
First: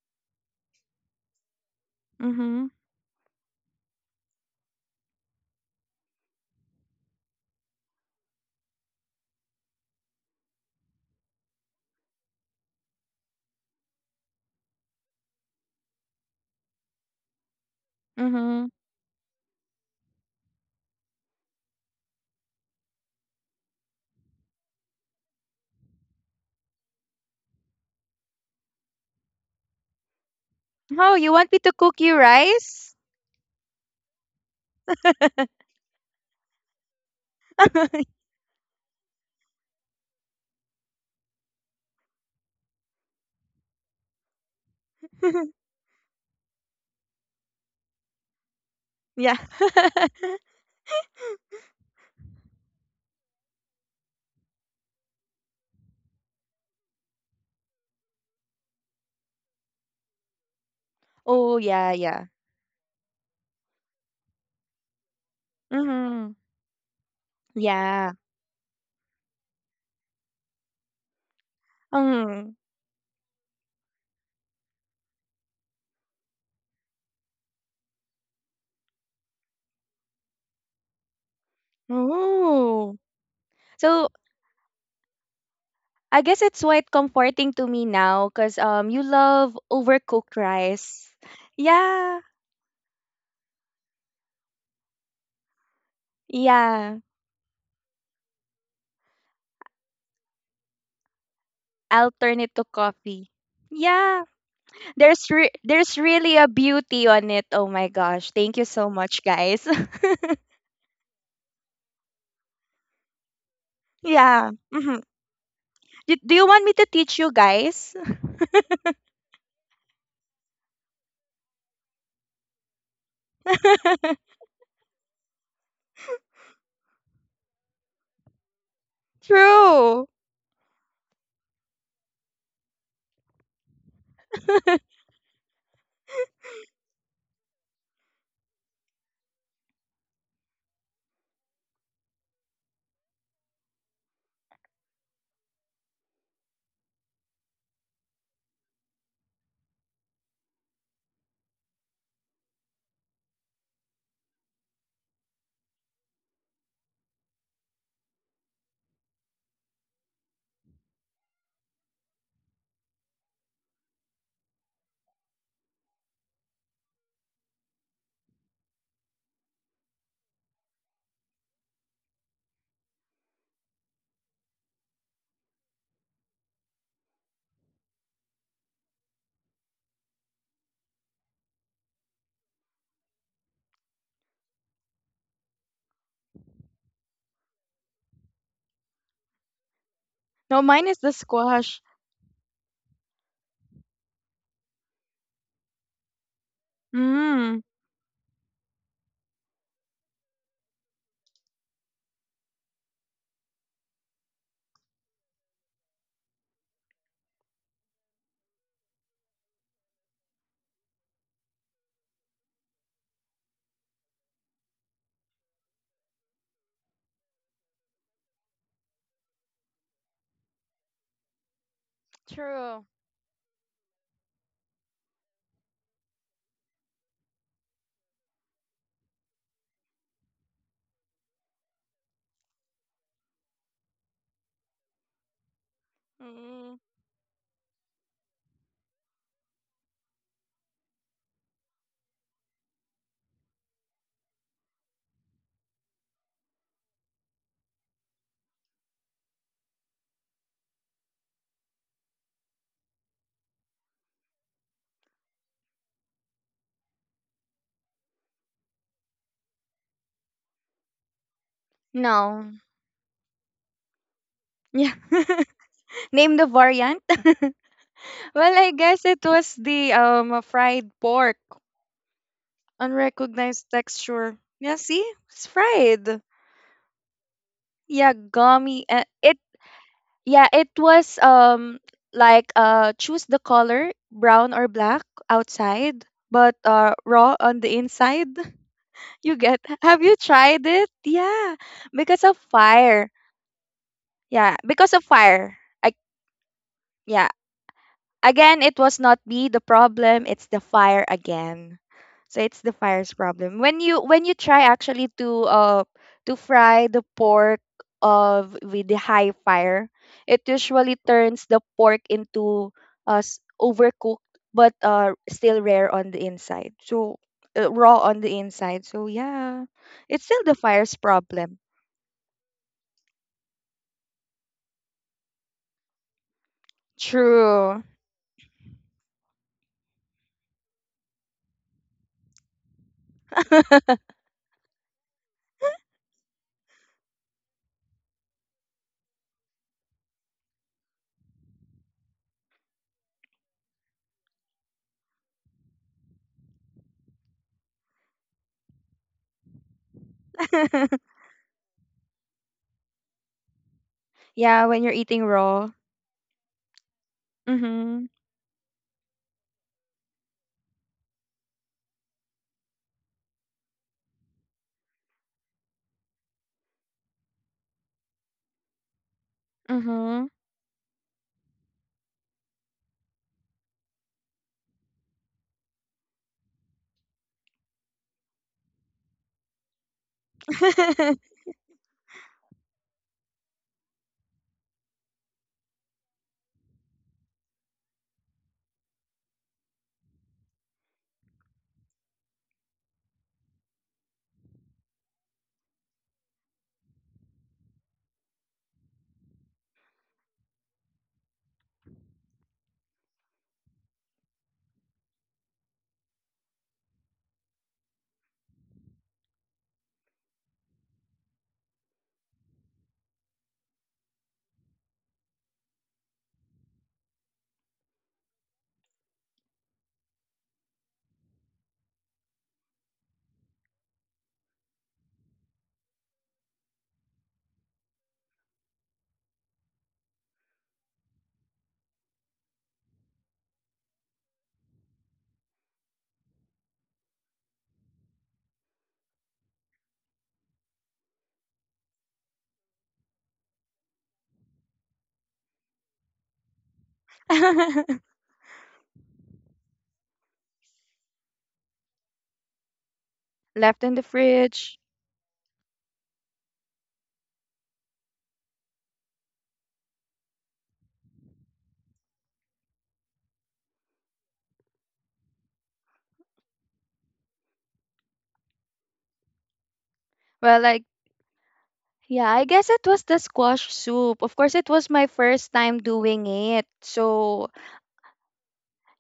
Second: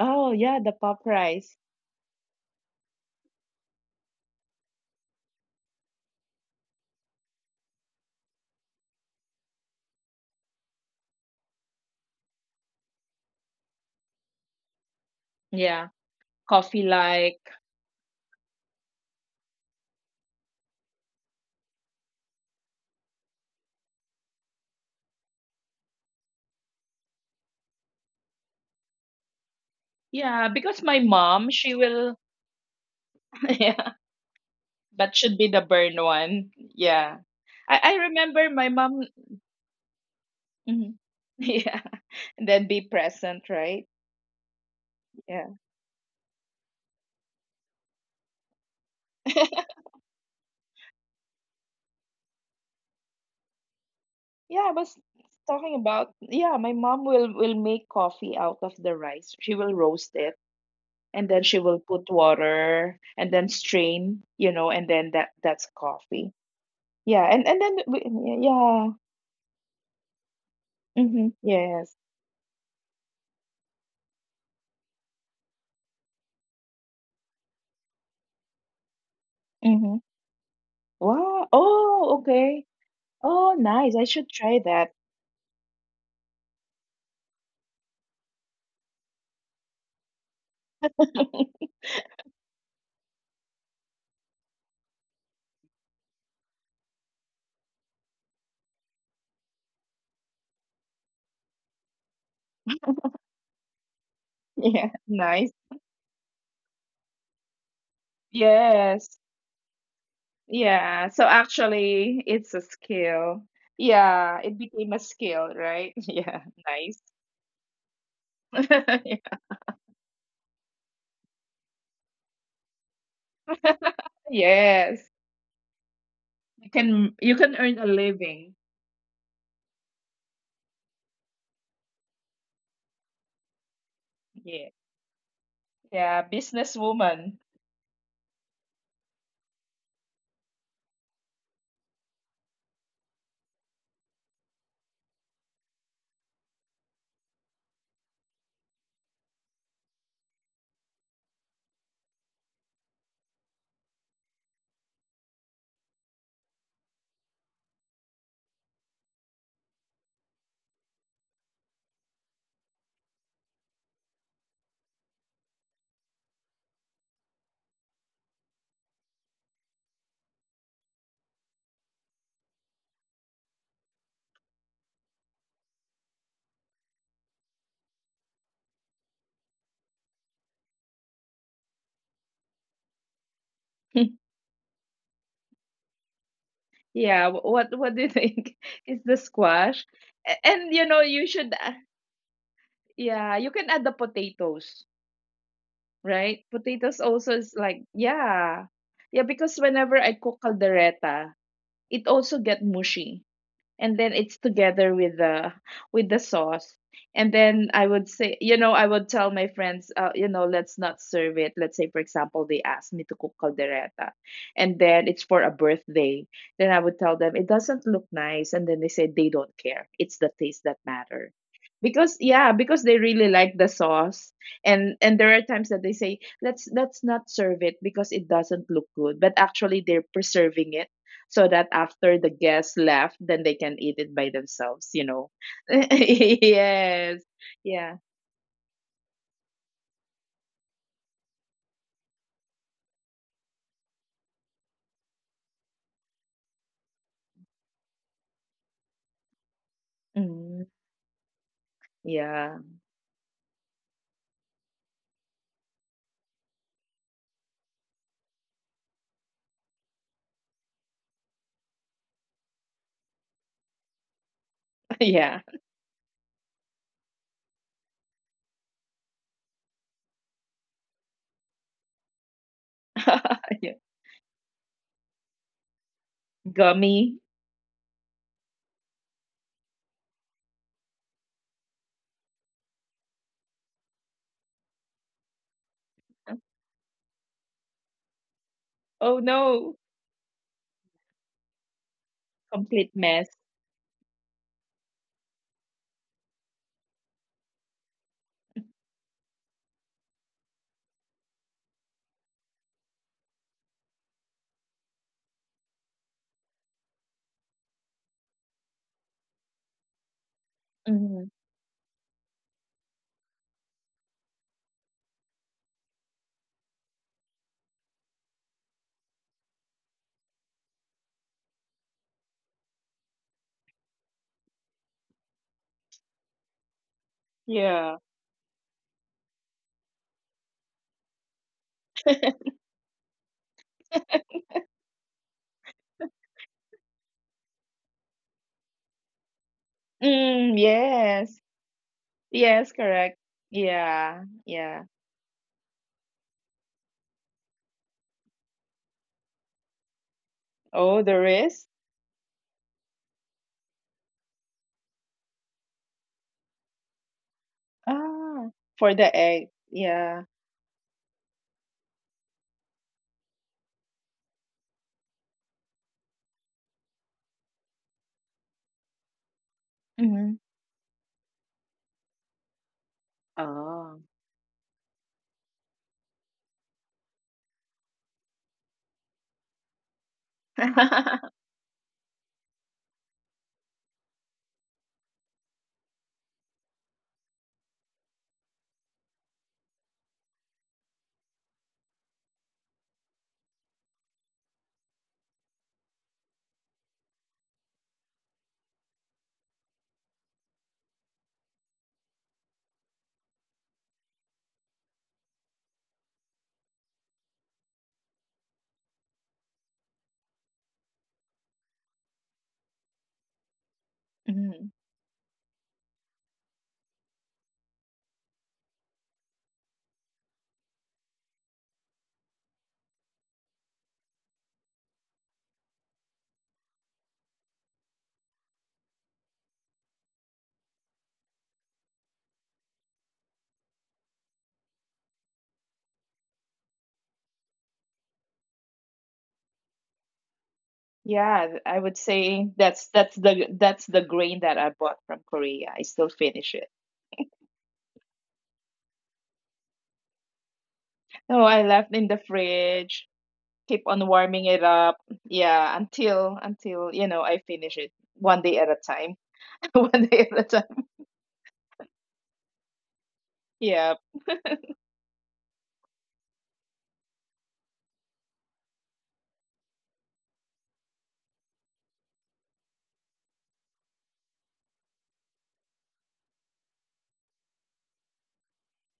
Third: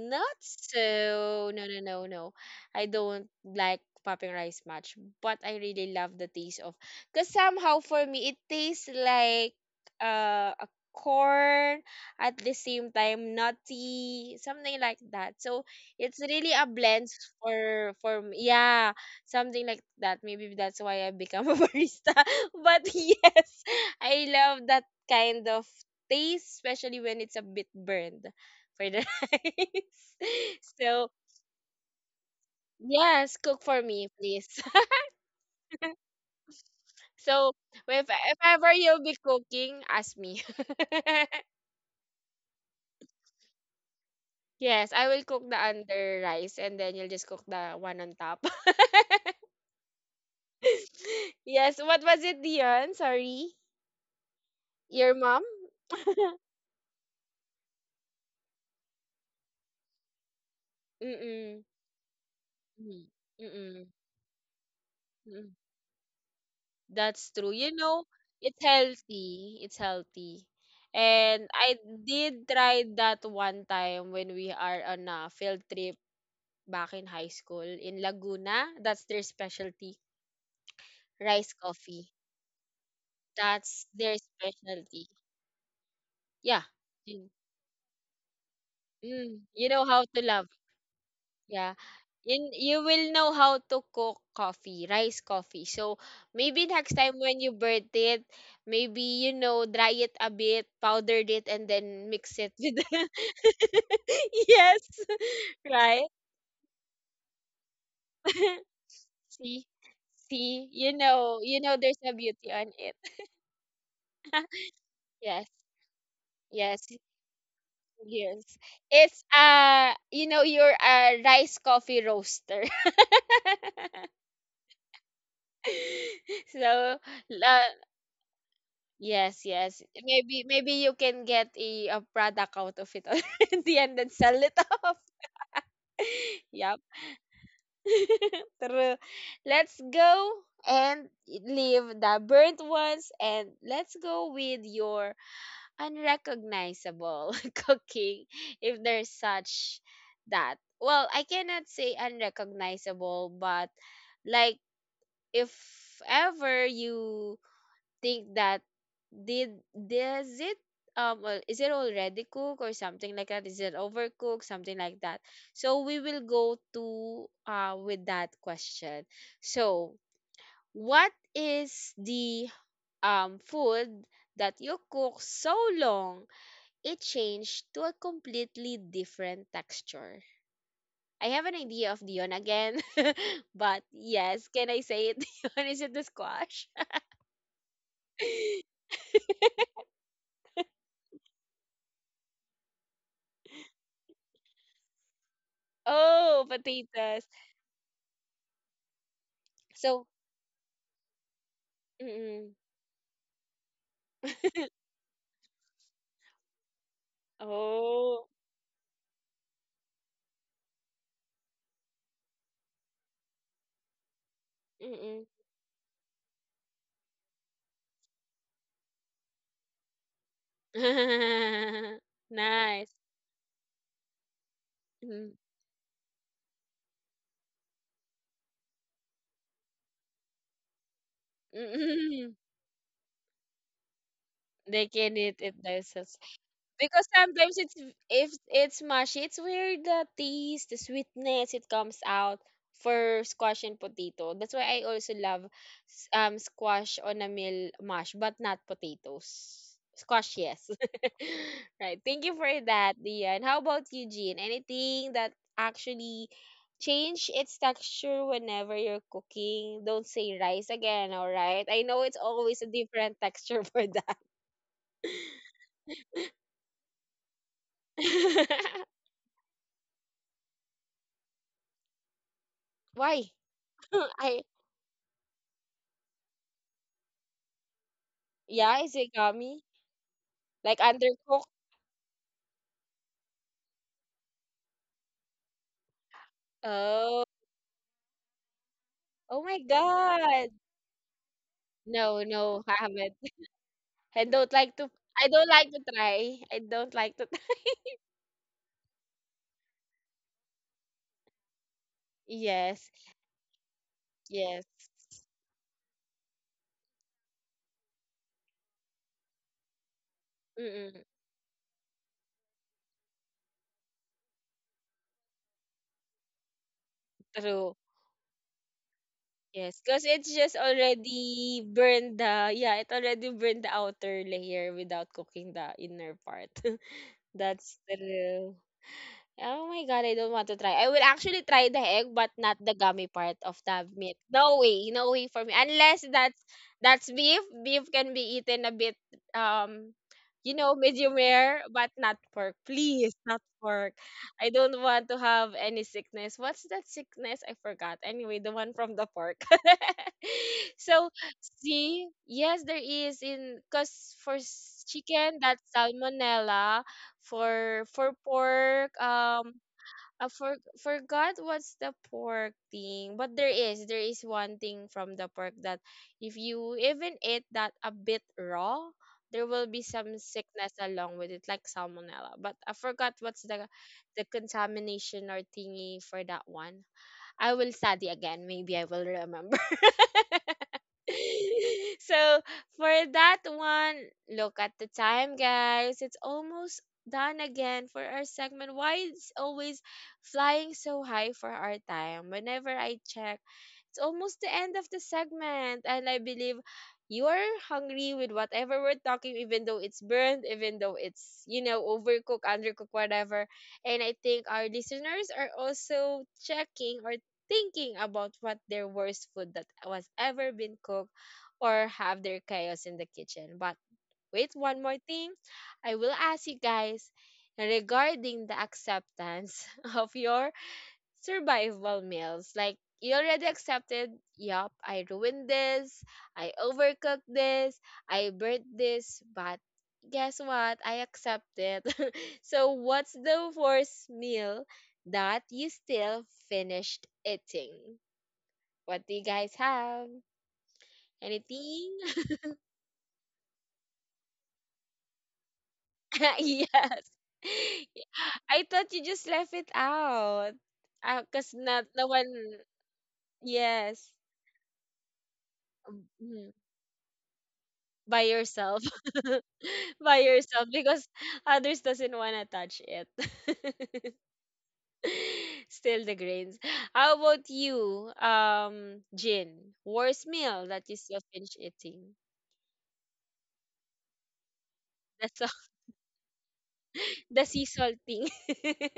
S3: Oh,
S1: not
S3: yeah, the pop
S1: so.
S3: rice.
S1: No, no, no, no.
S2: Mm-hmm.
S1: I don't like popping rice much, but I really love the taste of. Cause somehow for me it tastes like a corn, at the same time nutty, something like that, so
S3: Yeah.
S1: it's really a
S3: Coffee
S1: blend
S3: like.
S1: for me,
S2: Mm-hmm.
S1: yeah, something like that, maybe that's why I become a barista. But yes, I love that kind of taste, especially when it's a bit burned for the rice.
S3: Yeah, because my
S1: So
S2: Oh, you want
S3: mom,
S2: me to
S3: she
S2: cook you
S3: will
S2: rice?
S1: yes, cook for
S3: yeah,
S1: me, please.
S3: that should be the burn one. Yeah.
S1: So
S3: I
S1: if
S3: remember
S1: ever
S3: my
S1: you'll
S3: mom.
S1: be cooking, ask me.
S3: Mhm. Yeah. And then be present, right?
S1: Yes, I will cook
S3: Yeah.
S1: the under rice, and then you'll just cook the one on top.
S2: Yeah.
S1: Yes, what was it, Dion? Sorry,
S3: Yeah, I was
S1: your mom.
S3: talking about yeah, my mom will make coffee out of the rice. She will roast it and then
S2: Oh,
S3: she
S1: Mm-mm.
S3: will
S2: yeah,
S3: put
S2: yeah.
S3: water
S1: Mm-mm.
S3: and then
S1: Mm-mm.
S3: strain, you know, and then that
S1: Mm-hmm.
S3: that's
S2: Mm-hmm.
S3: coffee.
S1: That's
S3: Yeah,
S1: true.
S3: and and
S1: You
S3: then
S1: know,
S3: we,
S2: Yeah.
S3: yeah.
S1: it's
S3: Yeah,
S1: healthy. It's healthy.
S3: mm-hmm.
S1: And I
S3: Yes.
S1: did
S2: Mm.
S1: try that one time when we are on a field trip back in high school in Laguna. That's their
S3: Mm-hmm.
S1: specialty.
S3: Wow.
S1: Rice coffee.
S3: Oh, okay.
S2: Oh.
S3: Oh,
S1: That's
S3: nice. I
S2: So
S1: their
S3: should try that.
S1: specialty.
S2: I guess it's
S1: Yeah.
S2: quite
S1: Mm.
S2: comforting to me now because you
S1: Mm.
S2: love
S1: You know how to
S2: overcooked
S1: love.
S2: rice.
S1: Yeah.
S2: Yeah,
S1: And you will know how to cook coffee, rice coffee. So maybe next
S2: yeah.
S1: time when you burnt it, maybe you know, dry it a bit, powdered it, and then
S2: I'll
S1: mix
S2: turn
S1: it
S2: it to
S1: with the-
S2: coffee. Yeah,
S3: Yeah,
S1: Yes.
S2: there's
S3: nice.
S2: re- there's
S1: Right?
S2: really a beauty on it. Oh my gosh! Thank you so
S3: Yes.
S2: much, guys.
S1: See, see,
S3: Yeah. So
S1: you know there's a
S3: actually, it's
S1: beauty
S3: a
S1: on it.
S3: skill. Yeah,
S2: Yeah.
S3: it became a
S2: Hmm.
S1: Yes,
S3: skill, right?
S2: Do, do
S3: Yeah,
S2: you want me to
S1: yes,
S3: nice.
S2: teach you guys?
S1: yes. It's you know you're a rice coffee roaster.
S3: Yes. You
S1: so
S3: can you can
S1: uh,
S3: earn a living.
S1: Yes, yes.
S2: True.
S1: Maybe you can get a product out of it already and then sell it
S3: Yeah.
S1: off.
S3: Yeah,
S1: Yep.
S3: businesswoman.
S1: True. Let's go and leave the burnt ones and let's go with your unrecognizable cooking if there's such that. Well, I cannot say unrecognizable, but like if ever you think that did does it is it already cooked or something like that? Is it overcooked? Something like that. So we will go to with that question. So what is the food that you cook so long it changed to a completely different texture? I have an idea of Dion again, but yes, can I say it? Dion, is it the squash?
S3: Yeah, what do you think is the squash?
S2: No,
S3: And you
S2: mine
S3: know,
S2: is the
S3: you should
S2: squash.
S3: yeah, you can add the potatoes,
S1: Oh,
S3: right? Potatoes
S1: potatoes.
S3: also is
S2: Mm.
S3: like yeah. Yeah, because whenever
S1: So
S3: I cook caldereta, it also
S1: mm.
S3: get mushy. And then it's together with the sauce, and then I would
S1: Oh,
S3: say, you know, I would tell my friends, you know, let's not serve it. Let's say, for example, they asked me to cook caldereta and then
S1: mm.
S3: it's for a birthday, then I would tell them it doesn't look nice, and then they say they don't care, it's the taste that matter, because yeah,
S2: True.
S3: because
S1: Nice.
S3: they really like the sauce. And there
S1: Mm.
S3: are times that they say let's not serve it because it doesn't look good, but actually they're preserving it so that after the
S1: Mm.
S3: guests left, then they can eat it by themselves,
S1: They
S3: you
S1: can
S3: know.
S1: eat it themselves.
S2: Mm.
S1: Because
S3: Yes.
S1: sometimes it's
S3: Yeah.
S1: if it's mushy, it's where the taste, the sweetness, it comes out for squash and potato. That's why I also love squash on a meal mash, but not potatoes. Squash,
S3: Mm.
S1: yes. Right. Thank you for
S3: Yeah.
S1: that, Dian. How about you, Jean? Anything that actually change its texture whenever you're cooking? Don't say rice again, all right? I know it's
S2: No.
S1: always a different texture for that.
S2: Yeah.
S3: Yeah.
S2: Name the variant. Well, I guess it was the fried pork,
S1: Why?
S2: unrecognized
S3: Yeah.
S2: texture.
S1: I
S2: Yeah, see, it's fried.
S3: Gummy.
S2: Yeah, gummy.
S1: yeah,
S2: It
S1: izigami.
S2: yeah, it
S1: Like
S2: was
S1: undercooked.
S2: like choose the color brown or black outside, but
S1: Oh,
S2: raw on the inside.
S3: Oh
S2: You
S1: oh
S2: get?
S1: my
S3: no.
S2: Have you
S1: God.
S2: tried it? Yeah, because
S1: No,
S2: of
S1: no, I
S3: Complete
S2: fire.
S1: haven't.
S3: mess.
S1: I
S2: Yeah,
S1: don't like
S2: because
S1: to.
S2: of
S1: I don't
S2: fire.
S1: like to
S2: I
S1: try. I don't like
S2: yeah,
S1: to.
S2: again, it was not me the problem, it's the fire again. So it's the
S1: Yes,
S2: fire's problem. When you try
S1: yes.
S2: actually to to fry the pork of with the high fire, it usually
S1: Mm-mm,
S3: Mhm.
S2: turns the pork into overcooked but still rare on the inside. So
S1: true.
S2: raw on the inside. So yeah,
S1: Yes, because
S2: it's
S1: it's
S2: still the
S1: just
S2: fire's problem.
S1: already burned the yeah, it already burned the outer layer without cooking the inner part. That's
S2: True.
S3: Yeah.
S1: true. Oh my God, I don't want to try. I will actually try the egg, but not the gummy part of the meat. No way, no way for me. Unless that's that's beef. Beef can be eaten a bit, um, you
S3: Mm,
S1: know, medium
S3: yes.
S1: rare, but not pork.
S3: Yes,
S1: Please,
S3: correct.
S1: not pork.
S3: Yeah.
S1: I don't
S3: Yeah.
S1: want to have any sickness. What's that sickness? I forgot. Anyway, the one from the pork.
S3: Oh,
S1: So
S3: the wrist.
S1: see, yes, there is in because for
S2: Yeah, when you're eating
S1: chicken that's
S2: raw.
S1: salmonella for
S2: Mhm.
S3: Ah,
S1: pork
S3: for the egg. Yeah.
S1: I for, forgot what's the pork thing but there is one thing from the pork that if you even eat that a bit raw there will be some
S2: Mhm.
S3: Mm-hmm.
S1: sickness along with it like salmonella, but I forgot what's the
S3: Oh.
S1: contamination or thingy for that one. I will study again, maybe I will remember. So for that one, look at the time, guys. It's almost done again for our segment. Why it's always flying so high for our time? Whenever I check, it's almost the end of the segment, and I believe you're hungry with whatever we're talking, even though it's burned, even though it's overcooked, undercooked, whatever. And I think our listeners are also checking or thinking about what their worst food that was ever been cooked or have their chaos in the kitchen. But wait,
S3: Mhm.
S1: one more thing. I will ask you guys regarding the acceptance of your survival meals. Like, you already accepted, yup, I ruined this, I overcooked this, I burnt this, but guess what? I accept it. So, what's the worst meal that you still finished eating? What do you guys have?
S3: Yeah, I
S1: Anything?
S3: would say that's that's the grain that I bought from Korea. I still finish it.
S1: Yes. I thought you just left it out.
S3: No,
S1: Cause
S3: I
S1: not
S3: left
S1: no
S3: in the
S1: one.
S3: fridge,
S2: Left
S3: keep
S2: in the
S3: on
S1: Yes.
S3: warming it
S2: fridge.
S3: up. Yeah, until
S1: Mhm.
S3: until you know I finish it
S1: By
S3: one day at a
S1: yourself.
S3: time. One
S1: By
S3: day at a
S1: yourself
S3: time.
S1: because others doesn't wanna touch it.
S3: Yeah.
S1: Still the grains. How about you, Jin? Worst
S2: Well,
S1: meal
S2: like,
S1: that you still finish eating?
S2: yeah, I guess it was the squash soup. Of course, it was my
S1: That's
S2: first
S1: all.
S2: time doing it.
S1: The
S2: So,
S1: sea salt thing.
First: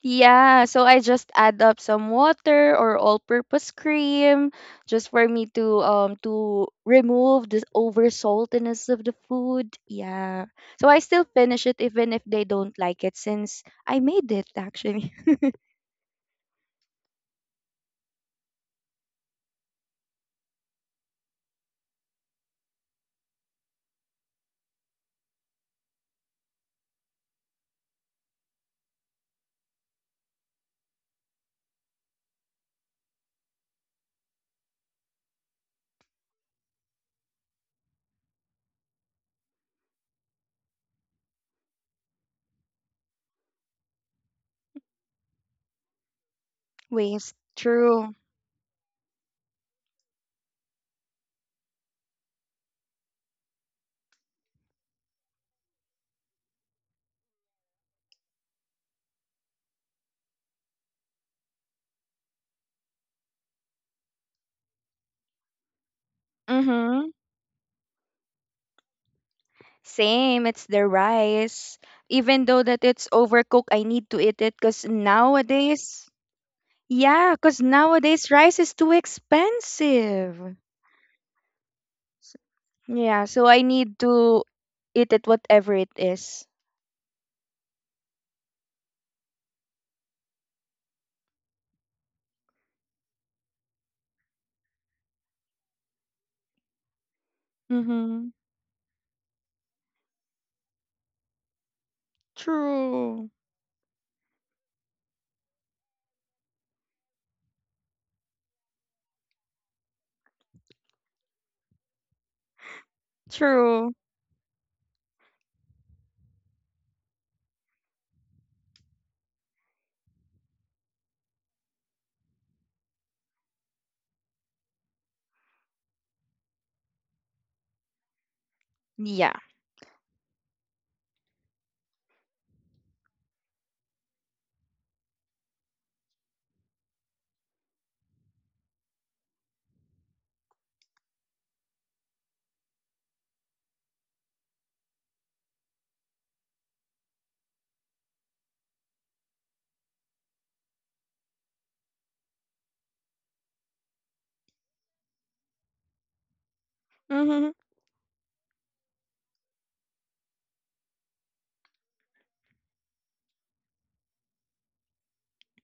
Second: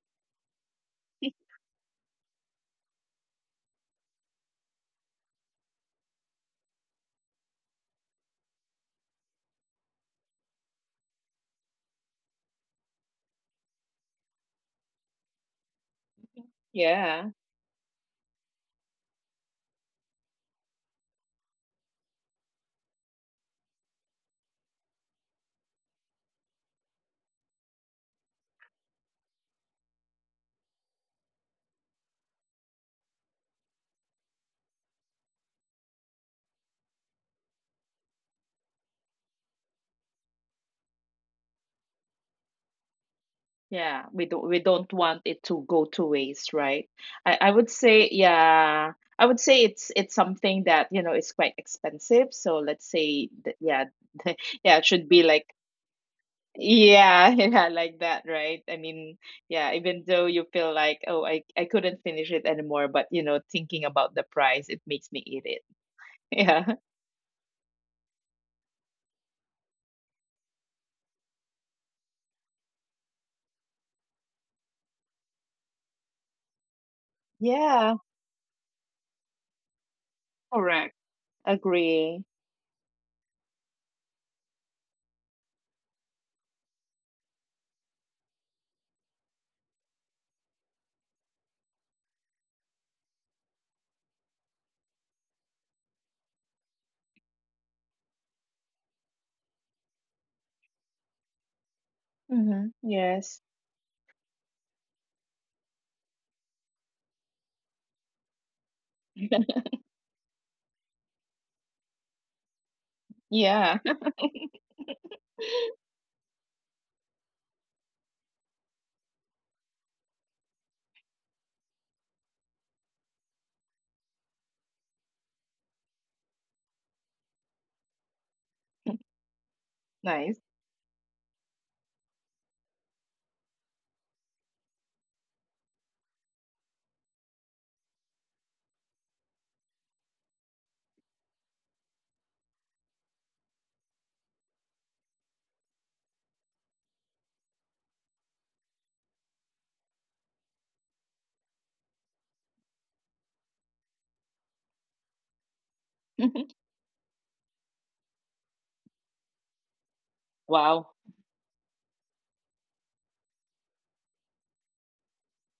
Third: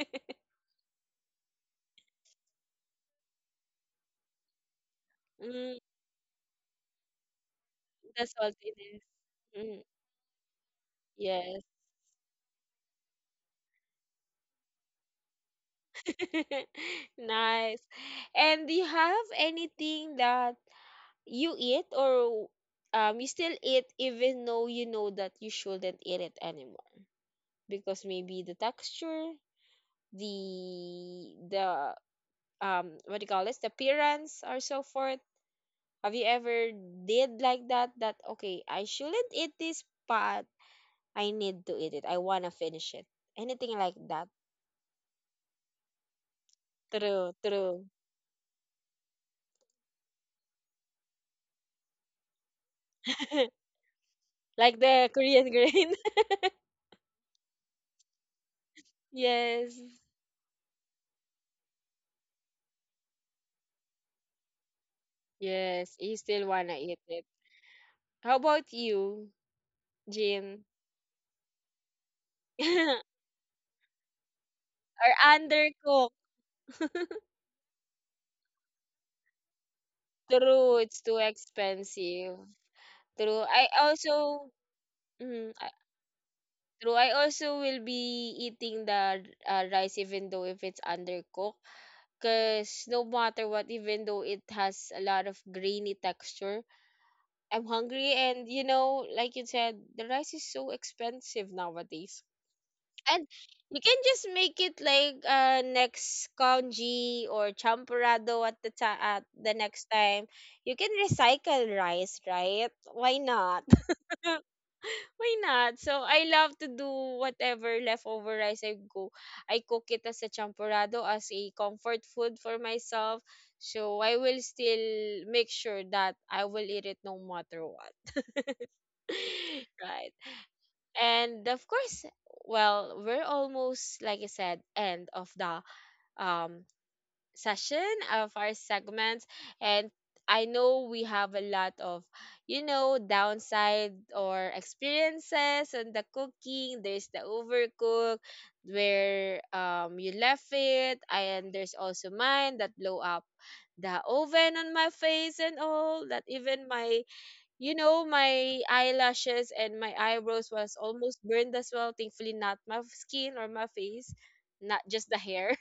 S2: yeah, so I just add up some water or all-purpose cream just for me to um to remove the over
S1: The
S2: saltiness
S1: saltiness.
S2: of the food.
S1: Mm,
S2: Yeah. So I still
S1: yes.
S2: finish it even if they don't like it since I made it actually.
S3: Yeah,
S1: Nice. And do you have anything that you eat or you still eat even though you know that you shouldn't eat it anymore? Because maybe the texture, the what do you call this? The appearance or so forth. Have you ever did like that? That okay, I shouldn't eat this, but I need to eat it. I wanna finish it. Anything
S3: yeah.
S1: like
S3: We
S1: that.
S3: don't we don't want it to go to waste, right?
S2: Waste.
S3: I,
S1: True,
S3: I would
S1: true.
S3: say,
S2: True.
S3: yeah, I would say it's something that, you know, it's quite expensive. So let's say that, yeah, yeah,
S1: Like
S3: it should
S1: the
S3: be
S1: Korean
S3: like
S1: grain.
S3: yeah, yeah, like that, right? I mean, yeah,
S1: Yes.
S3: even though you feel like, oh, I couldn't finish it anymore, but you know, thinking about the price, it makes me eat it.
S1: Yes, you still
S3: Yeah.
S1: wanna eat
S2: Mhm.
S1: it. How about you,
S2: Same, it's
S1: Jean?
S2: the rice. Even though
S1: Or
S2: that it's overcooked, I need to eat it because nowadays,
S1: undercooked?
S2: yeah, because
S3: Yeah,
S2: nowadays rice is too expensive.
S1: True,
S3: correct.
S1: it's too
S3: Agree.
S2: S-
S1: expensive.
S2: yeah,
S1: True.
S2: so I
S1: I
S2: need to
S1: also
S2: eat it
S1: mm,
S2: whatever it is.
S1: true. I also will be eating the rice even though if it's undercooked, cause no matter what, even though it has a lot of grainy texture, I'm hungry
S2: Mm-hmm.
S1: and you know, like you said, the rice is so expensive nowadays.
S3: Mm-hmm.
S1: And
S2: True.
S3: Yes.
S1: you can just make it like next congee or champurrado at the at the next time. You can recycle rice, right? Why not?
S3: Yeah.
S2: True.
S1: Why not? So I love to do whatever leftover rice I go. I cook it as a champurrado as a comfort food for myself. So I will still make sure that I will eat it no matter what.
S2: Yeah.
S1: Right,
S3: Nice.
S1: and of course, well, we're almost, like I said, end of the um session of our segments, and I know we have a lot of you know downside or experiences on the cooking. There's the overcook where you left it, and there's also mine that blow up the oven on my face and all that, even my
S2: Mm-hmm.
S1: you know, my eyelashes and my eyebrows was
S3: Wow.
S1: almost burned as well. Thankfully, not my skin or my face, not just the hair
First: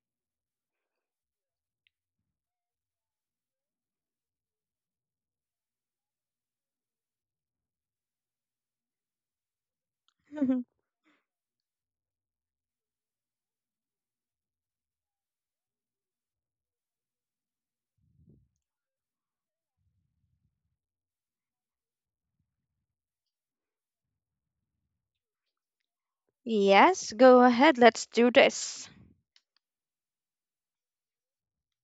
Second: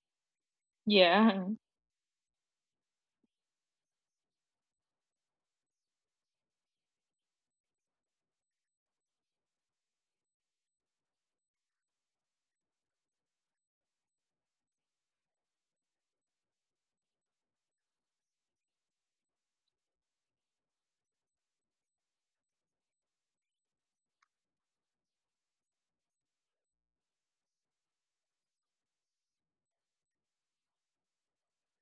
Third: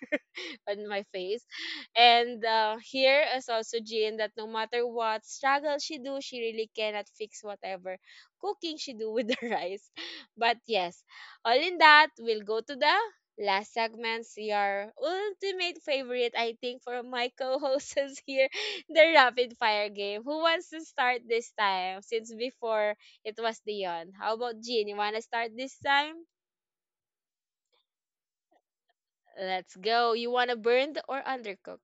S1: on my face.
S3: Yeah.
S1: And here is also Jean that no matter what struggle she do, she really cannot fix whatever cooking she do with the rice. But yes, all in that, we'll go to the last segment, your ultimate favorite, I think, for my co-hosts here, the rapid fire game. Who wants to start this time? Since before it was Dion. How about Jean? You wanna start this time?
S2: Yes, go ahead. Let's do this.
S1: Let's go. You wanna burned or undercook?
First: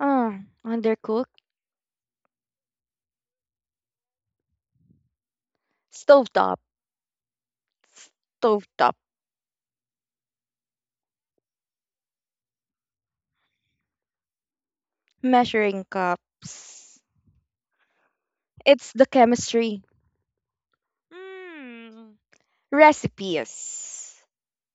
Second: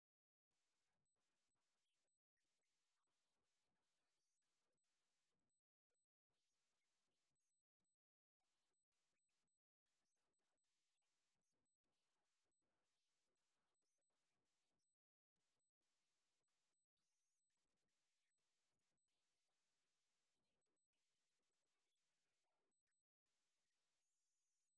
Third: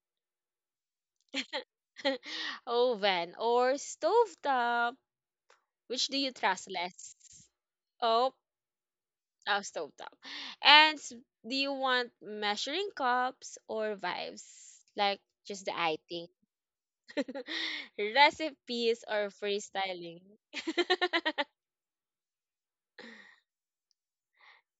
S2: Oh, undercooked.
S1: Oven or stovetop? Which do you
S2: Stovetop.
S1: trust less? Oh,
S2: Stovetop.
S1: oh stovetop. And do you want measuring cups or vibes? Like just the
S2: Measuring
S1: icing.
S2: cups. It's
S1: Recipes
S2: the
S1: or
S2: chemistry.
S1: freestyling?
S2: Mm. Recipes.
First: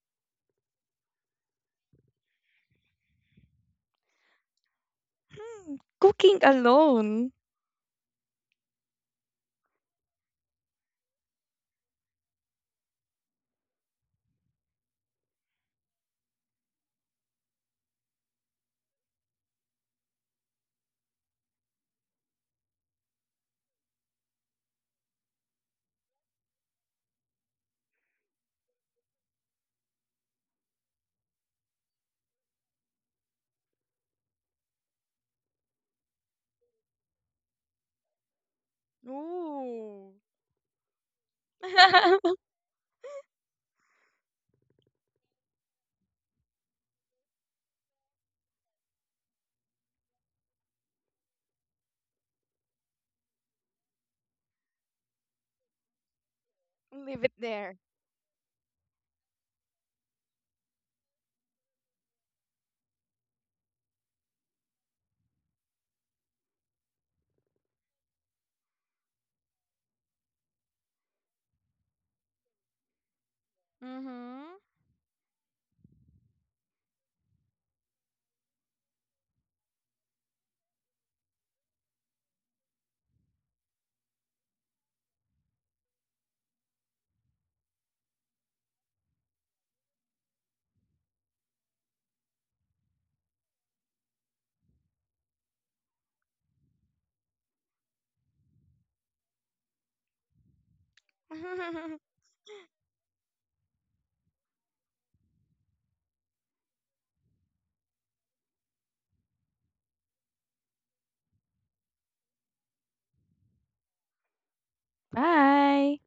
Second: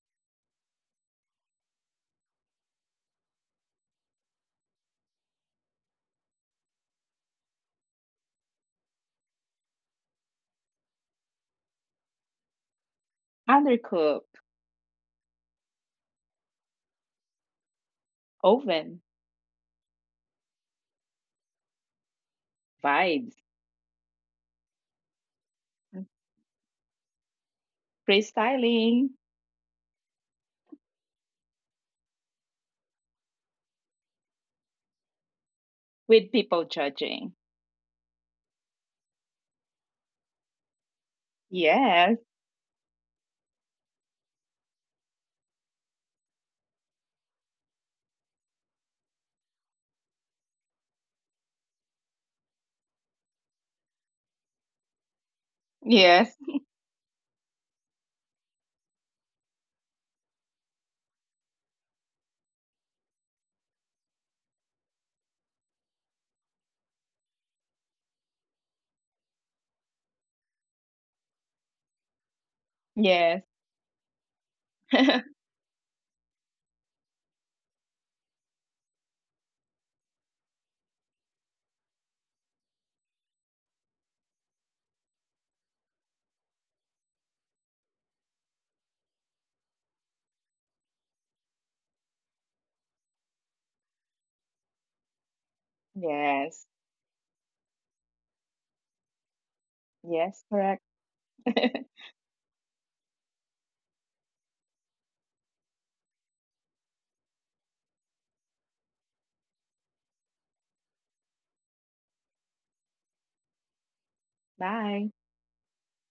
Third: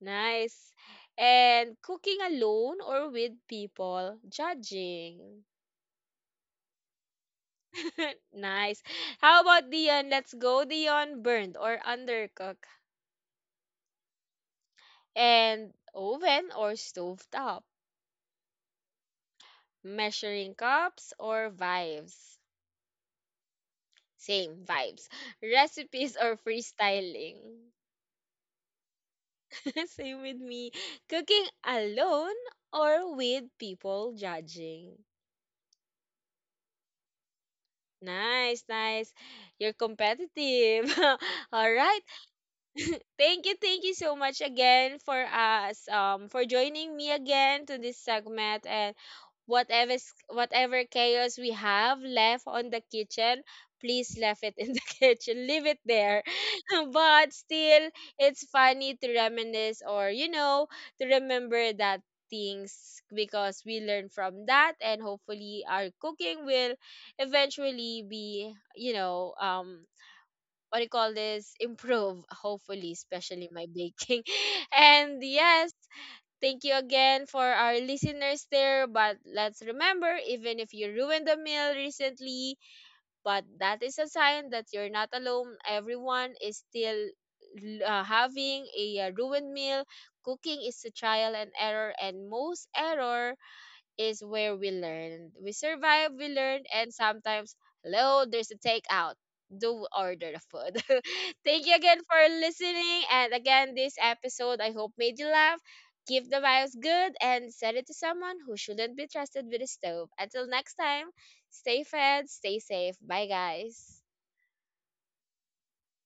S1: Nice. And cooking alone or with people? Judging.
S2: Hmm, cooking alone.
S1: Nice. How about Dion? Let's go, Dion. Burned or undercooked?
S3: Undercooked,
S1: And oven or stovetop,
S3: oven,
S1: measuring cups or vibes.
S3: vibes,
S1: Same vibes. Recipes or freestyling.
S3: freestyling
S1: Same with me. Cooking alone or with people judging.
S3: with people judging.
S1: Nice, nice. You're
S2: Ooh.
S1: competitive. All right.
S3: Yes.
S1: Thank you so much again for us for joining me again to this segment. And whatever chaos we have left on the kitchen, please left it in the kitchen. Leave it there.
S3: Yes.
S2: Leave
S1: But
S2: it there.
S1: still, it's funny to reminisce or you know to remember that things because we learn from that and hopefully our cooking will eventually be you know what do you call this, improve, hopefully,
S3: Yes.
S1: especially my baking.
S2: Mm-hmm.
S1: And yes, thank you again for our listeners there. But let's remember, even if you ruined the meal recently, but that is a sign that you're not alone. Everyone is still having a ruined meal. Cooking is a trial and error, and most error is where we learn. We survive, we
S3: Yes.
S1: learn, and sometimes, hello, there's a takeout. Do order
S3: Yes.
S1: the
S3: Correct.
S1: food. Thank you again for listening. And again, this episode I hope made you laugh. Give the vibes good and send it to someone who shouldn't be trusted with a stove. Until next time, stay fed, stay safe. Bye, guys.
S3: Bye.
S2: Bye.